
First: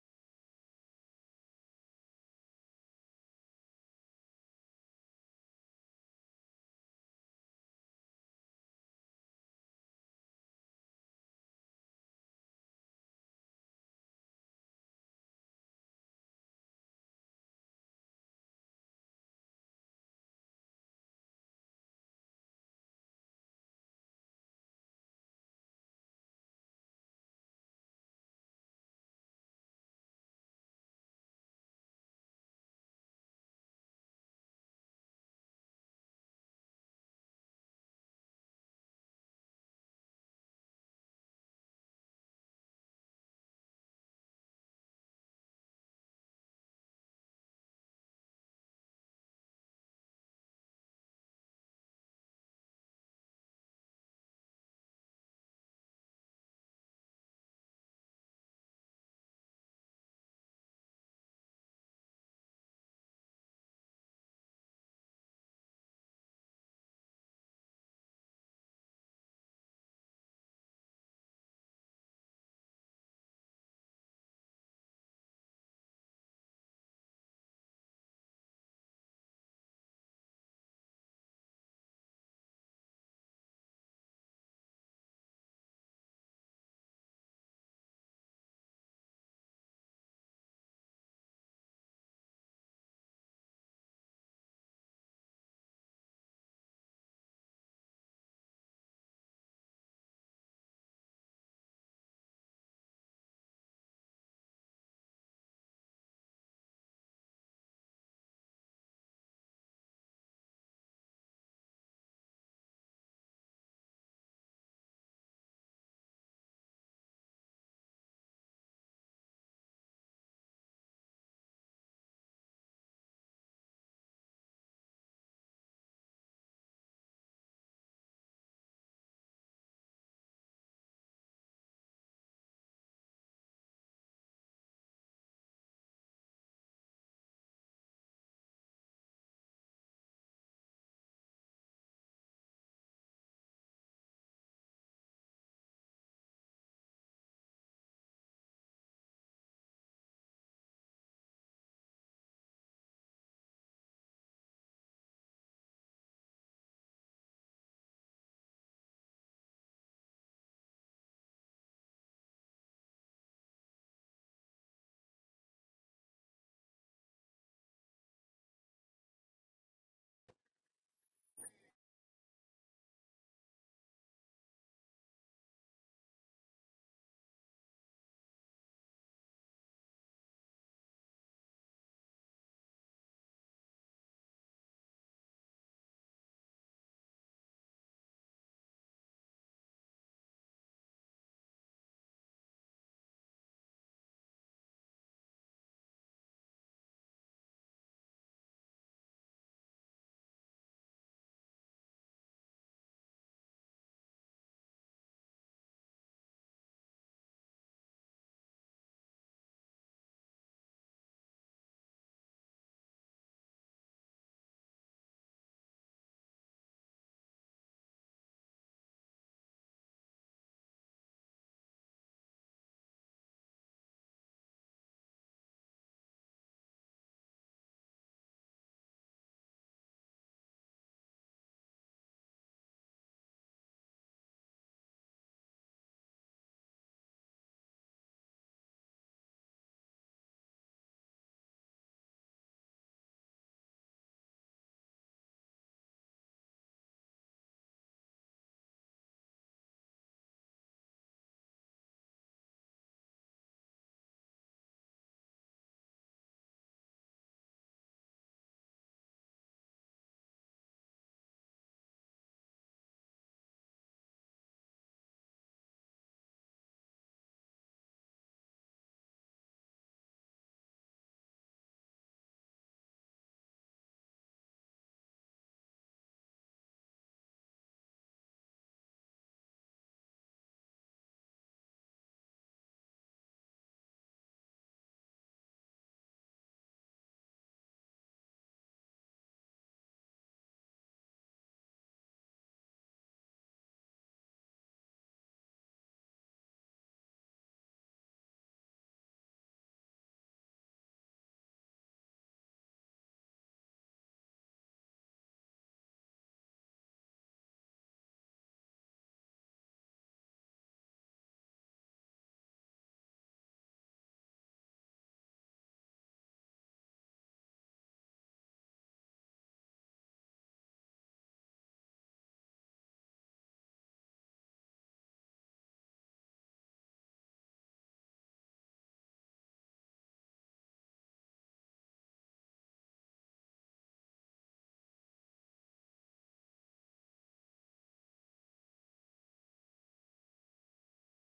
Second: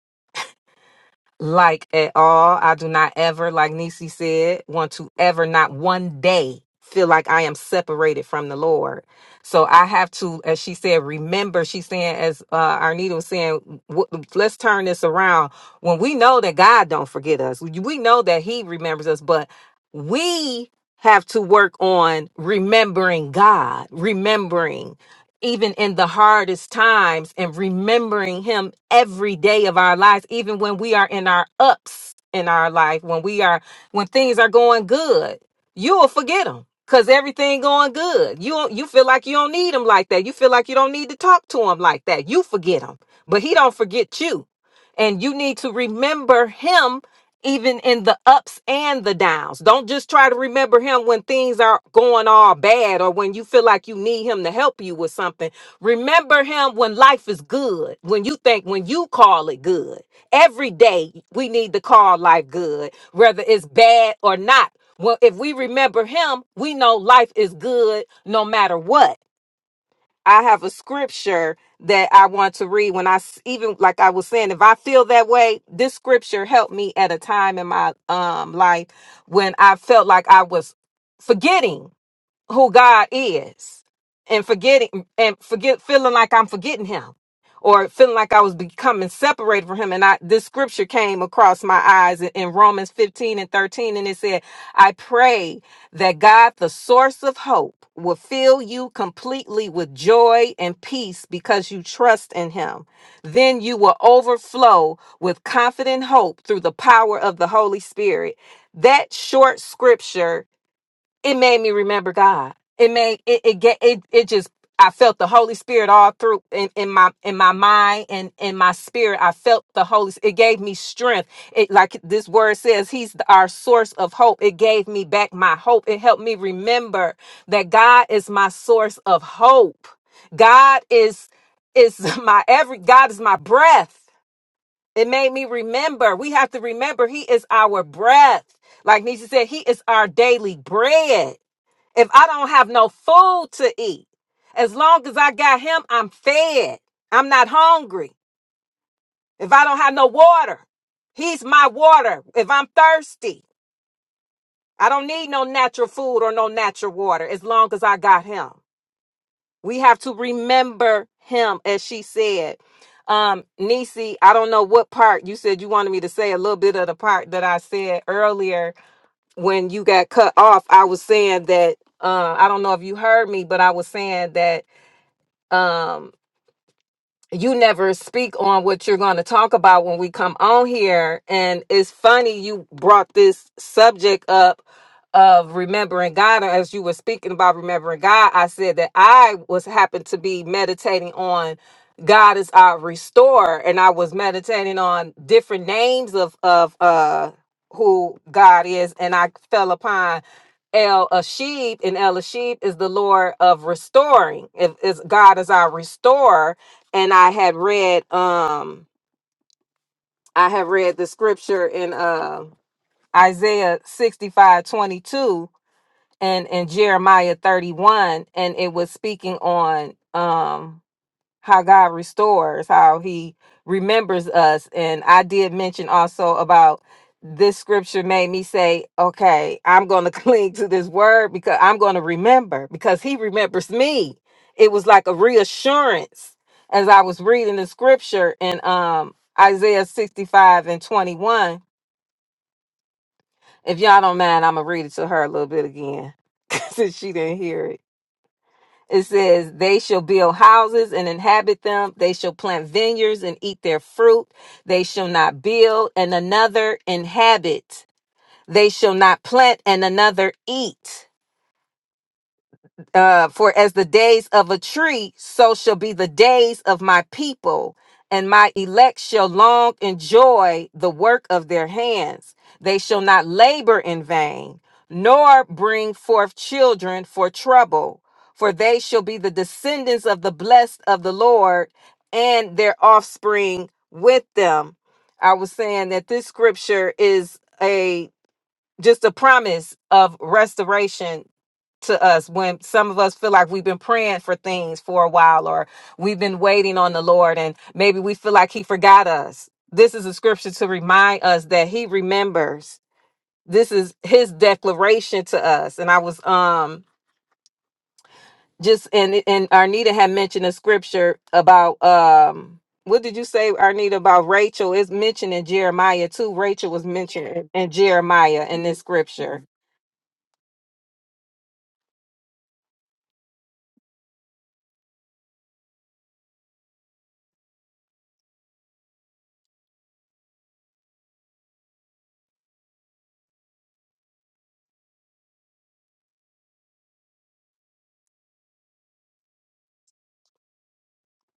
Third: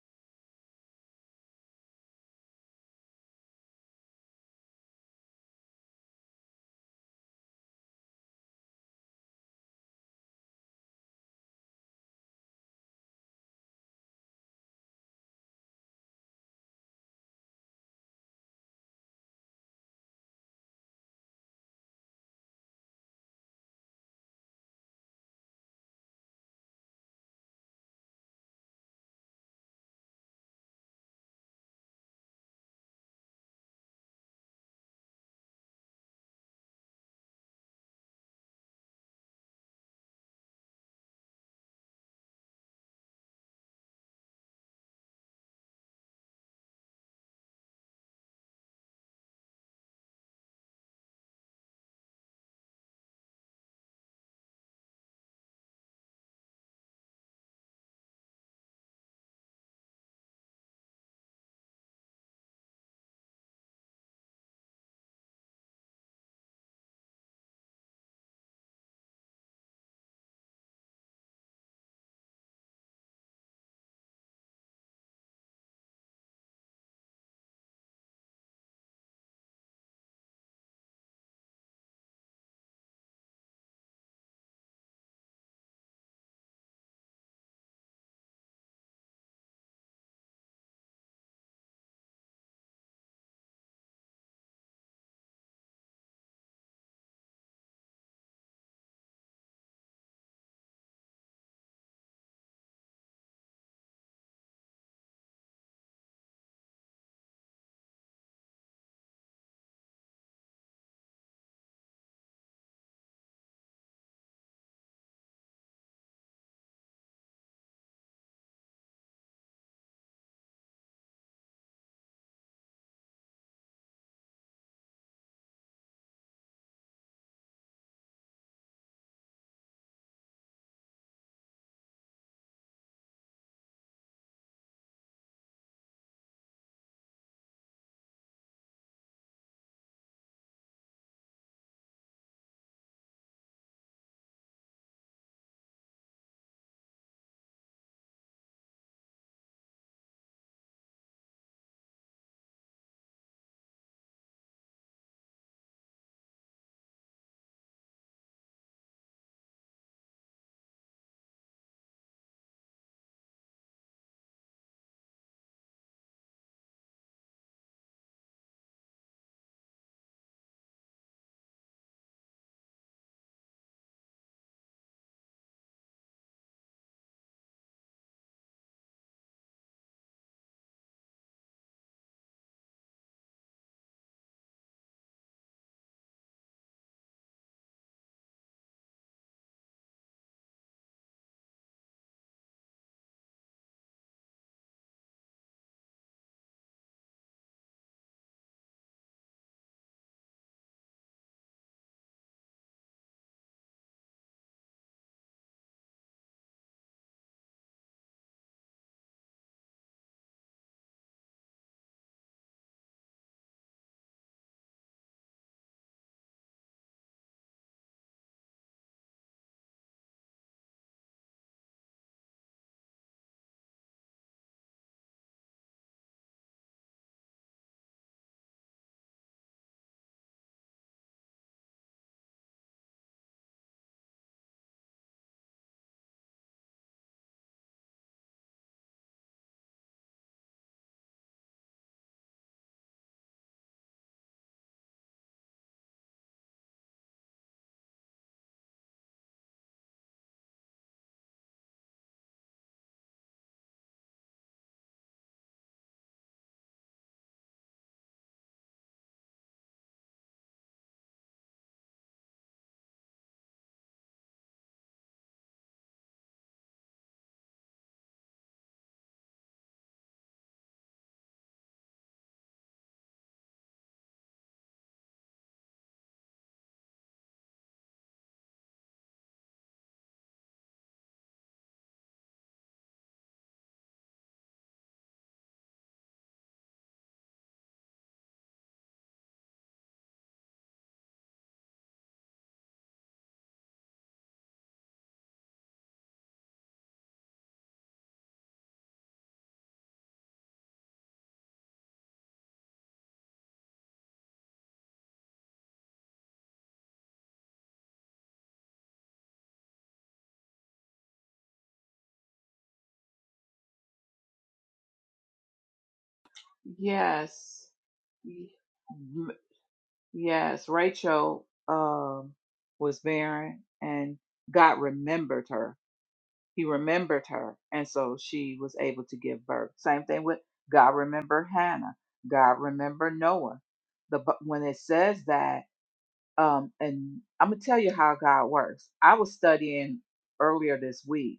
Speaker 2: like at all. I do not ever, like Nisi said, want to ever, not one day, feel like I am separated from the Lord. So I have to, as she said, remember. She's saying, as uh, Arnita was saying, w- let's turn this around. When we know that God don't forget us, we we know that He remembers us, but we have to work on remembering God, remembering even in the hardest times and remembering him every day of our lives even when we are in our ups in our life when we are when things are going good you'll forget him cuz everything going good you you feel like you don't need him like that you feel like you don't need to talk to him like that you forget him but he don't forget you and you need to remember him even in the ups and the downs. Don't just try to remember him when things are going all bad or when you feel like you need him to help you with something. Remember him when life is good, when you think, when you call it good. Every day we need to call life good, whether it's bad or not. Well, if we remember him, we know life is good no matter what. I have a scripture that I want to read when I s- even like I was saying if I feel that way this scripture helped me at a time in my um life when I felt like I was forgetting who God is and forgetting and forget feeling like I'm forgetting him or feeling like I was becoming separated from him and I this scripture came across my eyes in, in Romans 15 and 13 and it said I pray that God the source of hope will fill you completely with joy and peace because you trust in him then you will overflow with confident hope through the power of the Holy Spirit that short scripture it made me remember God. It made it it get it it just I felt the Holy Spirit all through in, in my in my mind and in my spirit. I felt the Holy. It gave me strength. It like this word says, He's the- our source of hope. It gave me back my hope. It helped me remember that God is my source of hope. God is is my every. God is my breath. It made me remember. We have to remember He is our breath. Like Nisha said, He is our daily bread. If I don't have no food to eat, as long as I got him, I'm fed. I'm not hungry. If I don't have no water, he's my water. If I'm thirsty, I don't need no natural food or no natural water as long as I got him. We have to remember him, as she said. Um, Nisi, I don't know what part you said you wanted me to say a little bit of the part that I said earlier when you got cut off. I was saying that uh, I don't know if you heard me, but I was saying that Um, you never speak on what you're going to talk about when we come on here and it's funny you brought this subject up of remembering God Or as you were speaking about remembering God I said that I was happened to be meditating on God is our restorer and I was meditating on different names of of uh who God is and I fell upon El Ashib, and El Ashib is the Lord of restoring. If is God is our restorer, and I had read um I have read the scripture in uh, Isaiah 65 22 and and Jeremiah 31 and it was speaking on um how God restores, how He remembers us. And I did mention also about this scripture made me say, okay, I'm going to cling to this word because I'm going to remember because He remembers me. It was like a reassurance as I was reading the scripture in um, Isaiah 65 and 21. If y'all don't mind, I'm going to read it to her a little bit again since she didn't hear it. It says, They shall build houses and inhabit them. They shall plant vineyards and eat their fruit. They shall not build and another inhabit. They shall not plant and another eat uh, for as the days of a tree, so shall be the days of my people, and my elect shall long enjoy the work of their hands. They shall not labor in vain, nor bring forth children for trouble, for they shall be the descendants of the blessed of the Lord, and their offspring with them. I was saying that this scripture is a just a promise of restoration to us when some of us feel like we've been praying for things for a while or we've been waiting on the Lord and maybe we feel like he forgot us. This is a scripture to remind us that he remembers. This is his declaration to us. And I was um just and and Arnita had mentioned a scripture about um what did you say, Arnita, about Rachel? It's mentioned in Jeremiah too. Rachel was mentioned in
Speaker 3: Yes.
Speaker 2: in Jeremiah in this
Speaker 3: M-
Speaker 2: scripture
Speaker 3: Yes, Rachel um, was barren and God remembered her. He remembered her, and so she was able to give birth. Same thing with God remembered Hannah. God remembered Noah. The bu- when it says that, um, and I'm gonna tell you how God works. I was studying earlier this week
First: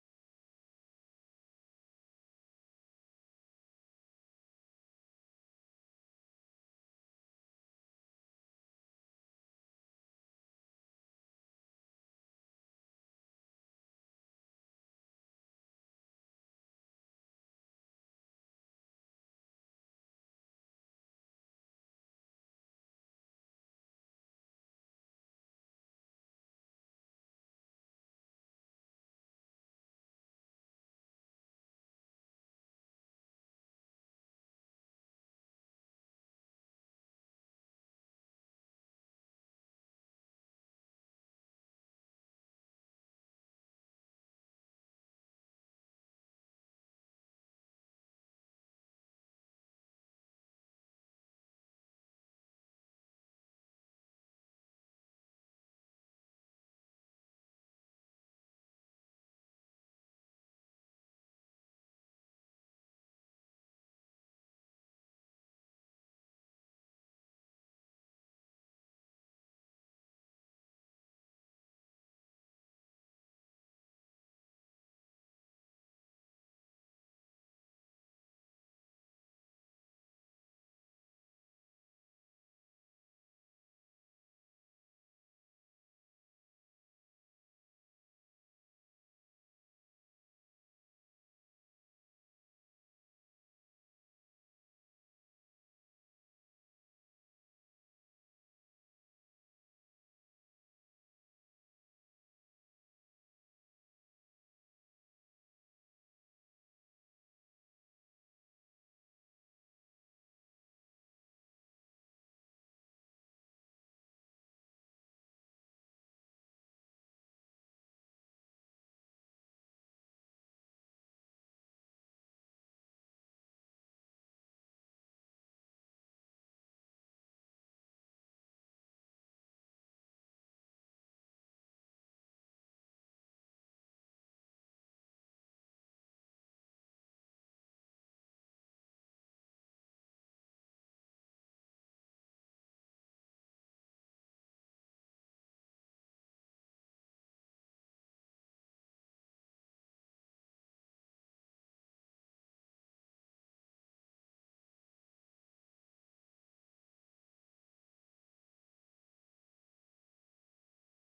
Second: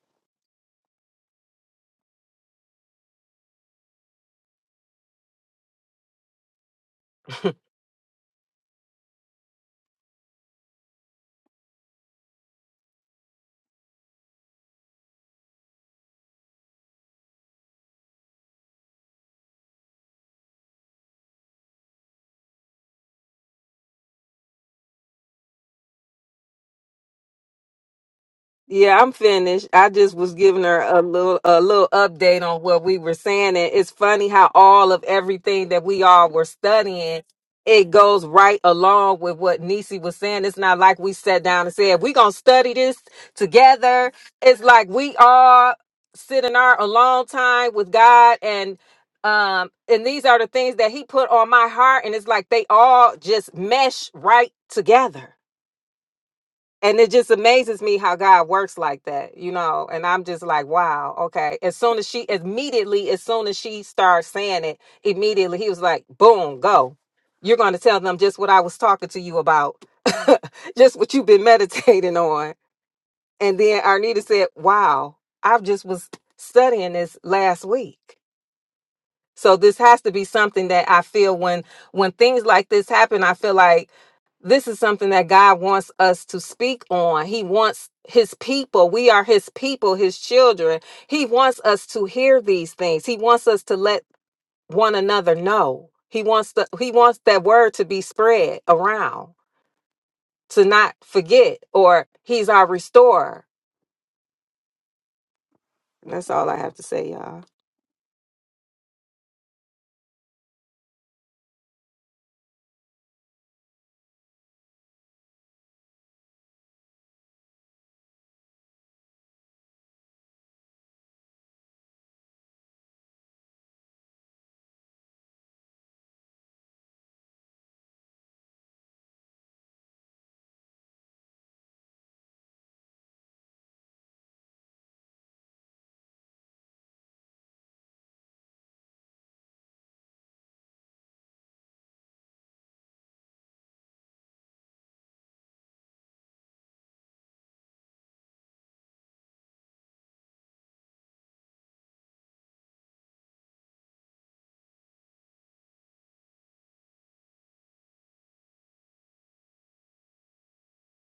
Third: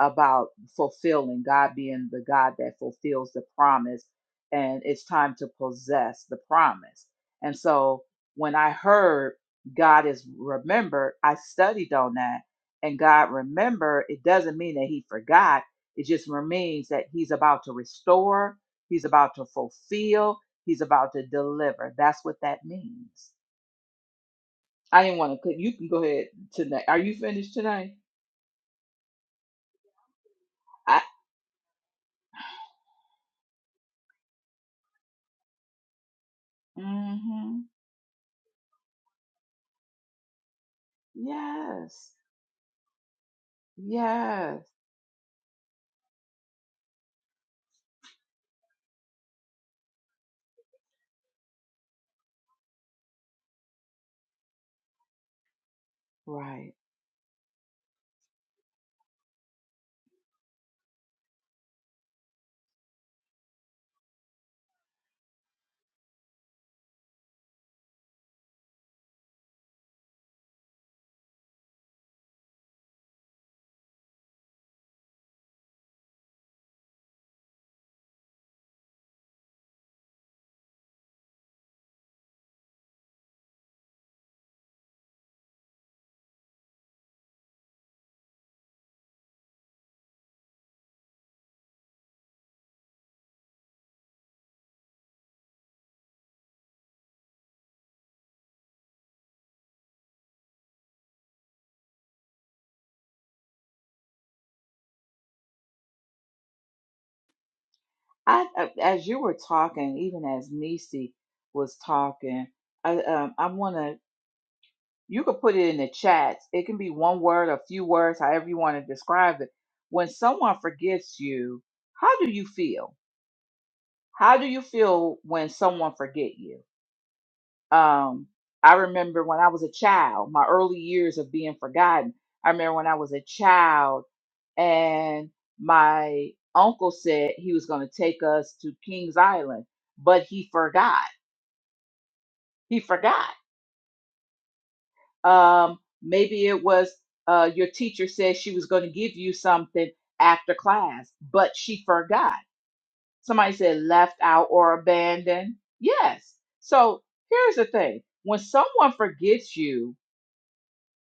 Speaker 3: about fulfilling, God being the God that fulfills the promise, and it's time to possess the promise. And so when I heard God is remembered, I studied on that. And God remember, it doesn't mean that he forgot. It just means that he's about to restore, he's about to fulfill, he's about to deliver. That's what that means. I didn't want to. You can go ahead tonight. Are you finished tonight?
Speaker 2: Yeah, I'm finished. I just was giving her
Speaker 3: I.
Speaker 2: a little a little update on what we were saying. And it's funny how all of everything that we all were studying,
Speaker 3: hmm
Speaker 2: it goes right along with what Nisi was saying. It's not like we sat down and said,
Speaker 3: Yes.
Speaker 2: We're gonna study this together.
Speaker 3: Yes,
Speaker 2: It's like we all sit in our alone time with God and um and these are the things that he put on my heart and it's like they all just mesh right together
Speaker 3: right.
Speaker 2: and it just amazes me how God works like that, you know. And I'm just like, wow, okay. As soon as she, immediately, as soon as she starts saying it, immediately he was like, boom, go. You're going to tell them just what I was talking to you about, just what you've been meditating on. And then Arnita said, wow, I just was studying this last week. So this has to be something that I feel when when things like this happen, I feel like this is something that God wants us to speak on. He wants his people, we are his people, his children. He wants us to hear these things. He wants us to let one another know. He wants the he wants that word to be spread around, to not forget or he's our restorer. And that's all I have to say, y'all.
Speaker 3: I, I as you were talking, even as Nisi was talking, I um I want to you could put it in the chats. It can be one word, a few words, however you want to describe it. When someone forgets you, how do you feel? How do you feel when someone forget you? Um, I remember when I was a child, my early years of being forgotten. I remember when I was a child and my uncle said he was going to take us to Kings Island, but he forgot. He forgot. Um, maybe it was uh, your teacher said she was going to give you something after class, but she forgot. Somebody said left out or abandoned. Yes. So here's the thing when someone forgets you,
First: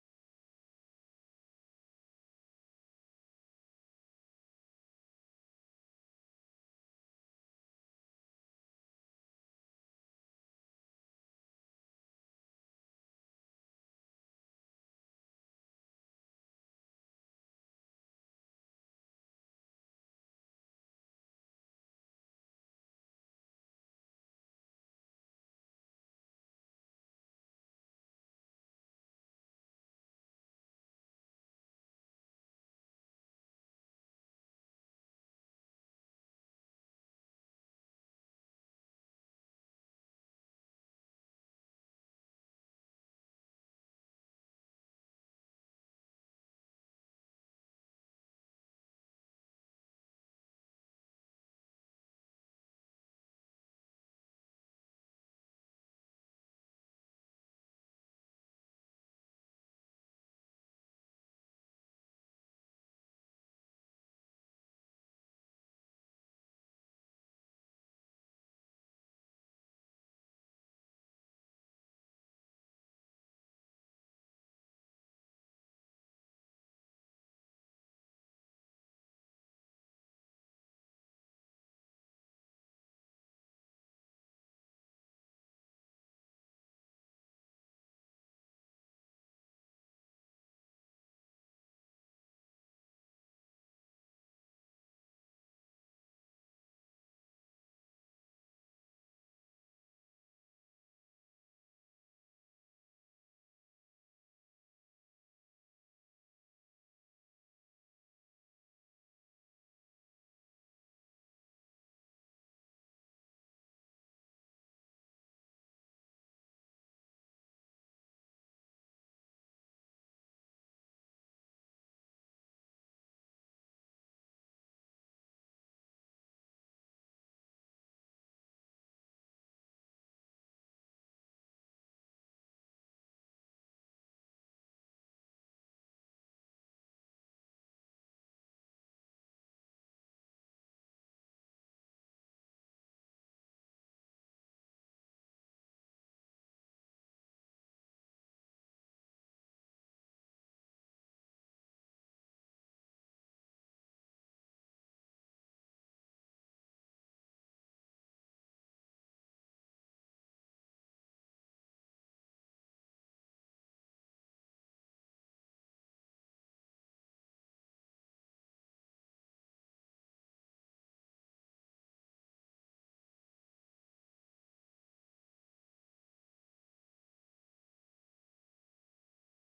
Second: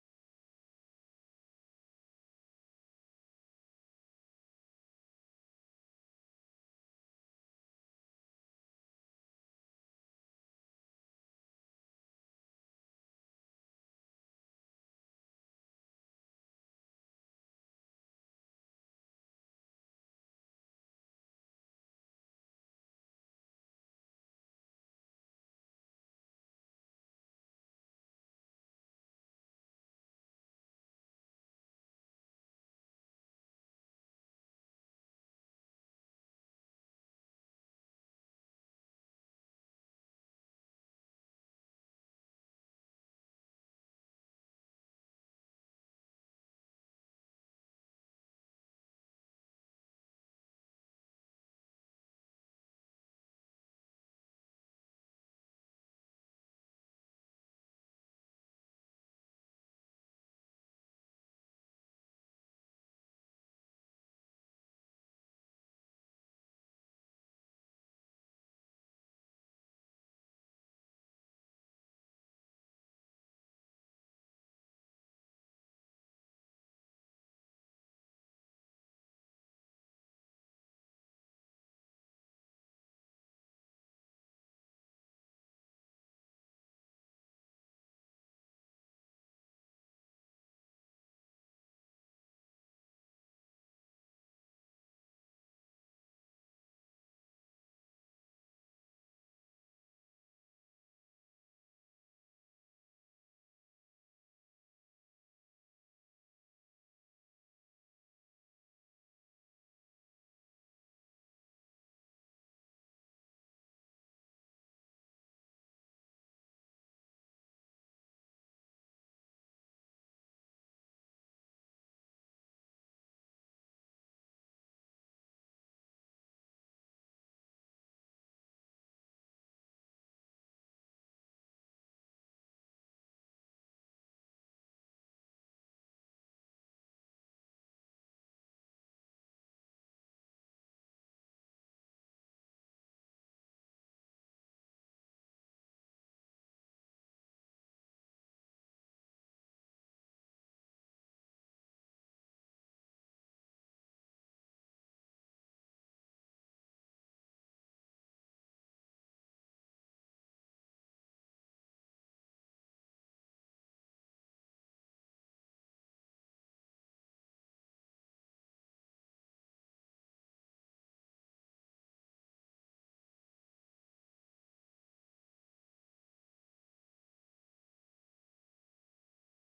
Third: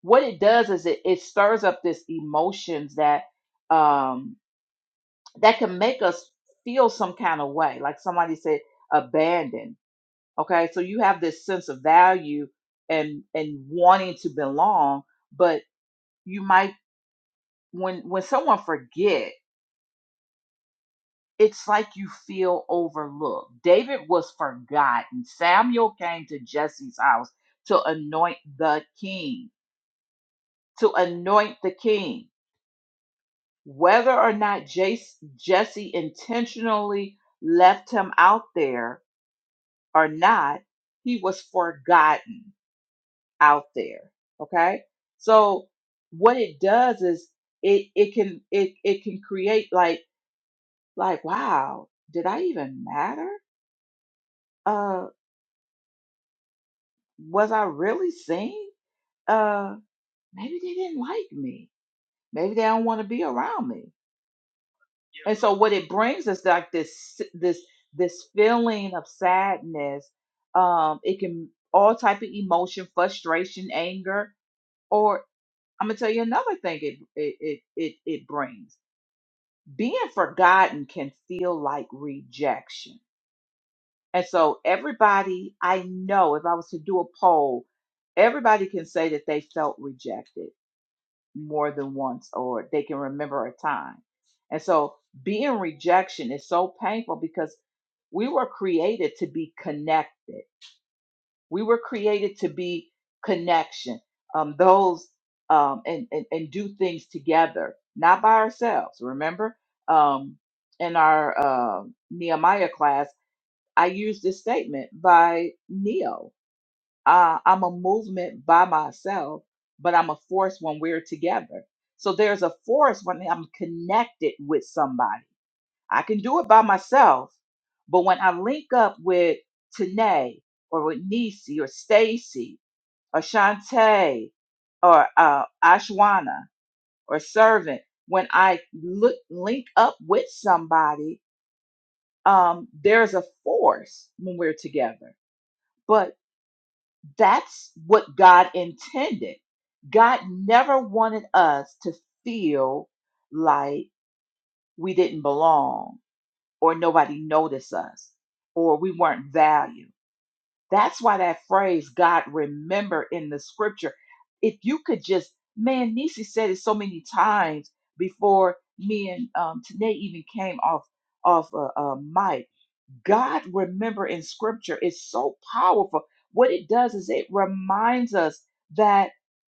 Speaker 3: what it does is it, it stirs up this emotions that um that can make us feel some kind of way like somebody said abandoned okay so you have this sense of value and and wanting to belong but you might when when someone forget it's like you feel overlooked david was forgotten samuel came to jesse's house to anoint the king to anoint the king Whether or not Jace, Jesse intentionally left him out there or not, he was forgotten out there. Okay? So what it does is it it can it it can create like like wow, did I even matter? Uh was I really seen? Uh maybe they didn't like me. Maybe they don't want to be around me. And so what it brings is like this this this feeling of sadness. Um, it can all type of emotion, frustration, anger, or I'm gonna tell you another thing it it it it, it brings. Being forgotten can feel like rejection. And so everybody I know, if I was to do a poll, everybody can say that they felt rejected more than once or they can remember a time. And so being rejection is so painful because we were created to be connected. We were created to be connection. Um, those um, and, and and do things together, not by ourselves. Remember, um, in our um Nehemiah class, I used this statement by Neo uh, I'm a movement by myself, but I'm a force when we're together. So there's a force when I'm connected with somebody. I can do it by myself, but when I link up with Tanae or with Nisi or Stacy or Shantae or uh, Ashwana or Servant, when I look, link up with somebody, um, there's a force when we're together. But That's what God intended. God never wanted us to feel like we didn't belong or nobody noticed us or we weren't valued. That's why that phrase, God remember in the scripture, if you could just, man, Nisi said it so many times before me and um, Tanae even came off off a, a mic God remember in scripture is so powerful. What it does is it reminds us that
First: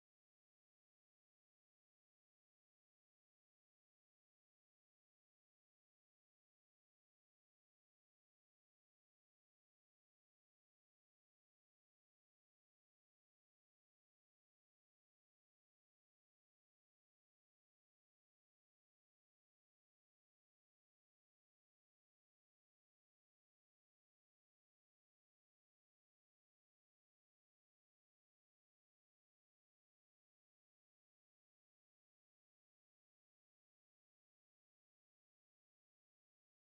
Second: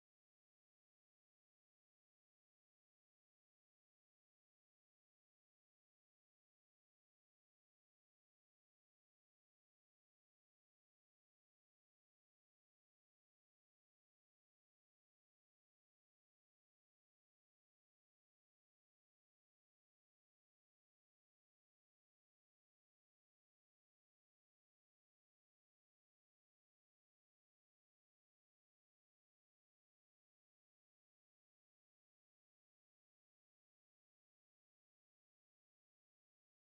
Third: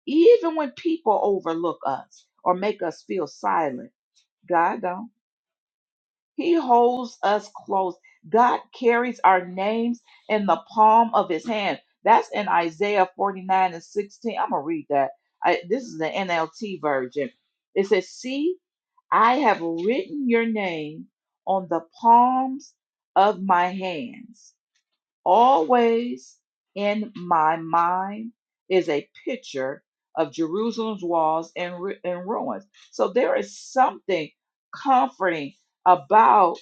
Speaker 3: even when people overlook us or make us feel silent, God don't. He holds us close. God carries our names in the palm of his hand. That's in Isaiah 49 and 16. I'm going to read that. I, this is the NLT version. It says, See, I have written your name on the palms of my hands. Always in my mind is a picture of Jerusalem's walls and, ru- and ruins. So there is something comforting about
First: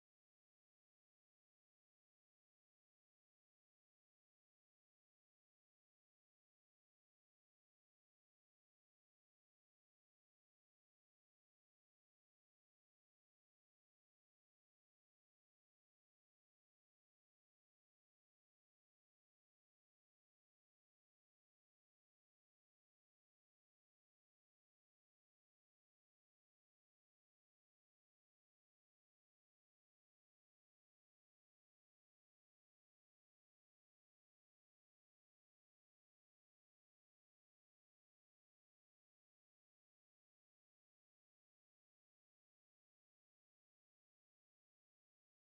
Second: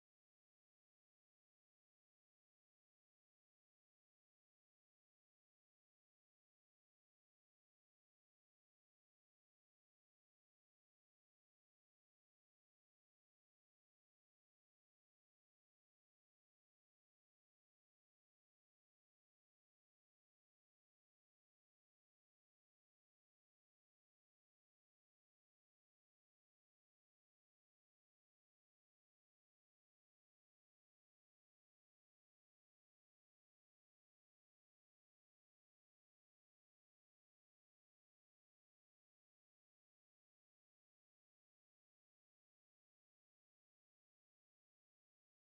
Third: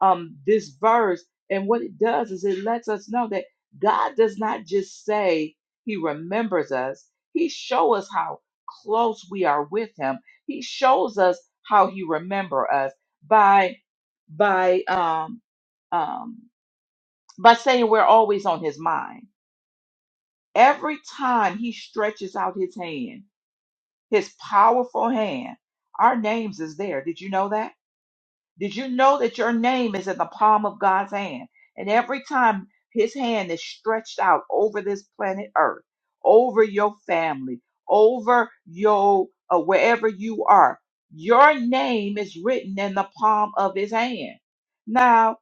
Speaker 3: um, this verse. And what it does is it lets us know that God does not just say he remembers us, he shows us how close we are with him. He shows us how he remembers us by by um, um, by saying we're always on his mind. Every time he stretches out his hand, his powerful hand, our names is there. Did you know that? Did you know that your name is in the palm of God's hand? And every time his hand is stretched out over this planet Earth, over your family, over your uh, wherever you are, your name is written in the palm of his hand. Now,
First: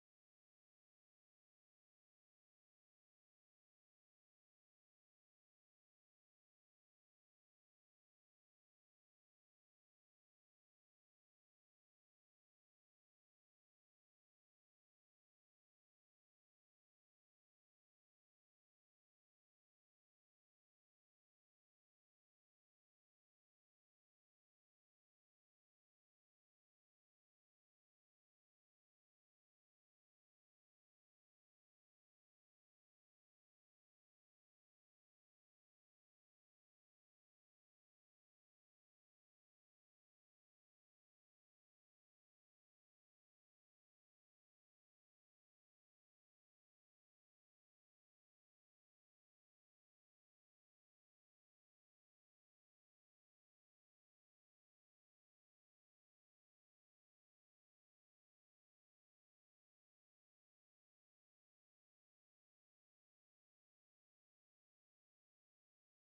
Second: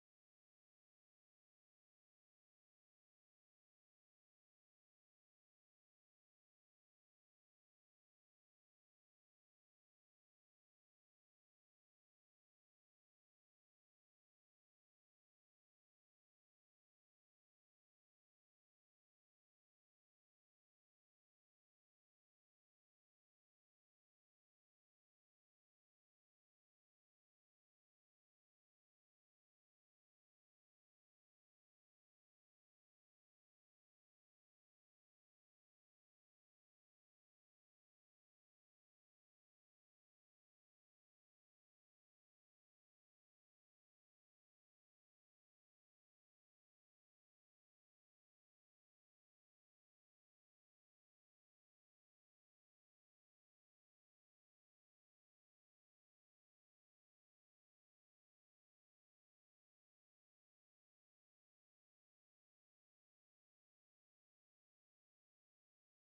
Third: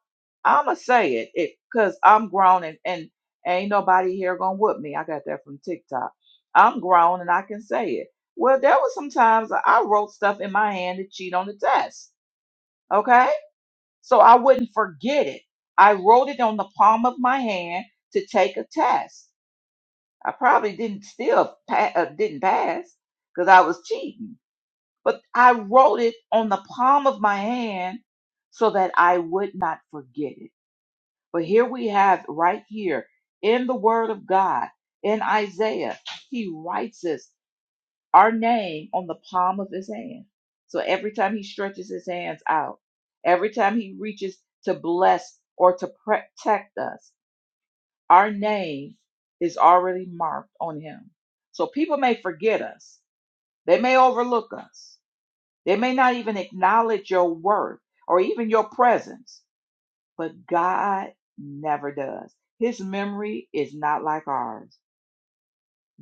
Speaker 3: I'm going to say it because I'm grown and, and ain't nobody here going to whoop me. I got that from TikTok. I'm grown and I can say it. Well, there was some times I wrote stuff in my hand to cheat on the test. Okay so I wouldn't forget it. I wrote it on the palm of my hand to take a test. I probably didn't still pa- uh, didn't pass because I was cheating, but I wrote it on the palm of my hand so that I would not forget it. But here we have right here in the Word of God in Isaiah, He writes this our name on the palm of his hand. So every time he stretches his hands out, every time he reaches to bless or to protect us, our name is already marked on him. So people may forget us, they may overlook us, they may not even acknowledge your worth or even your presence, but God never does. His memory is not like ours.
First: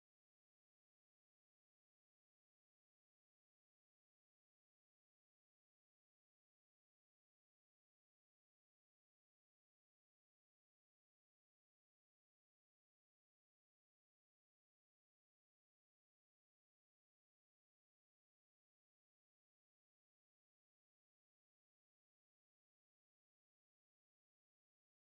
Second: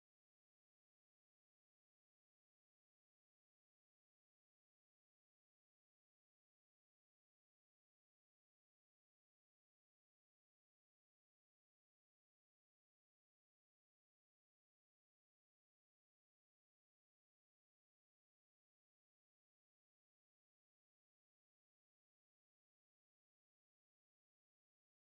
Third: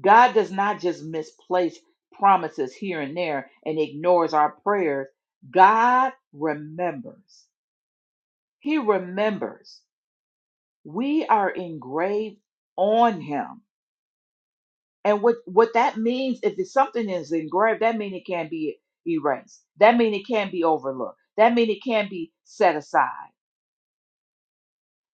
Speaker 3: God does not just misplace promises here and there and ignores our prayers. God remembers. He remembers. We are engraved on him. And what, what that means, if it's something is engraved, that means it can't be erased. That means it can't be overlooked. That means it can't be set aside.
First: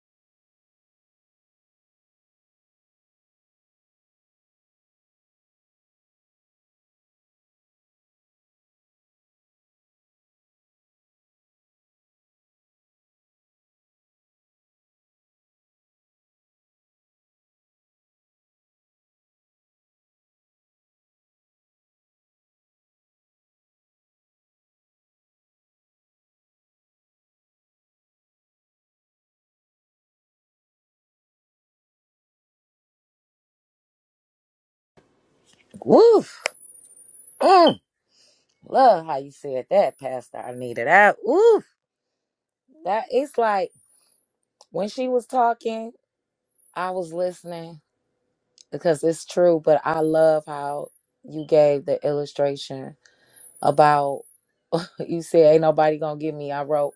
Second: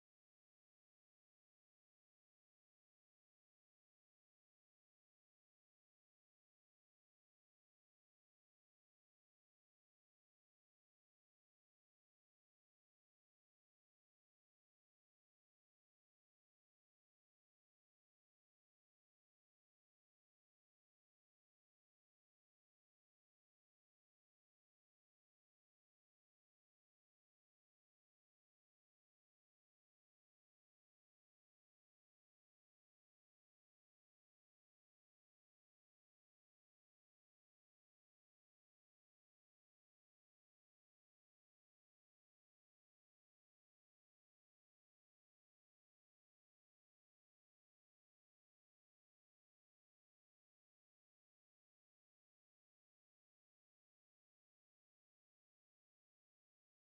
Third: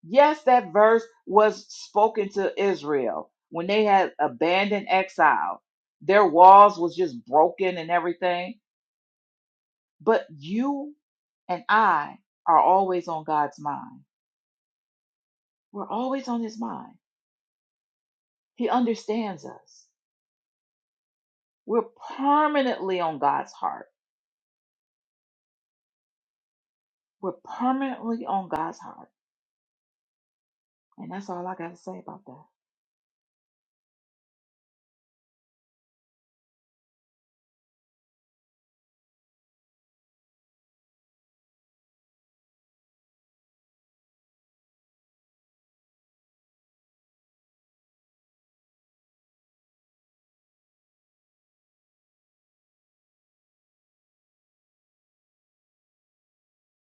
Speaker 3: Yes, that verse was spoken to Israel when they had abandoned exile. Their walls was just broken and everything But you and I are always on God's mind. We're always on His mind. He understands us. We're permanently on God's heart. We're permanently on God's heart. And that's all I got to say about that.
Speaker 1: Woof. Mm. Love how you said that, Pastor. I needed that. Oof. That it's like when she was talking, I was listening because it's true. But I love how you gave the illustration about. You said ain't nobody gonna get me. I wrote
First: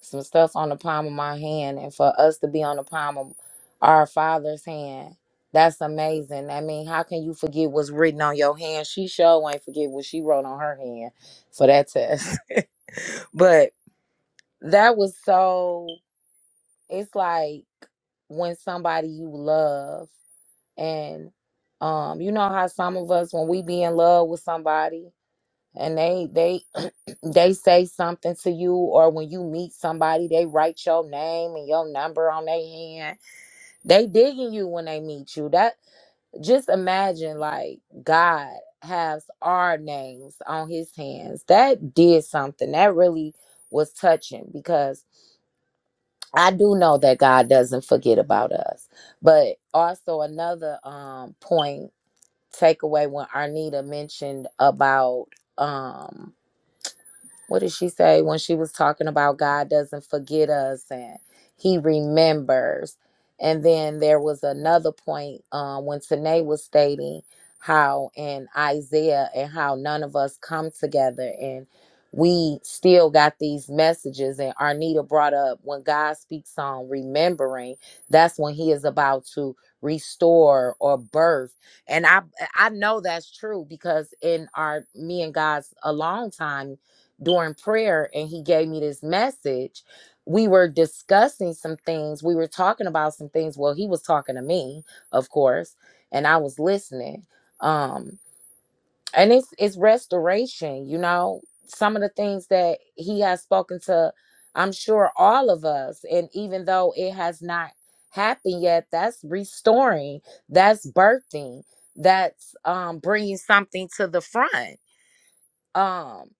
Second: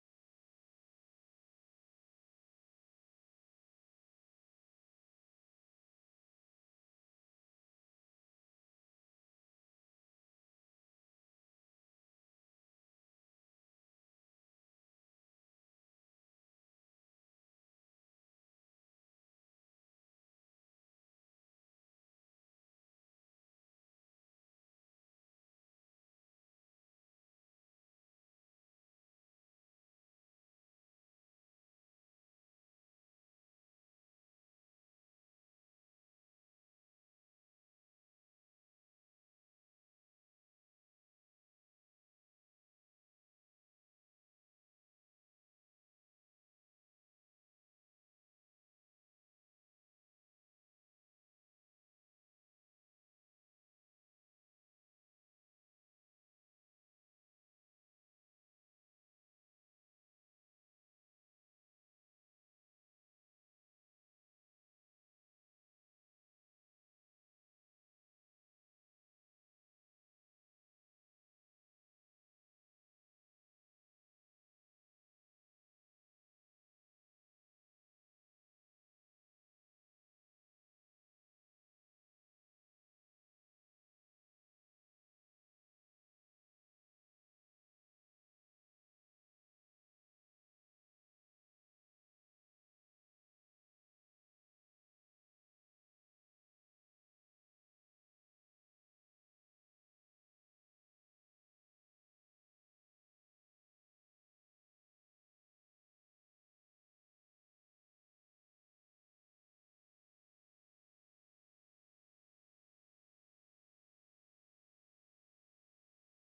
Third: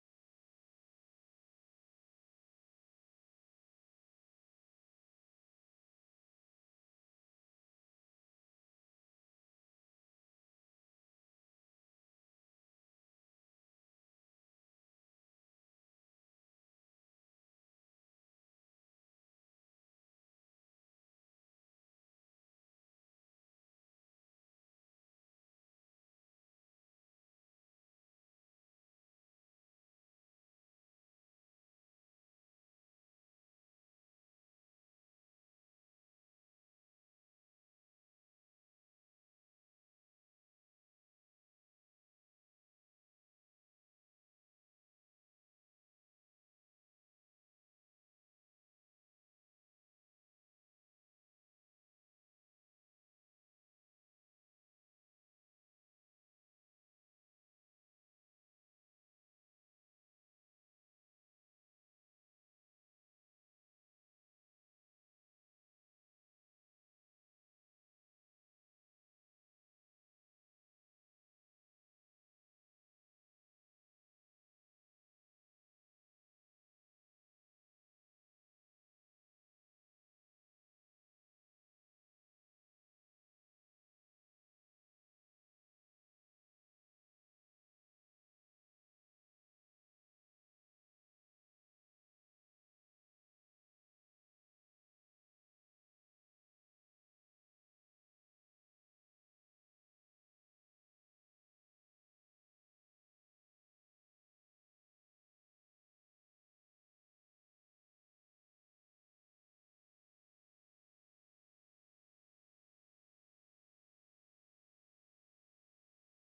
Speaker 1: some stuff on the palm of my hand, and for us to be on the palm of our Father's hand, that's amazing. I mean, how can you forget what's written on your hand? She sure ain't forget what she wrote on her hand for that test. But that was so. It's like when somebody you love and um you know how some of us when we be in love with somebody and they they they say something to you or when you meet somebody they write your name and your number on their hand they digging you when they meet you that just imagine like god has our names on his hands that did something that really was touching because i do know that god doesn't forget about us but also another um point takeaway when arnita mentioned about um. what did she say when she was talking about God doesn't forget us and He remembers? And then there was another point um, when Tanae was stating how in Isaiah and how none of us come together and we still got these messages. And Arnita brought up when God speaks on remembering, that's when He is about to restore or birth. And I I know that's true because in our me and God's a long time during prayer and he gave me this message. We were discussing some things. We were talking about some things. Well, he was talking to me, of course, and I was listening. Um, and it's it's restoration, you know, some of the things that he has spoken to, I'm sure all of us. And even though it has not happened yet, that's restoring, that's birthing, that's um bringing something to the front. Um,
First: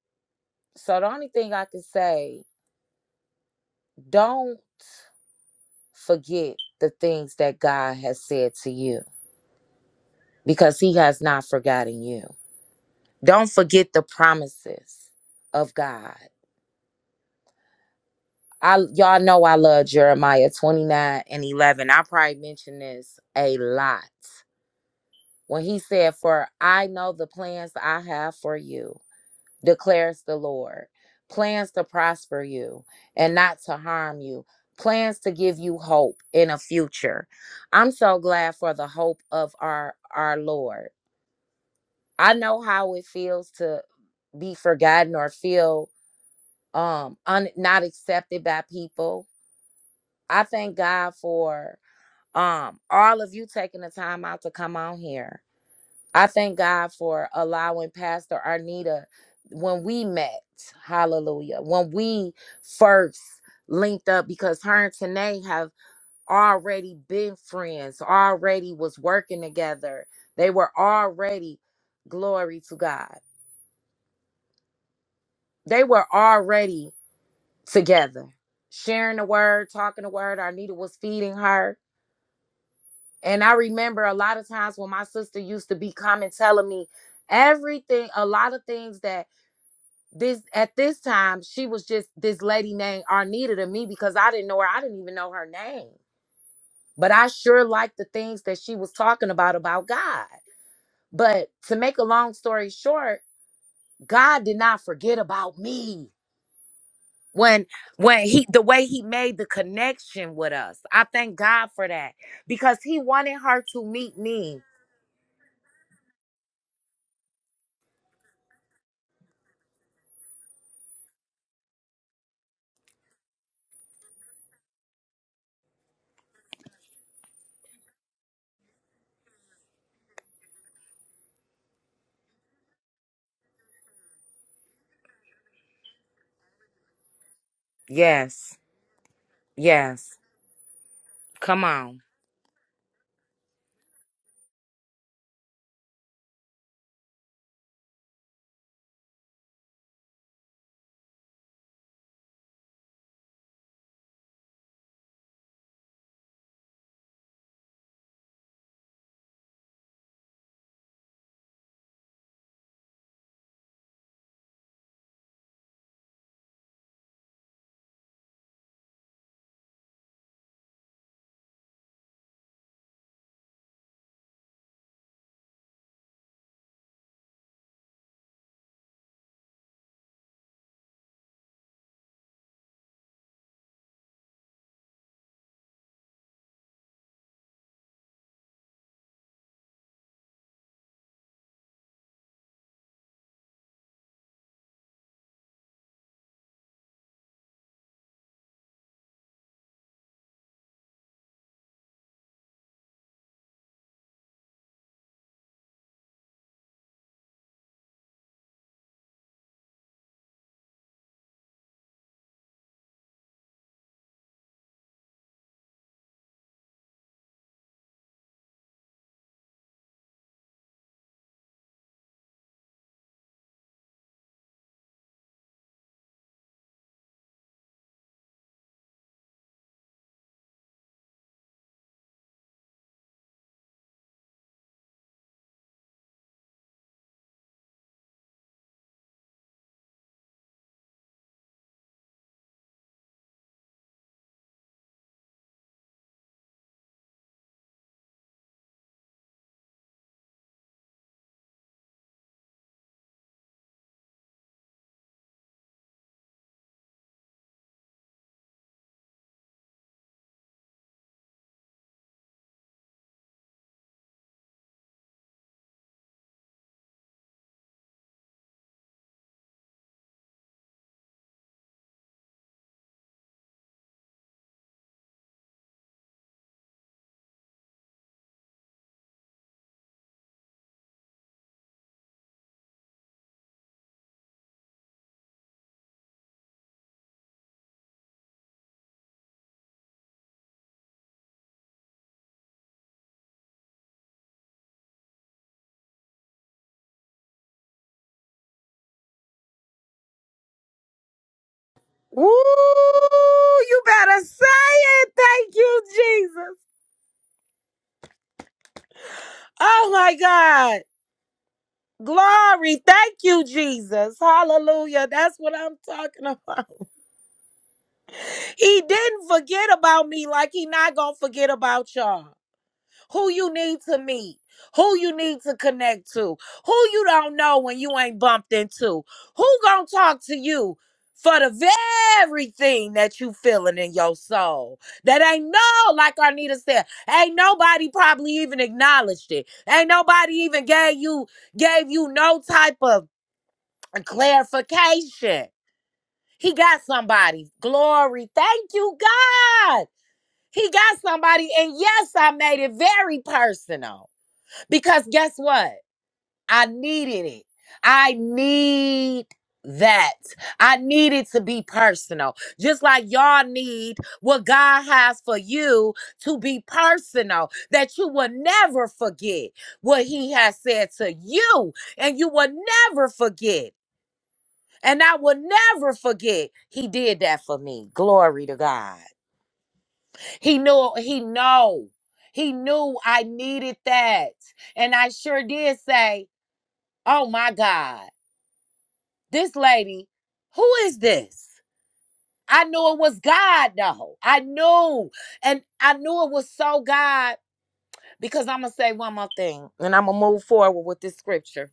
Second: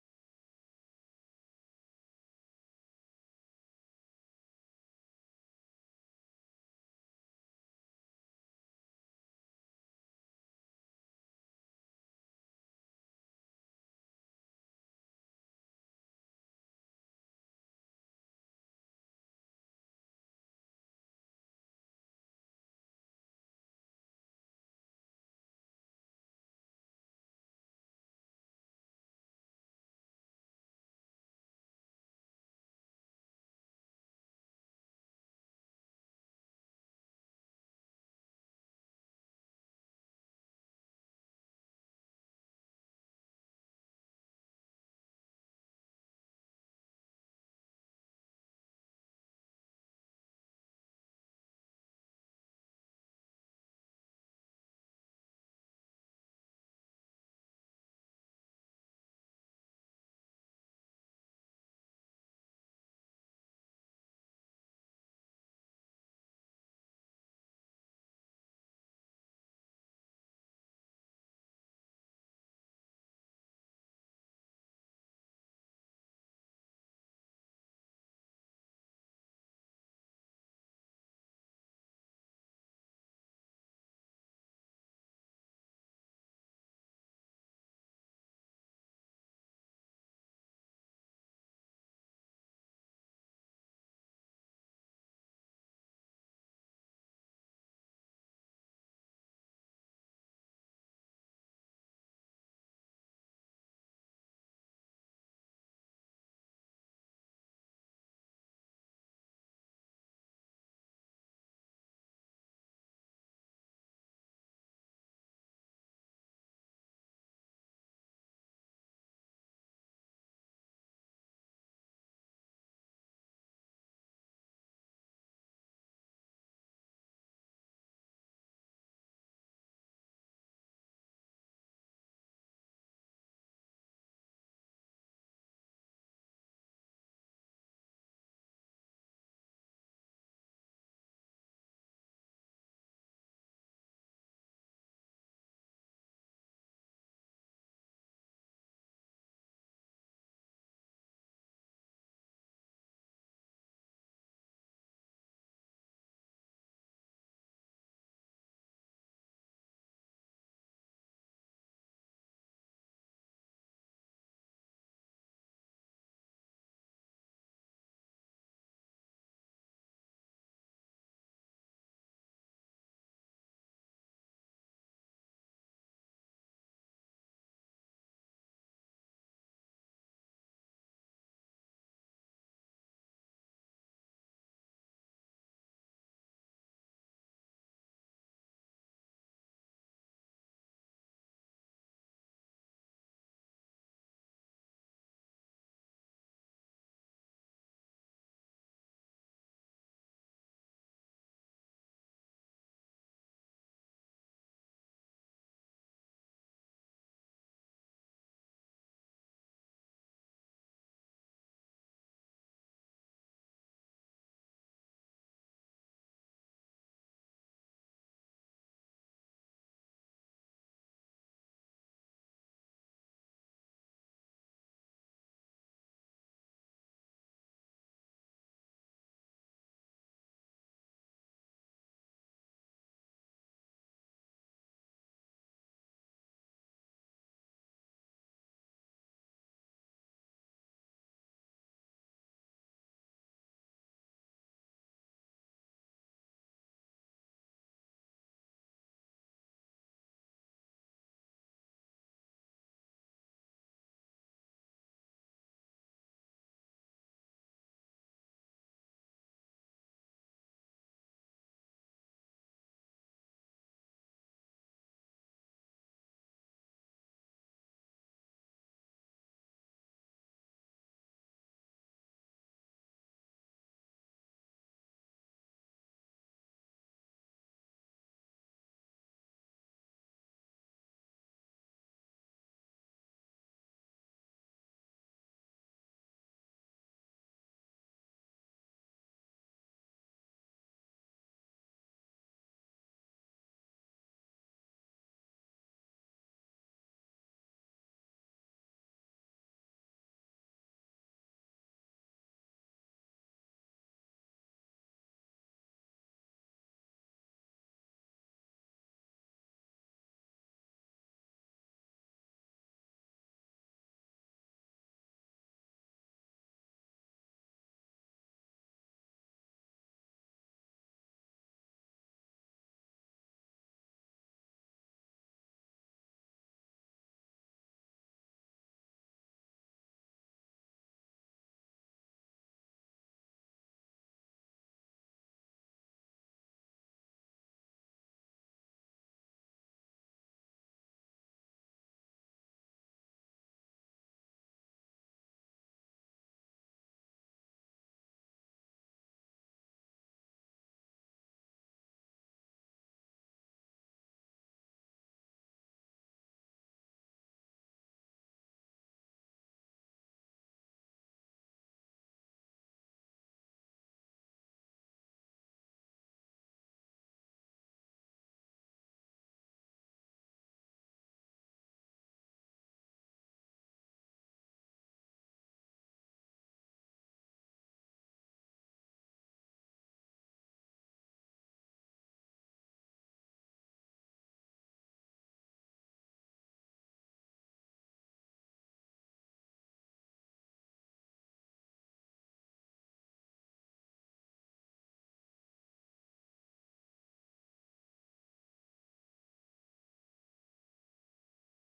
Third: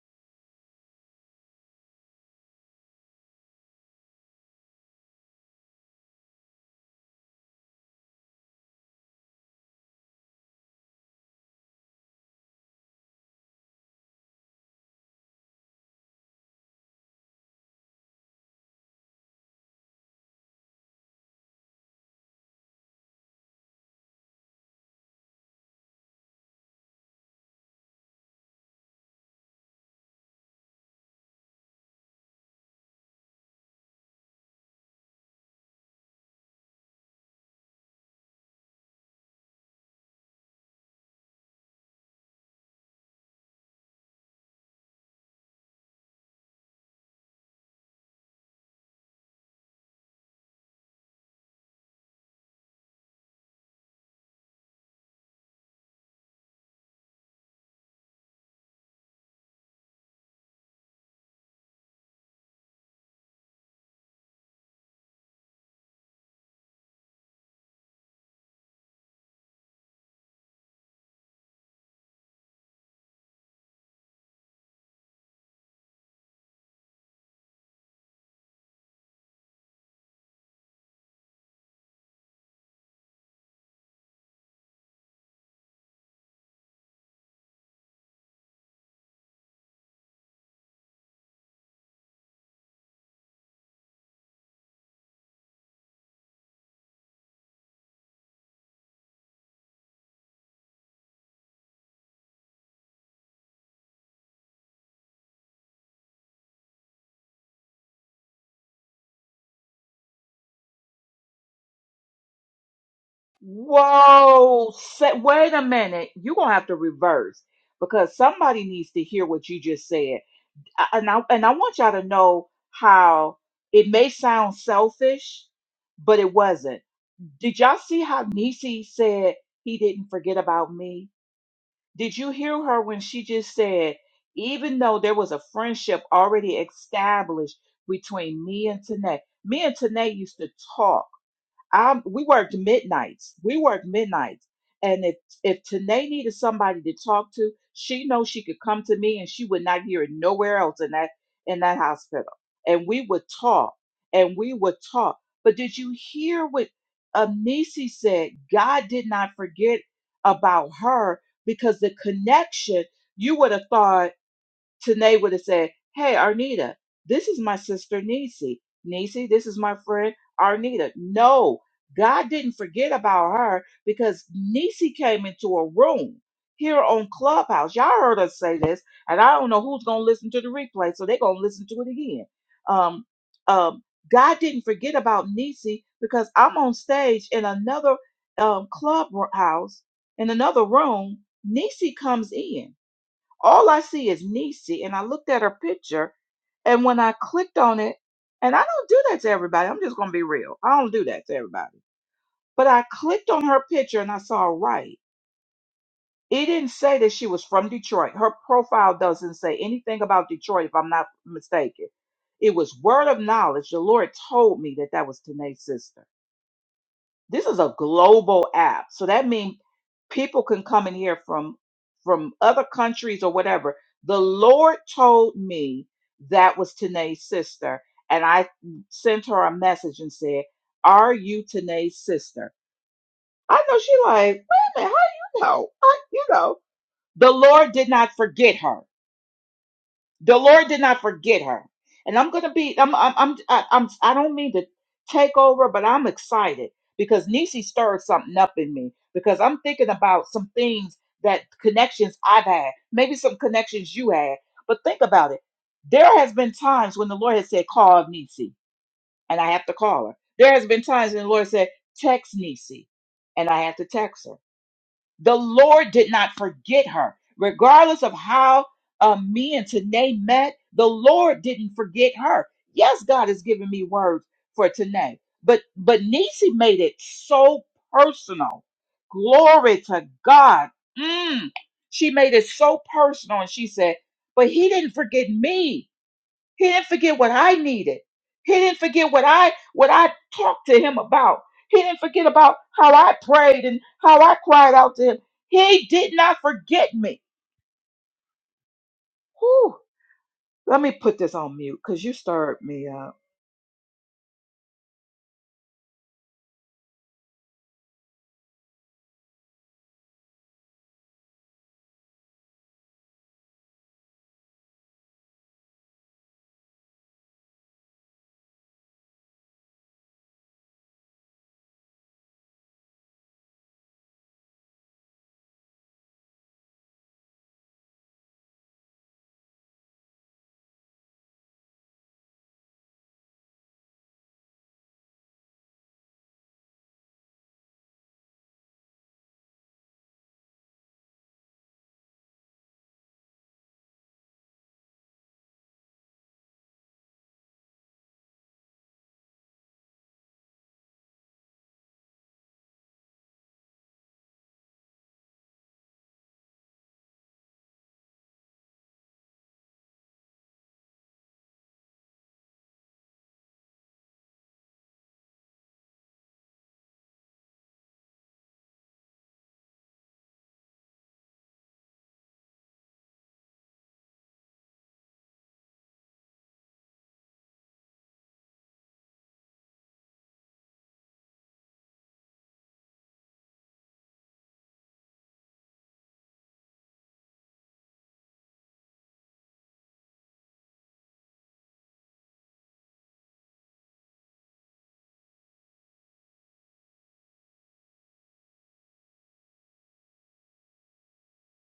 Speaker 1: so the only thing I can say Don't forget the things that God has said to you because he has not forgotten you. Don't forget the promises of God. I y'all know I love Jeremiah 29 and 11. I probably mention this a lot. When he said, "For I know the plans I have for you." declares the Lord. Plans to prosper you and not to harm you. Plans to give you hope in a future. I'm so glad for the hope of our our Lord. I know how it feels to be forgotten or feel um un, not accepted by people. I thank God for um all of you taking the time out to come on here. I thank God for allowing Pastor Arnita when we met, hallelujah, when we first linked up because her and Tanae have already been friends, already was working together. They were already, glory to God, they were already together, sharing the word, talking the word. Arnita was feeding her. And I remember a lot of times when my sister used to be coming telling me everything, a lot of things that this at this time she was just this lady named Arnita to me because I didn't know her. I didn't even know her name. But I sure liked the things that she was talking about about God. But to make a long story short, God did not forget about me when when he the way he made the connection with us. I thank God for that because he wanted her to meet me.
Speaker 3: Whoa, say, wait a minute. You're going to have to reverse because somebody needs to hear what you just said. I- And I, and I want y'all to know how it may sound selfish, but it wasn't Did y'all see how Nisi said he didn't forget about me? Did you hear her when she just said, even though there was a friendship already established between
Speaker 1: Yes.
Speaker 3: me and Tanae, me and
Speaker 1: Yes.
Speaker 3: Tanae used to talk
Speaker 1: Come on.
Speaker 3: I we worked midnights. We worked midnights. And if if Tanae needed somebody to talk to, she knows she could come to me and she would not hear it nowhere else in that in that hospital. And we would talk and we would talk. But did you hear what Amnisi said? God did not forget about her because the connection you would have thought Tanae would have said, Hey, Arnita, this is my sister Nisi. Nisi, this is my friend Arnita. No, God didn't forget about her because Nisi came into a room here on Clubhouse. Y'all heard us say this, and I don't know who's going to listen to the replay, so they're going to listen to it again. Um, um, God didn't forget about Nisi because I'm on stage in another um, clubhouse, in another room. Nisi comes in. All I see is Nisi, and I looked at her picture, and when I clicked on it, and I don't do that to everybody. I'm just gonna be real. I don't do that to everybody. But I clicked on her picture and I saw right. It didn't say that she was from Detroit. Her profile doesn't say anything about Detroit, if I'm not mistaken. It was word of knowledge. The Lord told me that that was Tanae's sister. This is a global app. So that means people can come in here from from other countries or whatever. The Lord told me that was Tanae's sister. And I sent her a message and said, Are you Tanae's sister? I know she like, wait a minute, how do you know? I, you know. The Lord did not forget her. The Lord did not forget her. And I'm gonna be I'm I'm I'm I- I'm I don't mean to take over, but I'm excited because Nisi stirred something up in me because I'm thinking about some things that connections I've had, maybe some connections you had, but think about it. There has been times when the Lord has said, call Nisi, and I have to call her. There has been times when the Lord said, text Nisi, and I have to text her. The Lord did not forget her. Regardless of how uh, me and Tanae met, the Lord didn't forget her. Yes, God has given me words for Tanae, but but Nisi made it so personal. Glory to God. Mm. She made it so personal, and she said, "But He didn't forget me." He didn't forget what I needed. He didn't forget what I what I talked to him about. He didn't forget about how I prayed and how I cried out to him. He did not forget me. Whew. Let me put this on mute because you
Speaker 1: Ooh,
Speaker 3: stirred me up.
Speaker 1: you better say it. Thank you, Jesus. Oh my God. Glory. Thank you, Jesus. Hallelujah. That's what I'm talking about. He didn't forget about me like he not going to forget about y'all. who you need to meet, who you need to connect to, who you don't know when you ain't bumped into, who gonna talk to you for the very thing that you feeling in your soul. That ain't no, like Arnita said, ain't nobody probably even acknowledged it. Ain't nobody even gave you gave you no type of clarification. He got somebody. Glory. Thank you, God. He got somebody. And yes, I made it very personal. Because guess what? I needed it. I need that. I need it to be personal. Just like y'all need what God has for you to be personal, that you will never forget what He has said to you, and you will never forget. And I will never forget he did that for me. Glory to God. He knew he know. He knew I needed that. And I sure did say Oh my God. This lady, who is this? I knew it was God though. I knew. And I knew it was so God because I'm going to say one more thing and I'm going to move forward with this scripture.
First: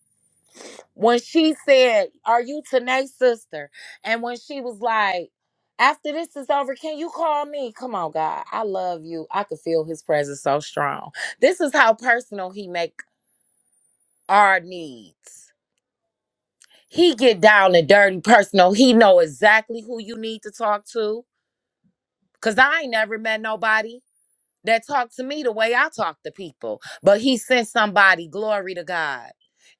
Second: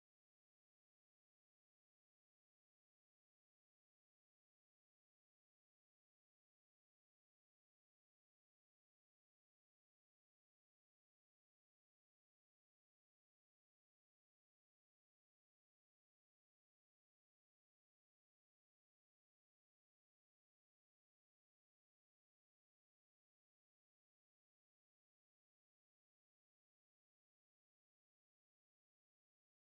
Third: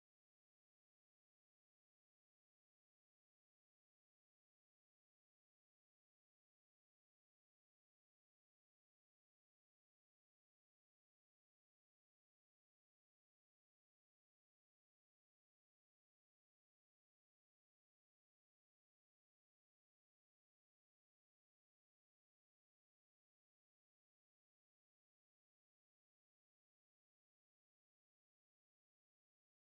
Speaker 1: When she said, Are you Tanae's sister? And when she was like, after this is over, can you call me? Come on, God. I love you. I could feel his presence so strong. This is how personal he make our needs. He get down and dirty personal. He know exactly who you need to talk to. Cause I ain't never met nobody that talk to me the way I talk to people. But he sent somebody, glory to God,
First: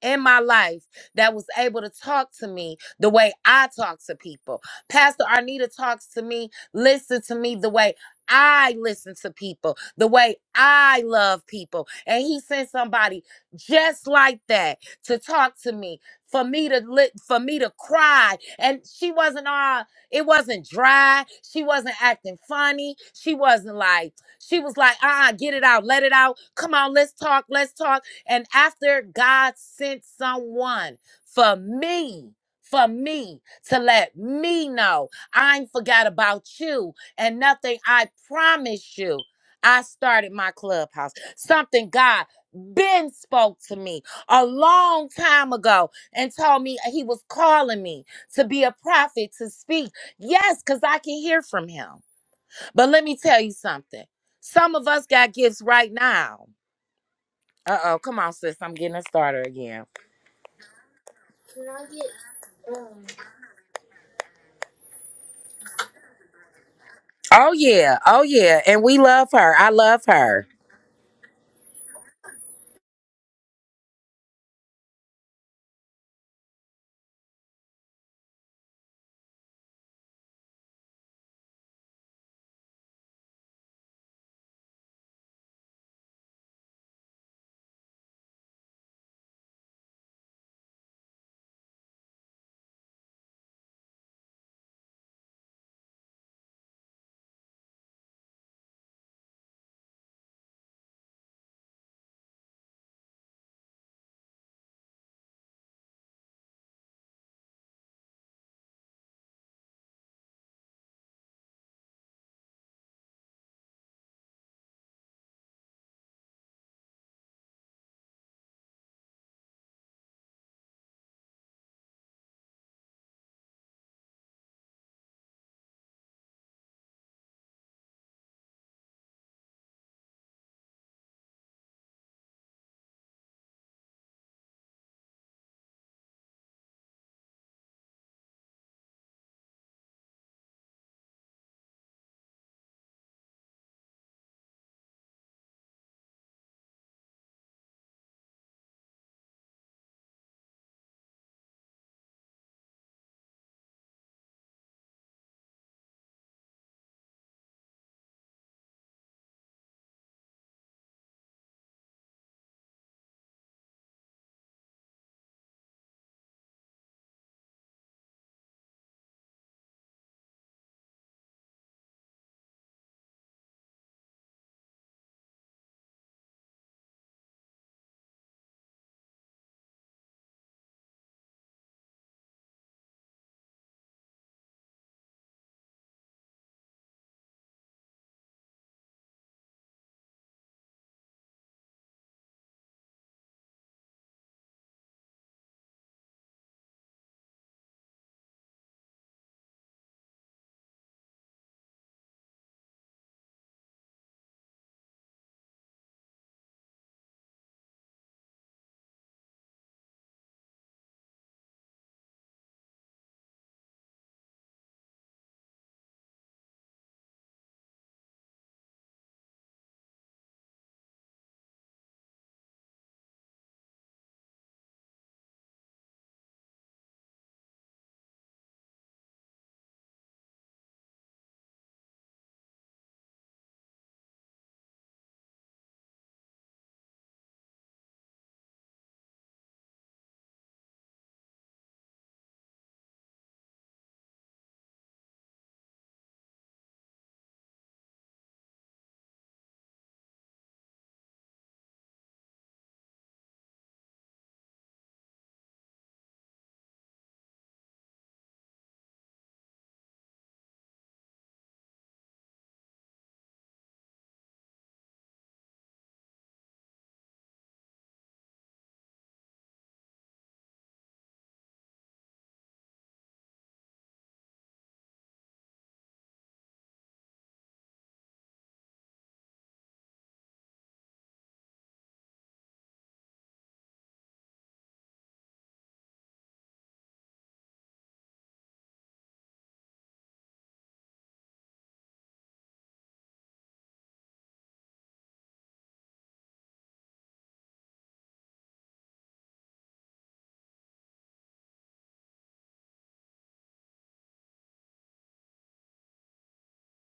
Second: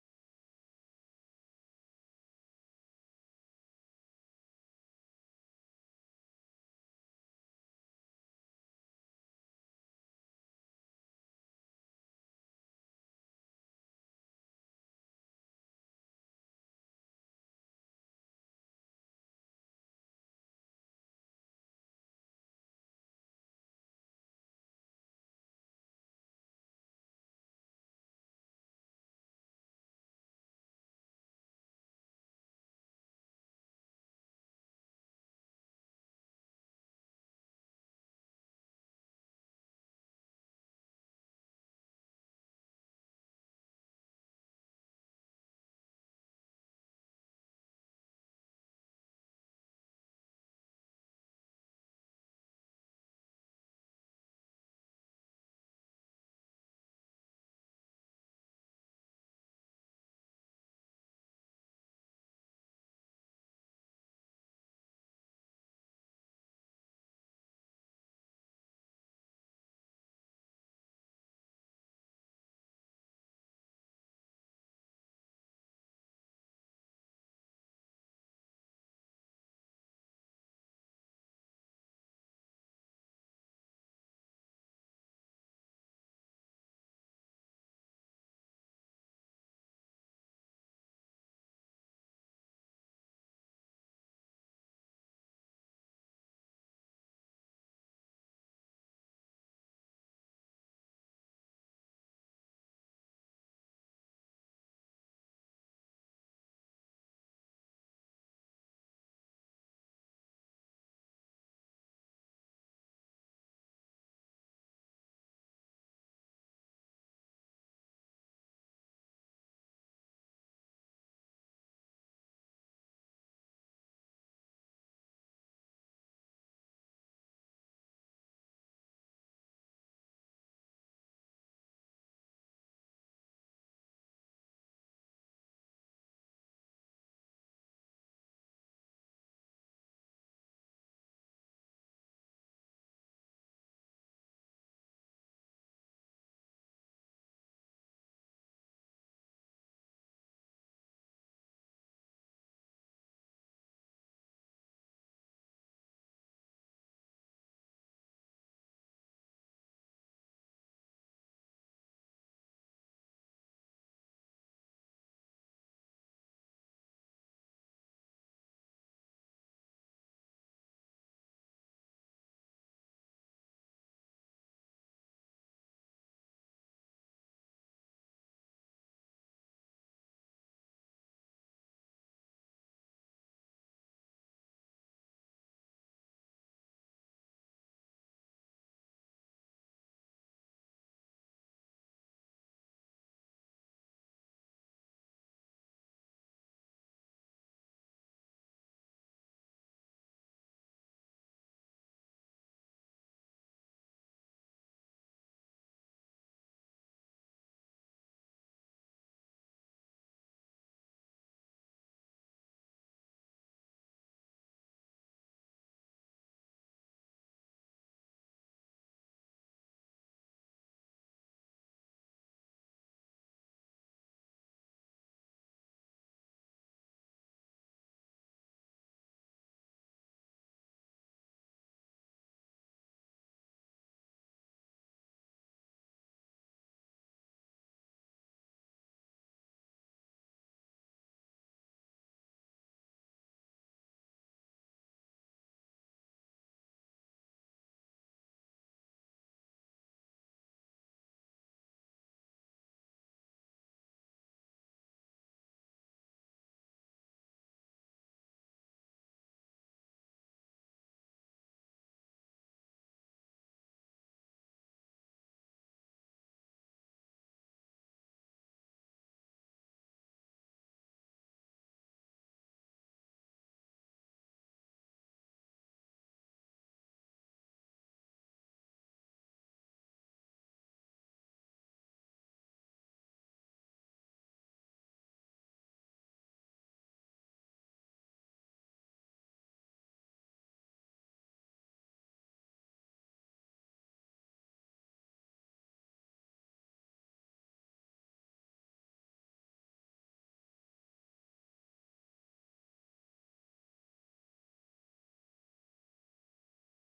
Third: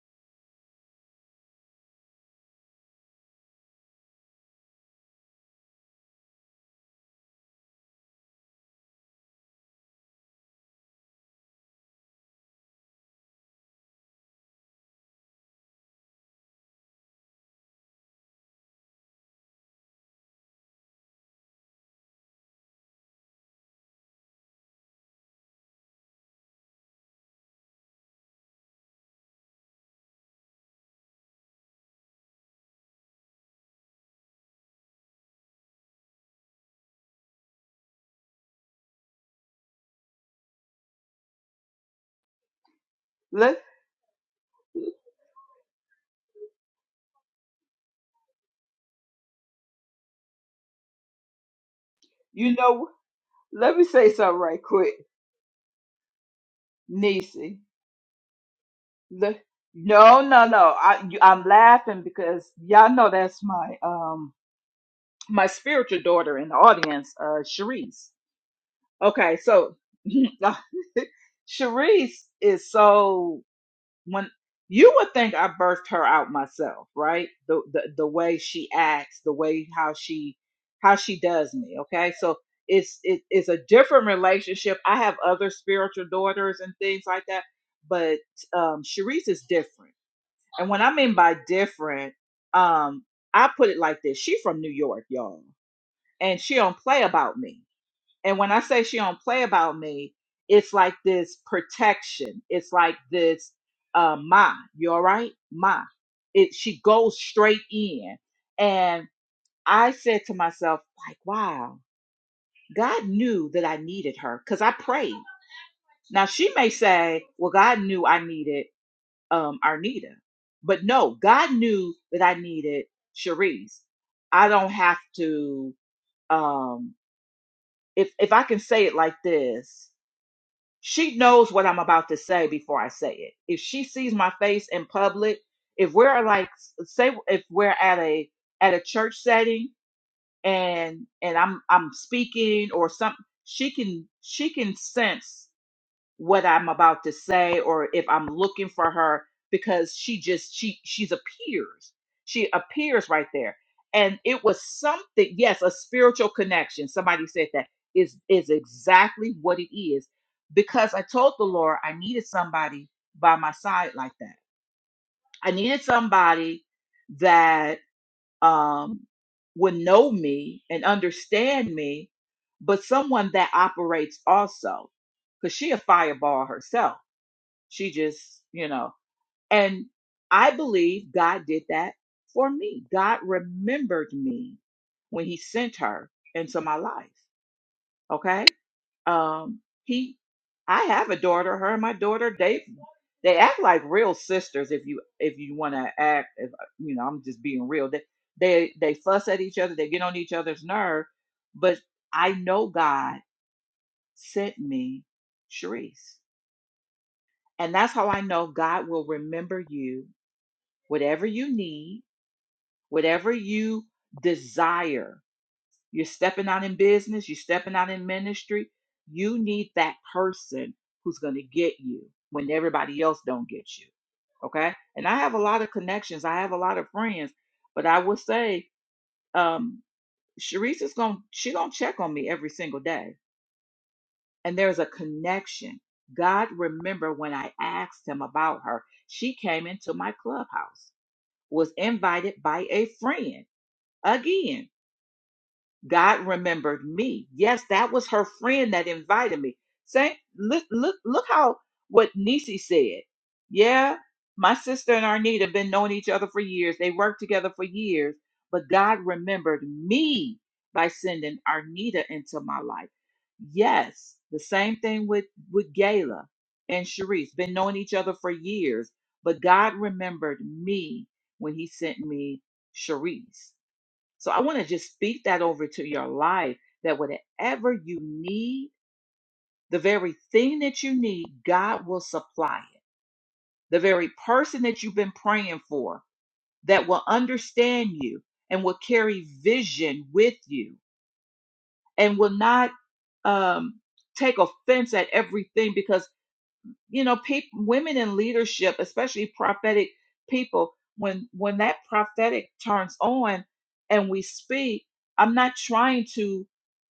Speaker 1: in my life that was able to talk to me the way I talk to people. Pastor Arnita talks to me, listen to me the way I listen to people, the way I love people. And he sent somebody just like that to talk to me. For me to lit, for me to cry, and she wasn't all. It wasn't dry. She wasn't acting funny. She wasn't like she was like, ah, uh-uh, get it out, let it out. Come on, let's talk, let's talk. And after God sent someone for me, for me to let me know I ain't forgot about you and nothing I promise you. I started my clubhouse. Something God Ben spoke
Speaker 3: Let
Speaker 1: to me a long time ago and told me uh, he was calling me to be a prophet to speak. Yes, because I can hear from him.
Speaker 3: you
Speaker 1: But
Speaker 3: know.
Speaker 1: let me tell you
Speaker 3: Let me
Speaker 1: something.
Speaker 3: say something right
Speaker 1: Some of
Speaker 3: quick,
Speaker 1: us got gifts right now.
Speaker 3: Nisi.
Speaker 1: Uh oh, come on, sis. I'm getting a
Speaker 3: Le-
Speaker 1: starter again.
Speaker 3: no, no, no. I you, I'm laughing because y'all know that's my um my spiritual daughter in the audience, uh,
Speaker 1: Oh, yeah.
Speaker 3: Sharice.
Speaker 1: Oh, yeah. And we love
Speaker 3: Okay,
Speaker 1: her. I
Speaker 3: so
Speaker 1: love her.
Speaker 3: Sharice is so when you would think I birthed her out myself, right? The, the the way she acts, the way how she how she does me. Okay, so it's it, it's a different relationship. I have other spiritual daughters and things like that, but um, Sharice is different. And when I mean by different, um, I put it like this: she from New York, y'all, and she don't play about me. And when I say she don't play about me, it's like this protection. It's like this, uh, ma, you all right? Ma. It she goes straight in. And I said to myself, like, wow, God knew that I needed her because I prayed. Now she may say, well, God knew I needed um Arnita. But no, God knew that I needed Cherise. I don't have to um if if I can say it like this, she knows what I'm about to say before I say it. If she sees my face in public, if we're like say if we're at a at a church setting and and I'm I'm speaking or something, she can she can sense what I'm about to say or if I'm looking for her because she just she she's appears. She appears right there. And it was something, yes, a spiritual connection. Somebody said that is is exactly what it is. Because I told the Lord I needed somebody by my side like that. I needed somebody that um would know me and understand me, but someone that operates also. Because she a fireball herself she just, you know, and I believe God did that for me. God remembered me when he sent her into my life. Okay? Um he I have a daughter, her and my daughter they they act like real sisters if you if you want to act if you know, I'm just being real. They they they fuss at each other, they get on each other's nerve, but I know God sent me Sharice. And that's how I know God will remember you whatever you need, whatever you desire. You're stepping out in business, you're stepping out in ministry. You need that person who's going to get you when everybody else don't get you. Okay? And I have a lot of connections. I have a lot of friends, but I will say um Sharice is going to she going to check on me every single day. And there's a connection. God remember when I asked him about her. She came into my clubhouse was invited by a friend Again, God remembered me. Yes, that was her friend that invited me. Say, look, look, look how what Nisi said. Yeah, my sister and Arnita have been knowing each other for years. They worked together for years, but God remembered me by sending Arnita into my life. Yes, the same thing with with Gayla and Sharice. Been knowing each other for years, but God remembered me when He sent me Sharice. So I want to just speak that over to your life that whatever you need, the very thing that you need, God will supply it. The very person that you've been praying for that will understand you and will carry vision with you and will not um, take offense at everything because you know peop women in leadership especially prophetic people when when that prophetic turns on and we speak i'm not trying to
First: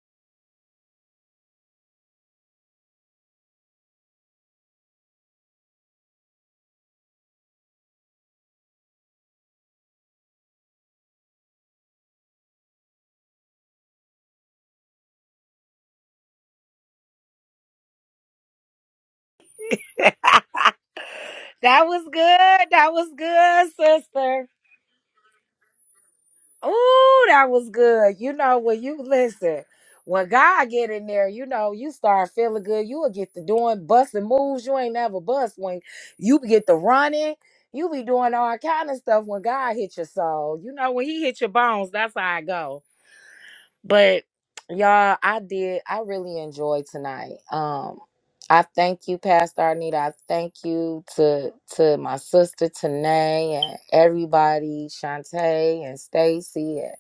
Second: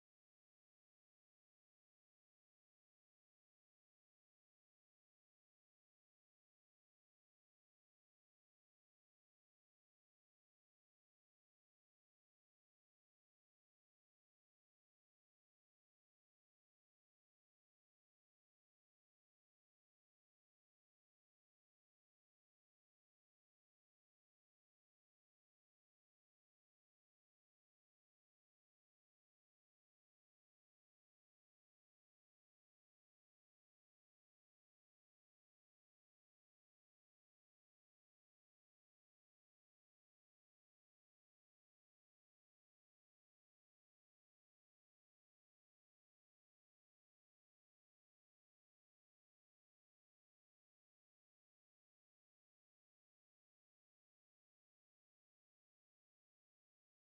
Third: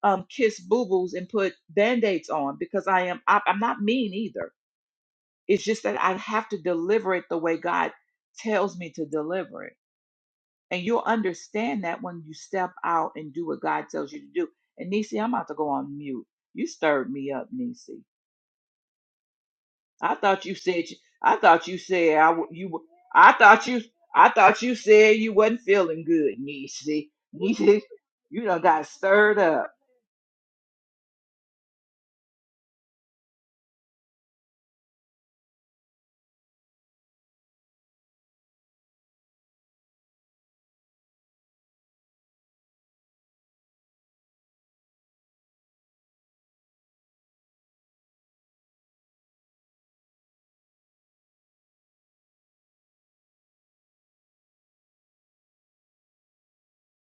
Speaker 3: um, kiss boo-boos and put band-aids on because i am I, i'm not mean either it's just that i have to deliver it the way god tells me to deliver it and you'll understand that when you step out and do what god tells you to do and nisi i'm about to go on mute you stirred me up nisi I thought you said you- I thought you
Speaker 1: That was
Speaker 3: said I w- you
Speaker 1: good.
Speaker 3: w-
Speaker 1: That was
Speaker 3: I thought
Speaker 1: good,
Speaker 3: you I
Speaker 1: sister.
Speaker 3: thought you said you wasn't feeling good, Niecy.
Speaker 1: Ooh, that was
Speaker 3: Niecy,
Speaker 1: good. You
Speaker 3: you
Speaker 1: know,
Speaker 3: done
Speaker 1: when
Speaker 3: got
Speaker 1: you
Speaker 3: stirred
Speaker 1: listen,
Speaker 3: up.
Speaker 1: when God get in there, you know, you start feeling good. You will get to doing busting moves you ain't never bust. When you get to running, you be doing all kind of stuff when God hit your soul. You know, when he hit your bones, that's how I go. But y'all, I did. I really enjoyed tonight. Um, I thank you, Pastor Arnita. I thank you to to my sister Tanae and everybody, Shantae and Stacy and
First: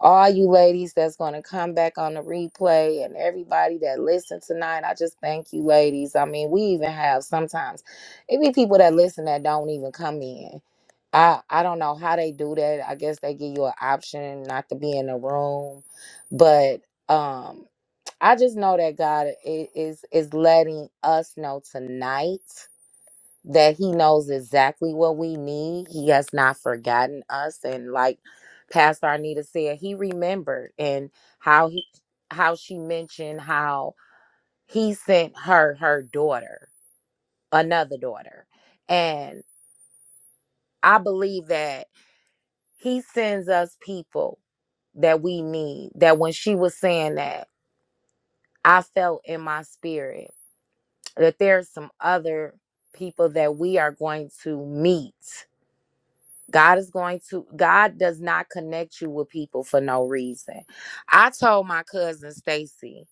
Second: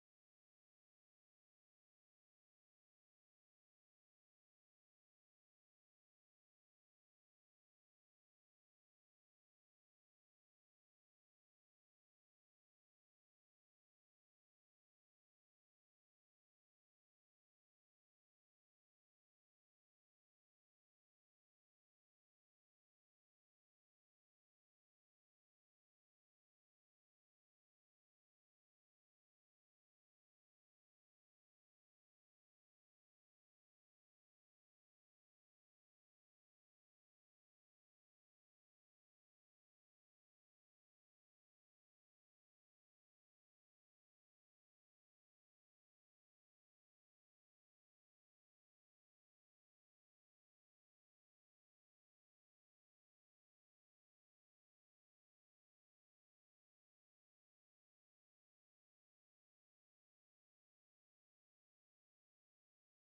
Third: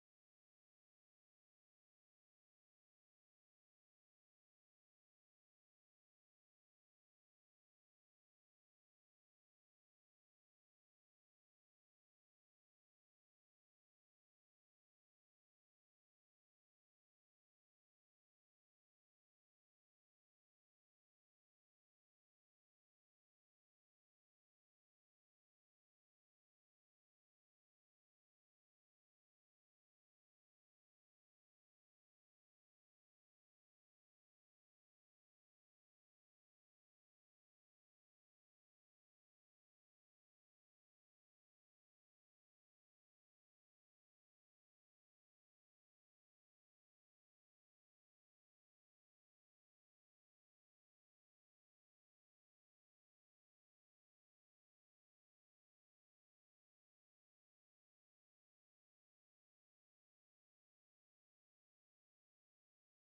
Speaker 1: all you ladies that's gonna come back on the replay and everybody that listened tonight. I just thank you, ladies. I mean, we even have sometimes it be people that listen that don't even come in. I I don't know how they do that. I guess they give you an option not to be in the room but um i just know that god i- is is letting us know tonight that he knows exactly what we need he has not forgotten us and like pastor arnita said he remembered and how he how she mentioned how he sent her her daughter another daughter and i believe that he sends us people that we need that when she was saying that i felt in my spirit that there's some other people that we are going to meet. God is going to, God does not connect you with people for no reason. I told my cousin Stacy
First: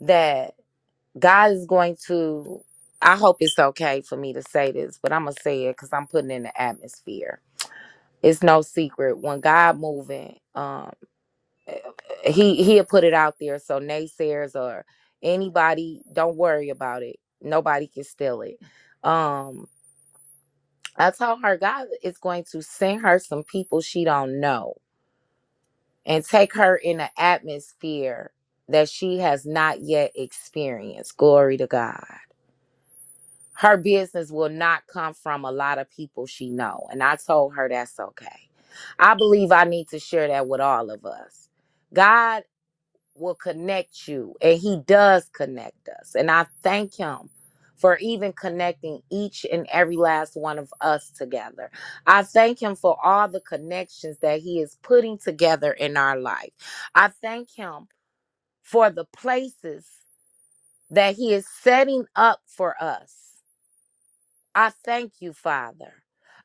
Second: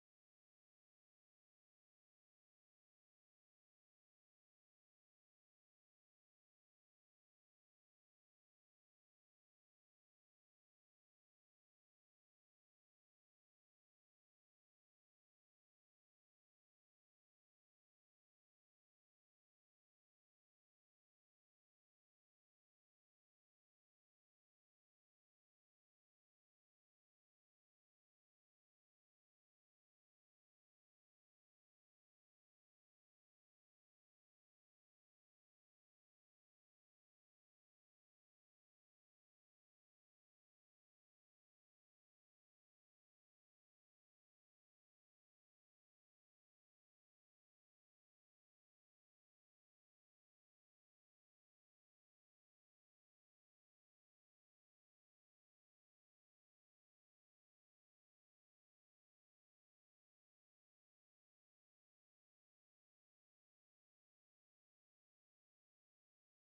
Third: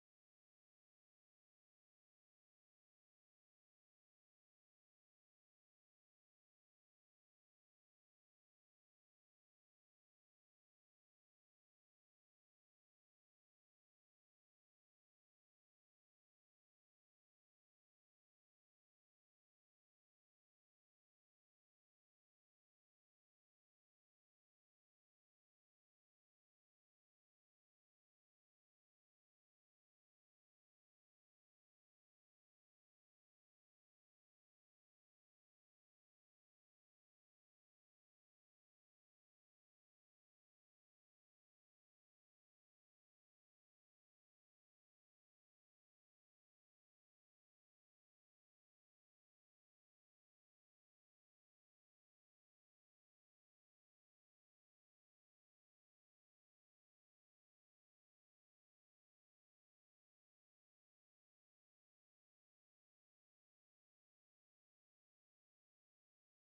Speaker 1: that God is going to, I hope it's okay for me to say this, but I'm going to say it because I'm putting in the atmosphere. It's no secret when God moving, um, eh, he he'll put it out there so naysayers or anybody don't worry about it. Nobody can steal it. Um, I told her God is going to send her some people she don't know and take her in an atmosphere that she has not yet experienced. Glory to God. Her business will not come from a lot of people she know, and I told her that's okay. I believe I need to share that with all of us. God will connect you and he does connect us and i thank him for even connecting each and every last one of us together i thank him for all the connections that he is putting together in our life i thank him for the places that he is setting up for us i thank you father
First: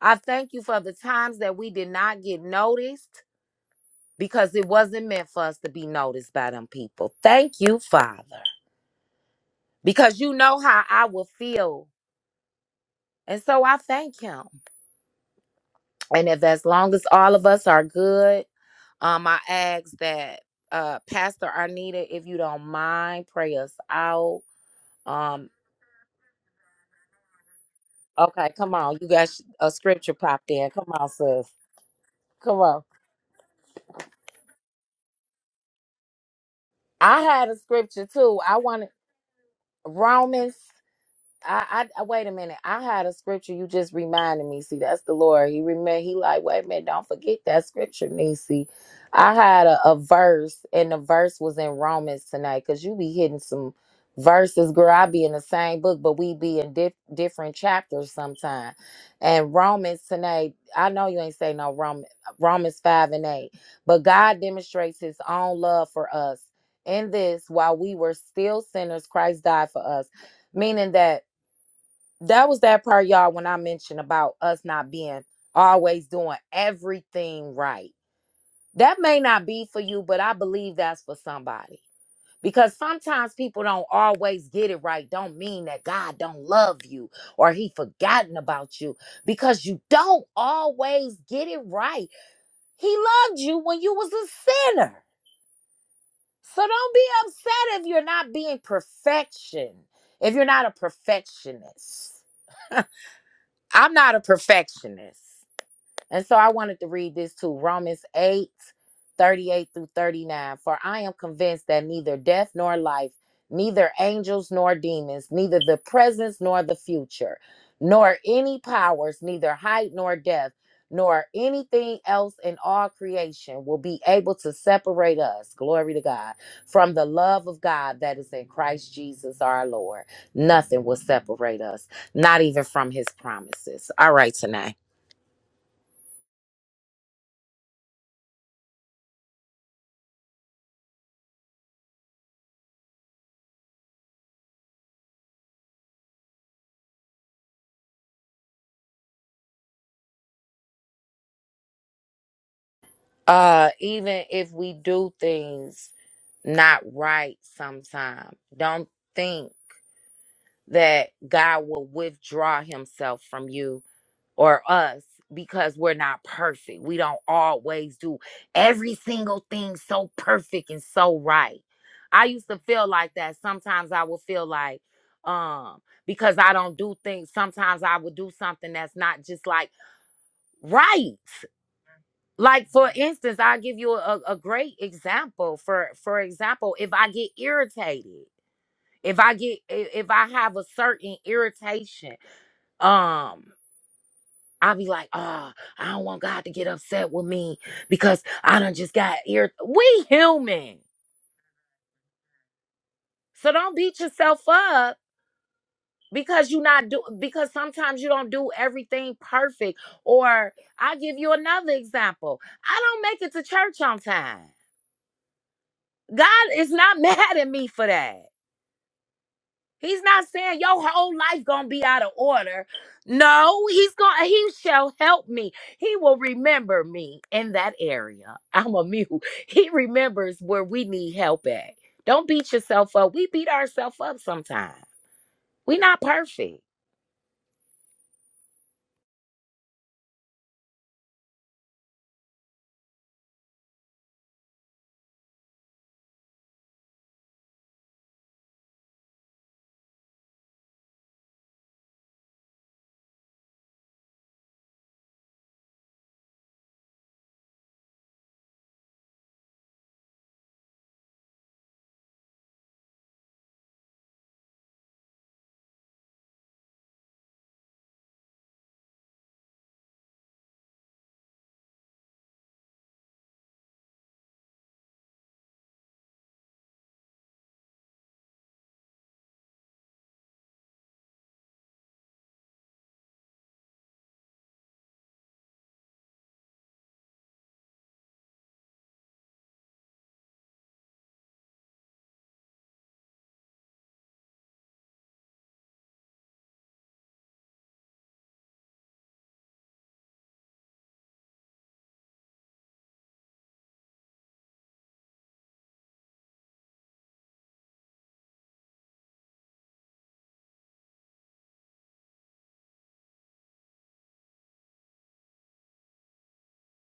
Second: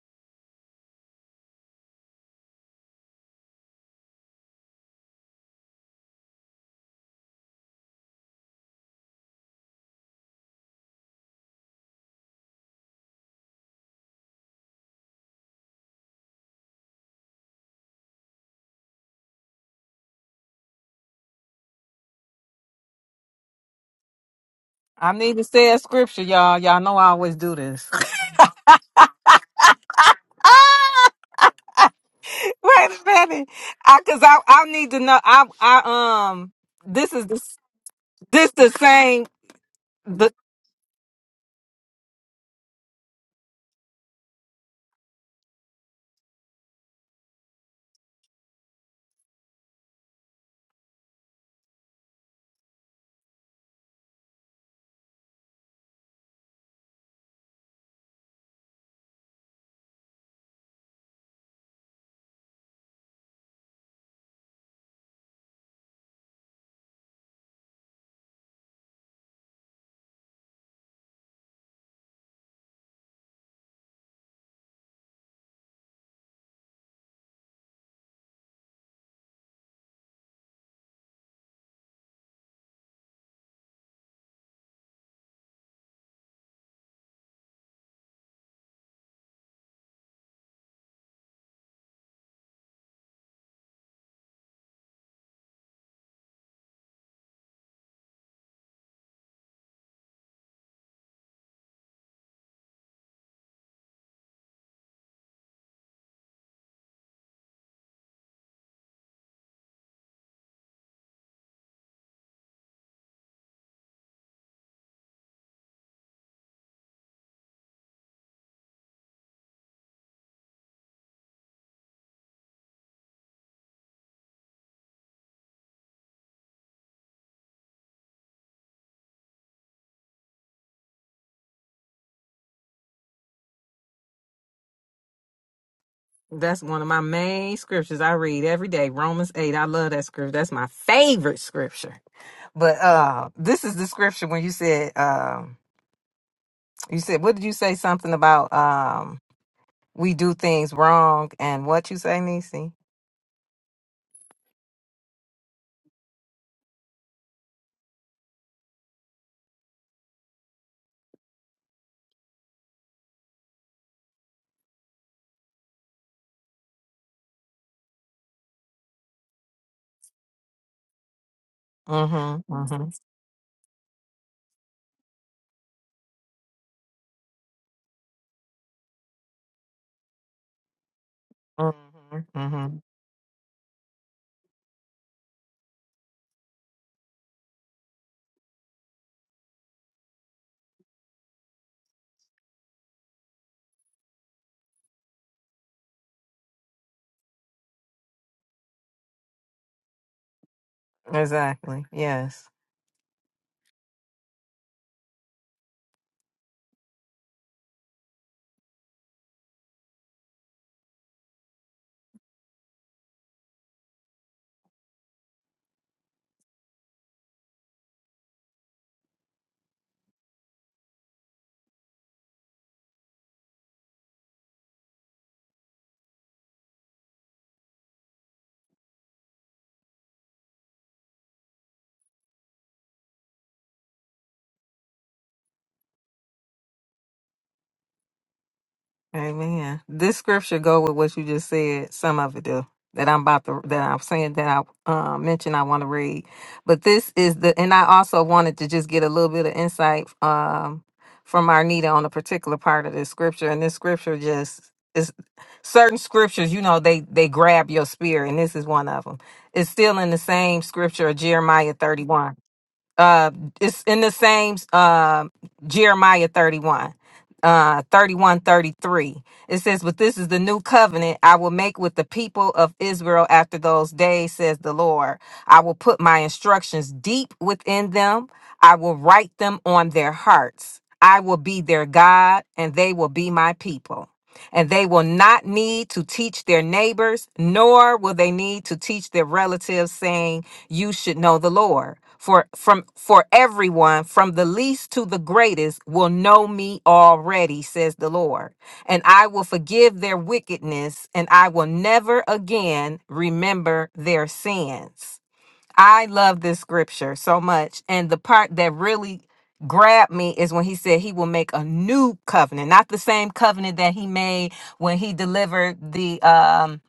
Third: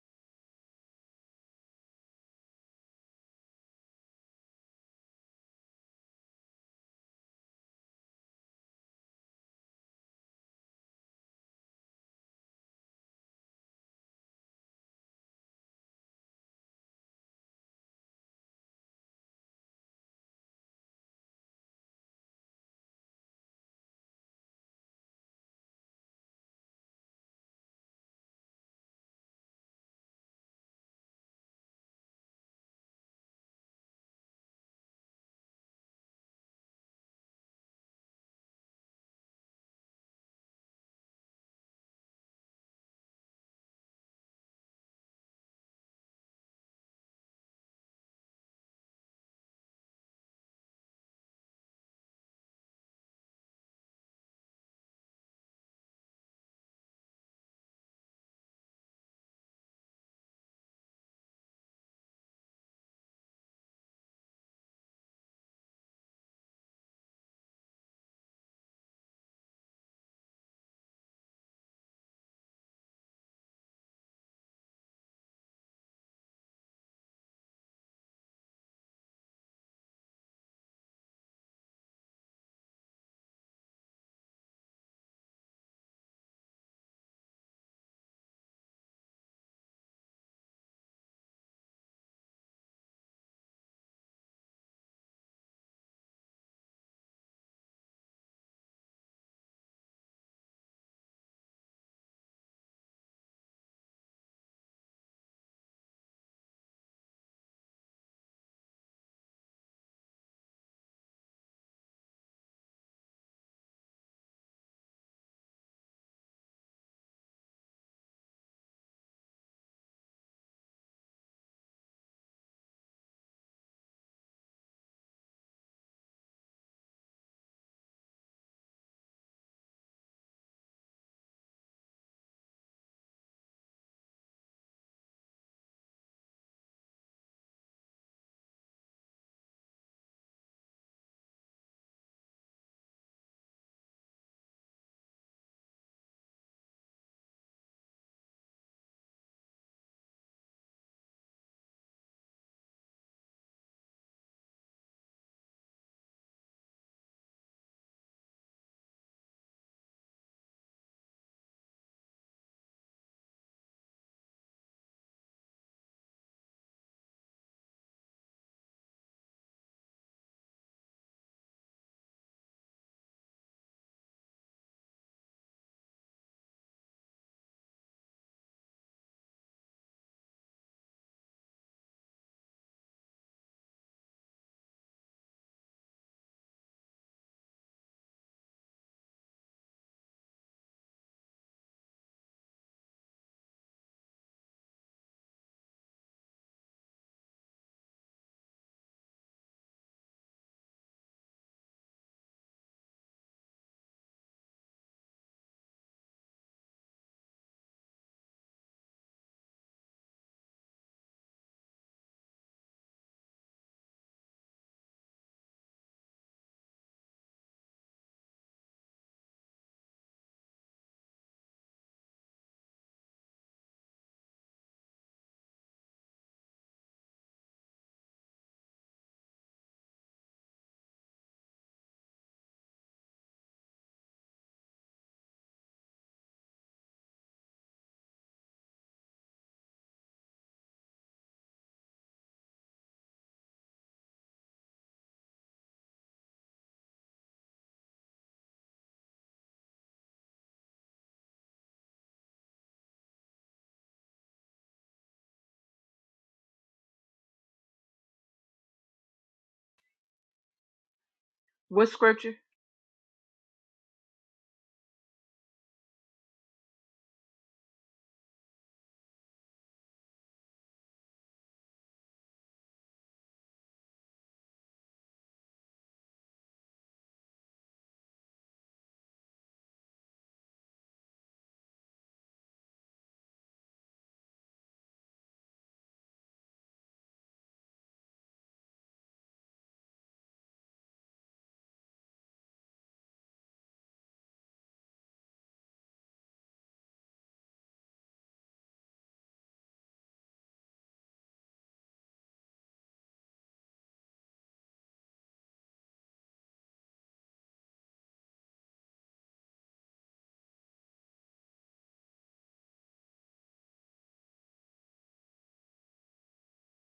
Speaker 1: i thank you for the times that we did not get noticed because it wasn't meant for us to be noticed by them people thank you father because you know how I will feel. And so I thank him. And if as long as all of us are good, um, I ask that uh Pastor Arnita, if you don't mind, pray us out.
Speaker 2: I need to
Speaker 1: Um,
Speaker 2: say a scripture, y'all. Y'all know I always do this.
Speaker 1: okay, come on. You got sh- a scripture popped in. Come on, sis. Come on.
Speaker 2: Wait a minute, I because I I need to know. I I um this
Speaker 1: I
Speaker 2: is this,
Speaker 1: had a scripture too.
Speaker 2: this
Speaker 1: I
Speaker 2: the
Speaker 1: wanted
Speaker 2: same. The
Speaker 1: Romans. I, I wait a minute. I had a scripture you just reminded me. See, that's the Lord. He remember. He like, wait a minute. Don't forget that scripture, Nisi. I had a, a verse, and the verse was in Romans tonight. Cause you be hitting some verses, girl. I be in the same book, but we be in dif- different chapters sometime. And Romans tonight. I know you ain't say no Rom- Romans five and eight, but God demonstrates His own love for us in this while we were still sinners, Christ died for us, meaning that that was that part, y'all, when I mentioned about us not being always doing everything right. That may not be for you, but I believe that's for somebody. Because sometimes people don't always get it right. Don't mean that God don't love you or he forgotten about you because you don't always get it right. He loved you when you was a sinner. So don't be upset if you're not being perfection. If you're not a perfectionist. I'm not a perfectionist. And so I wanted to read this too. Romans 8, 38 through 39. For I am convinced that neither death nor life, neither angels nor demons, neither the presence nor the future, nor any powers, neither height nor depth, nor anything else in all creation will be able to separate us, glory to God, from the love of God that is in Christ Jesus our Lord. Nothing will separate us, not even from his promises. All right, tonight.
Speaker 2: that's one of my main scriptures I read every day. Romans eight. I love that scripture. That's my favorite scripture. But uh, this is the scripture when you said um you said what did you say something about um we do things wrong and what you say, Nisi?
Speaker 1: uh even if we do things not right sometime don't think that god will withdraw himself from you or us because we're not perfect we don't always do every single thing so perfect and so right i
Speaker 2: Mm-hmm.
Speaker 1: used to feel
Speaker 2: Mm-hmm.
Speaker 1: like that sometimes i would feel like um because i don't do things sometimes i would do something that's not just like right
Speaker 2: Mm-hmm.
Speaker 1: like
Speaker 2: Mm-hmm.
Speaker 1: for instance i'll give you a, a great example for for example if i get irritated if i get i- if i have a certain irritation um i'll be like oh i don't want god to get upset with me because i don't just got ir we human
Speaker 2: Exactly. Yes.
Speaker 1: so don't beat yourself up because you not do because sometimes you don't do everything perfect or i'll give you another example i don't make it to church on time God is not mad at me for that. He's not saying your whole life gonna be out of order. No, he's gonna he shall help me. He will remember me in that area. I'm a mute. He remembers where we need help at. Don't beat yourself up. We beat ourselves up sometimes. we are not perfect.
Speaker 2: Amen. This scripture go with what you just said. Some of it do that I'm about to that I'm saying that I uh, mentioned I want to read. But this is the and I also wanted to just get a little bit of insight um, from Arnita on a particular part of this scripture. And this scripture just is certain scriptures, you know, they they grab your spirit, and this is one of them. It's still in the same scripture, Jeremiah
Speaker 3: What
Speaker 2: 31
Speaker 3: scripture?
Speaker 2: uh it's in the same uh, jeremiah 31 uh 31 thirty-three. it says but this is the new covenant i will make with the people of israel after those days says the lord i will put my instructions deep within them i will write them on their hearts i will be their god and they will be my people and they will not need to teach their neighbors, nor will they need to teach their relatives, saying, You should know the Lord. For from for everyone, from the least to the greatest, will know me already, says the Lord. And I will forgive their wickedness, and I will never again remember their sins. I love this scripture so much. And the part that really grabbed me is when he said he will make a new covenant, not the same covenant that he made when he delivered the um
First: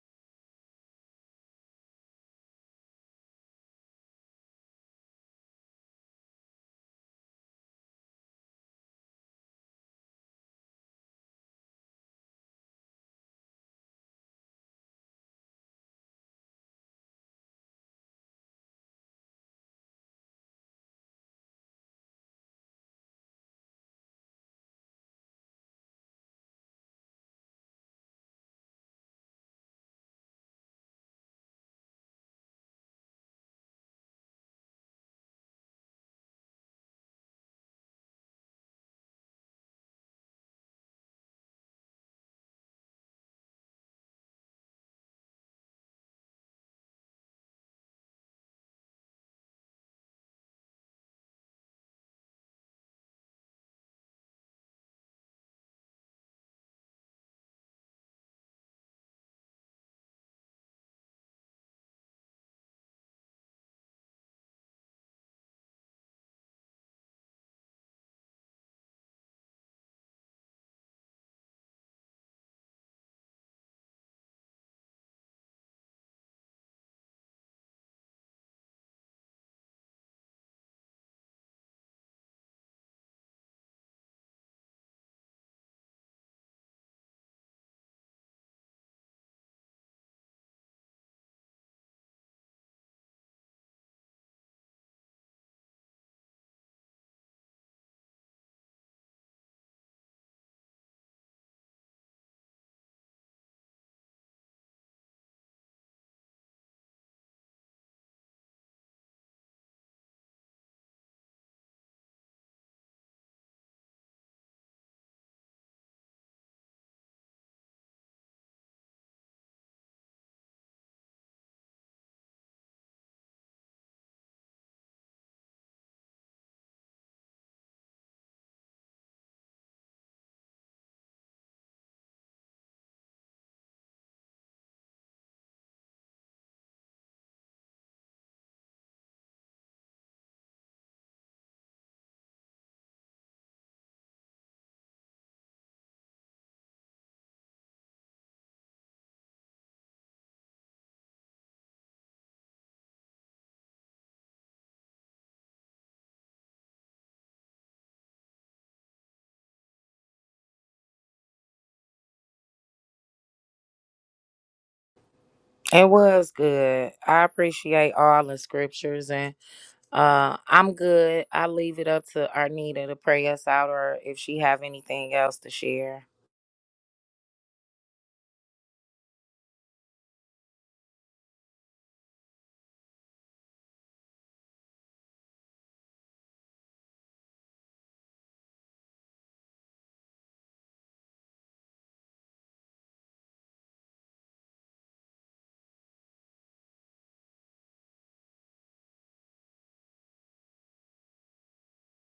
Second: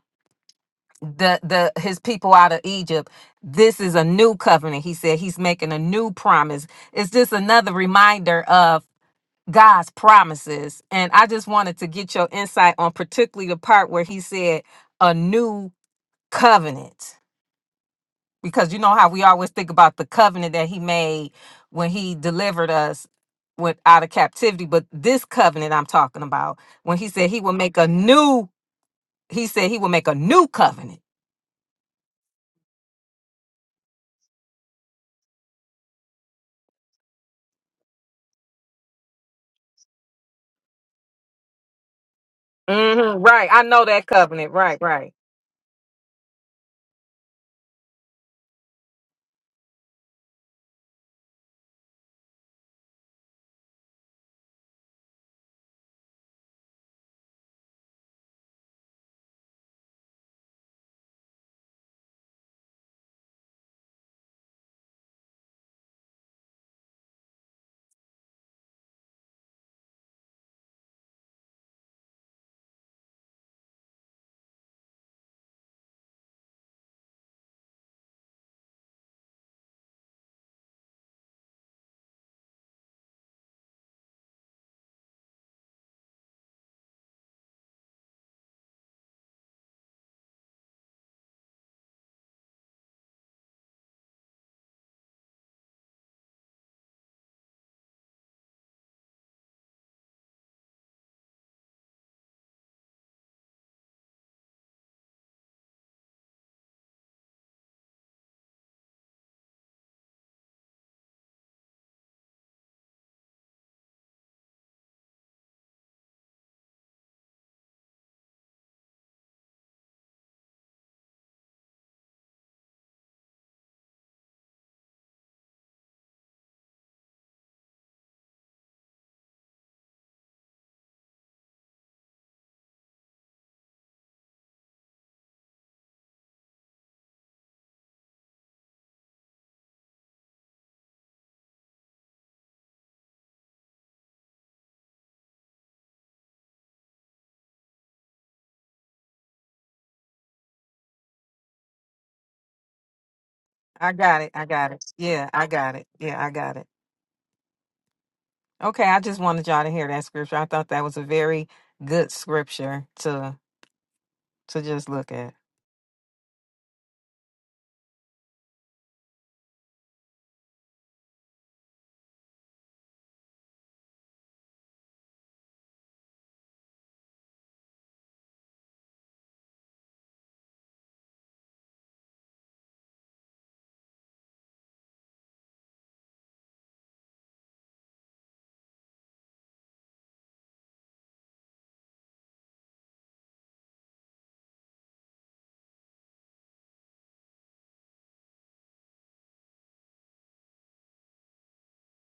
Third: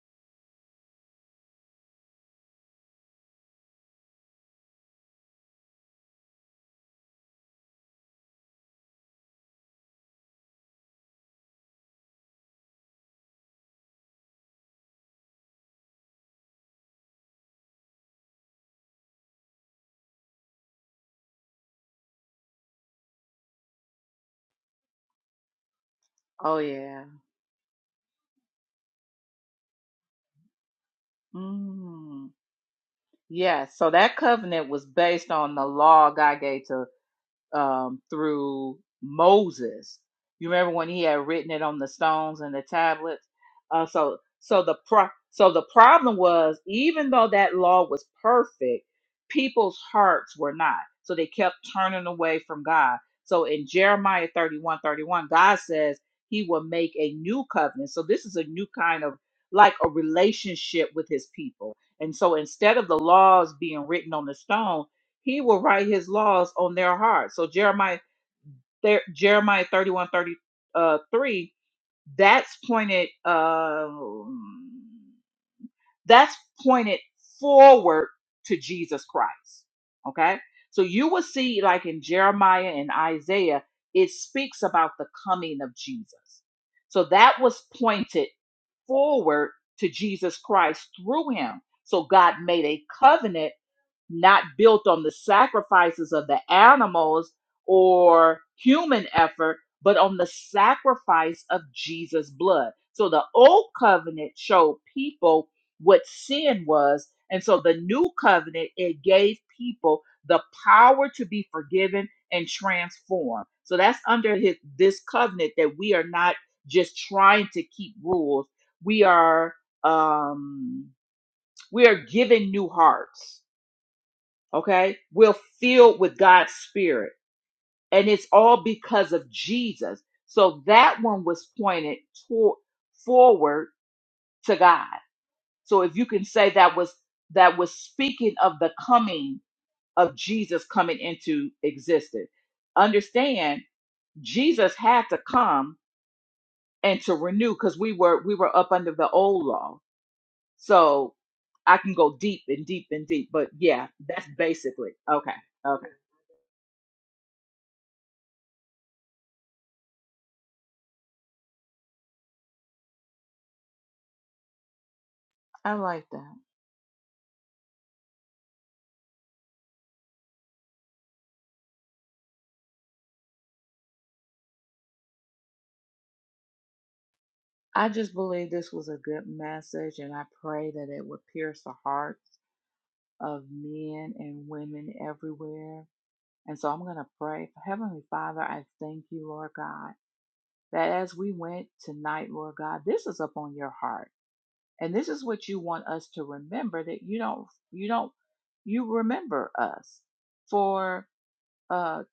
Speaker 2: the the his people out of Egypt. This is a new covenant. He said he's making a new promise. It's just another reminder of God's promises. And I just wanted to get your insight on particularly the part where he said a new covenant because you know how we always think about the covenant that he made when he delivered us with out of captivity but this covenant i'm talking
Speaker 3: Oh,
Speaker 2: about when
Speaker 3: yeah.
Speaker 2: he said he will make a new he said he will make a new covenant
Speaker 3: Mm. Yeah, so that covenant was based on the law God gave to um, through Moses. You remember when he had written it on the stones and the
Speaker 2: hmm
Speaker 3: tablets.
Speaker 2: right i know
Speaker 3: Uh,
Speaker 2: that
Speaker 3: so
Speaker 2: covenant
Speaker 3: so the
Speaker 2: right
Speaker 3: pro-
Speaker 2: right
Speaker 3: so the problem was even though that law was perfect, people's hearts were not. So they kept turning away from God. So in Jeremiah 31 31, God says he will make a new covenant. So this is a new kind of like a relationship with his people. And so instead of the laws being written on the stone, he will write his laws on their hearts. So Jeremiah there, Jeremiah 31 30 3. uh, that's pointed um that's pointed forward to Jesus Christ. Okay? So you will see like in Jeremiah and Isaiah, it speaks about the coming of Jesus. So that was pointed forward to Jesus Christ through him. So God made a covenant not built on the sacrifices of the animals or human effort, but on the sacrifice of Jesus' blood. So the old covenant showed people what sin was. And so the new covenant, it gave people the power to be forgiven and transformed. So that's under his, this covenant that we are not just trying to keep rules. We are um, we are given new hearts okay we're filled with god's spirit and it's all because of jesus so that one was pointed toward forward to god so if you can say that was that was speaking of the coming of jesus coming into existence understand jesus had to come and to renew because we were we were up under the old law so i can go deep and deep and deep but yeah
Speaker 2: i got
Speaker 3: that's
Speaker 2: it i got it
Speaker 3: basically
Speaker 2: yeah
Speaker 3: okay
Speaker 2: i got
Speaker 3: okay
Speaker 2: it yeah i got it okay i just wanted y'all to hear that scripture i thought that was a very good scripture to to just look at
Speaker 3: i
Speaker 1: It
Speaker 3: like that
Speaker 1: was good. I appreciate all the scriptures, and uh, I'm good. I leave it up to Arnita to pray us out, or if she have anything else to share.
Speaker 3: I just believe this was a good message, and I pray that it would pierce the hearts of men and women everywhere. And so I'm going to pray. Heavenly Father, I thank you, Lord God, that as we went tonight, Lord God, this is upon your heart. And this is what you want us to remember that you don't, you don't, you remember us for uh,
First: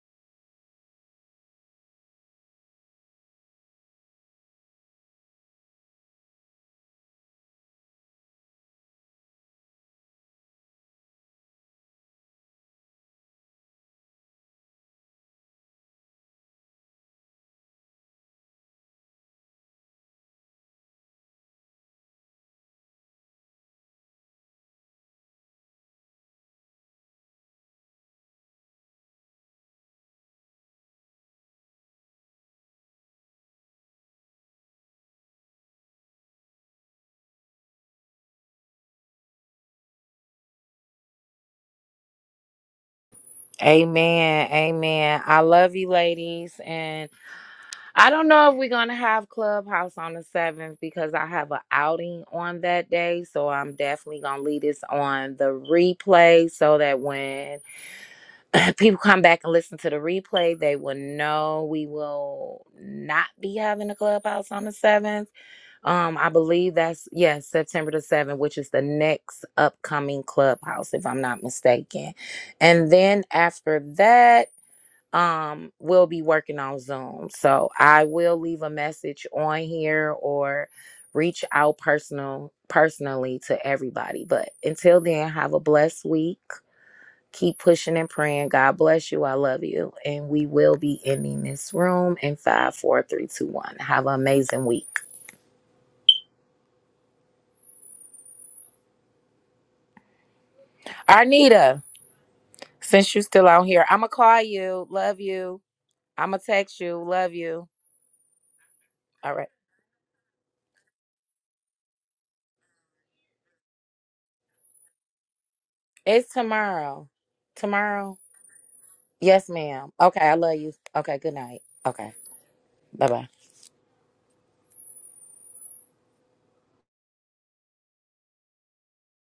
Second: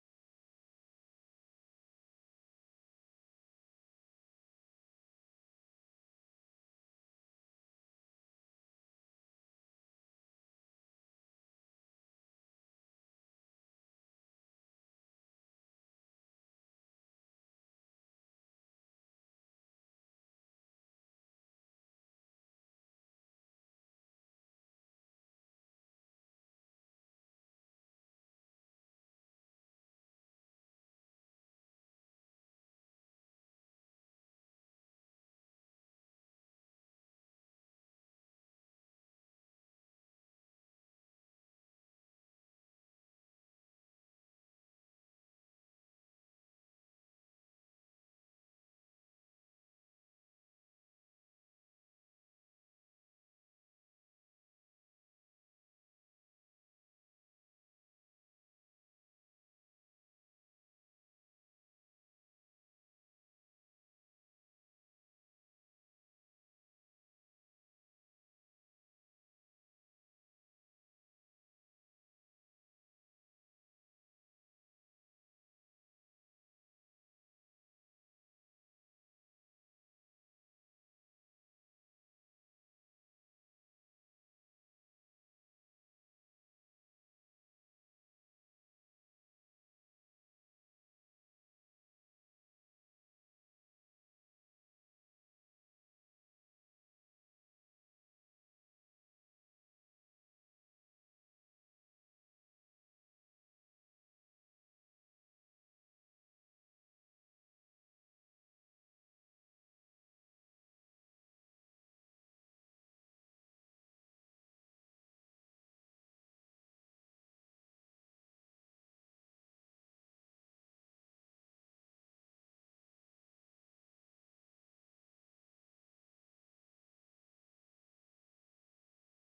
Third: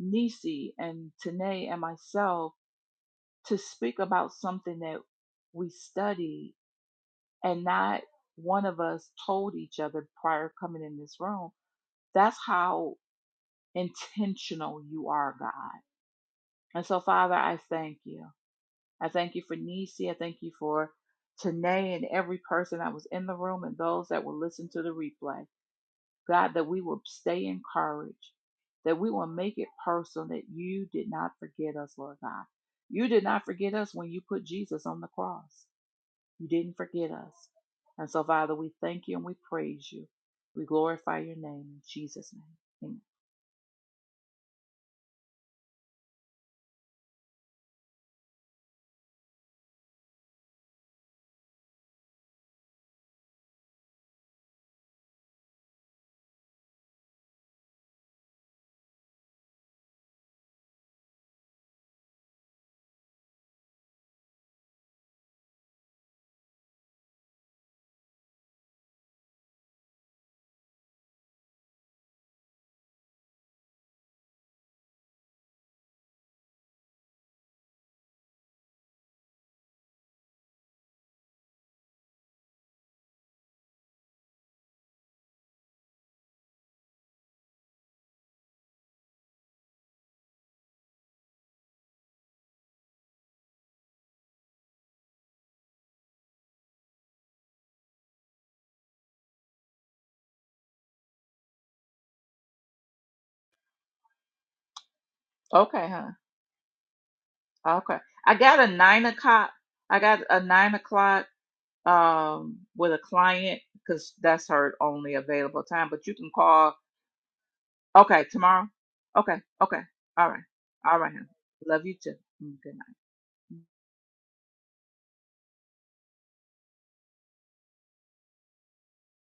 Speaker 3: Nisi and Tanae and myself to speak about something that we studied and not one of us told each other prior coming in this room. That's how intentional you are, God. And so, Father, I thank you. I thank you for Nisi. I thank you for Tanae and every person that was in the room and those that will listen to the replay. God, that we will stay encouraged, that we will make it personal that you did not forget us, Lord God. You did not forget us when you put Jesus on the cross. You didn't forget us. And so, Father, we thank you and we praise you. We glorify your name in Jesus' name.
Speaker 1: Amen. Amen. I love you, ladies. And I don't know if we're going to have Clubhouse on the 7th because I have an outing on that day. So I'm definitely going to leave this on the replay so that when people come back and listen to the replay, they will know we will not be having a Clubhouse on the 7th. Um, I believe that's yes, September the 7th, which is the next upcoming clubhouse, if I'm not mistaken. And then after that, um will be working on Zoom. So I will leave a message on here or reach out personal personally to everybody. But until then, have a blessed week. Keep pushing and praying. God bless you. I love you. And we will be ending this room in five, four, three, two, one. Have an amazing week. Arnita, since you're still out here, I'ma call you. Love you.
Speaker 3: Amen. Okay, huh?
Speaker 1: I'ma text you. Love you.
Speaker 3: Okay. I got a nine
Speaker 1: All right.
Speaker 3: o'clock. I got a nine o'clock um with a client because that's her only available time. But you can
Speaker 1: It's
Speaker 3: call.
Speaker 1: tomorrow. Tomorrow.
Speaker 3: Okay, tomorrow. Okay.
Speaker 1: Yes,
Speaker 3: Okay.
Speaker 1: ma'am. Okay,
Speaker 3: All
Speaker 1: I
Speaker 3: right.
Speaker 1: love you.
Speaker 3: All right.
Speaker 1: Okay,
Speaker 3: hon.
Speaker 1: good night.
Speaker 3: Love you
Speaker 1: Okay,
Speaker 3: too. Mm, Good night.
Speaker 1: bye bye.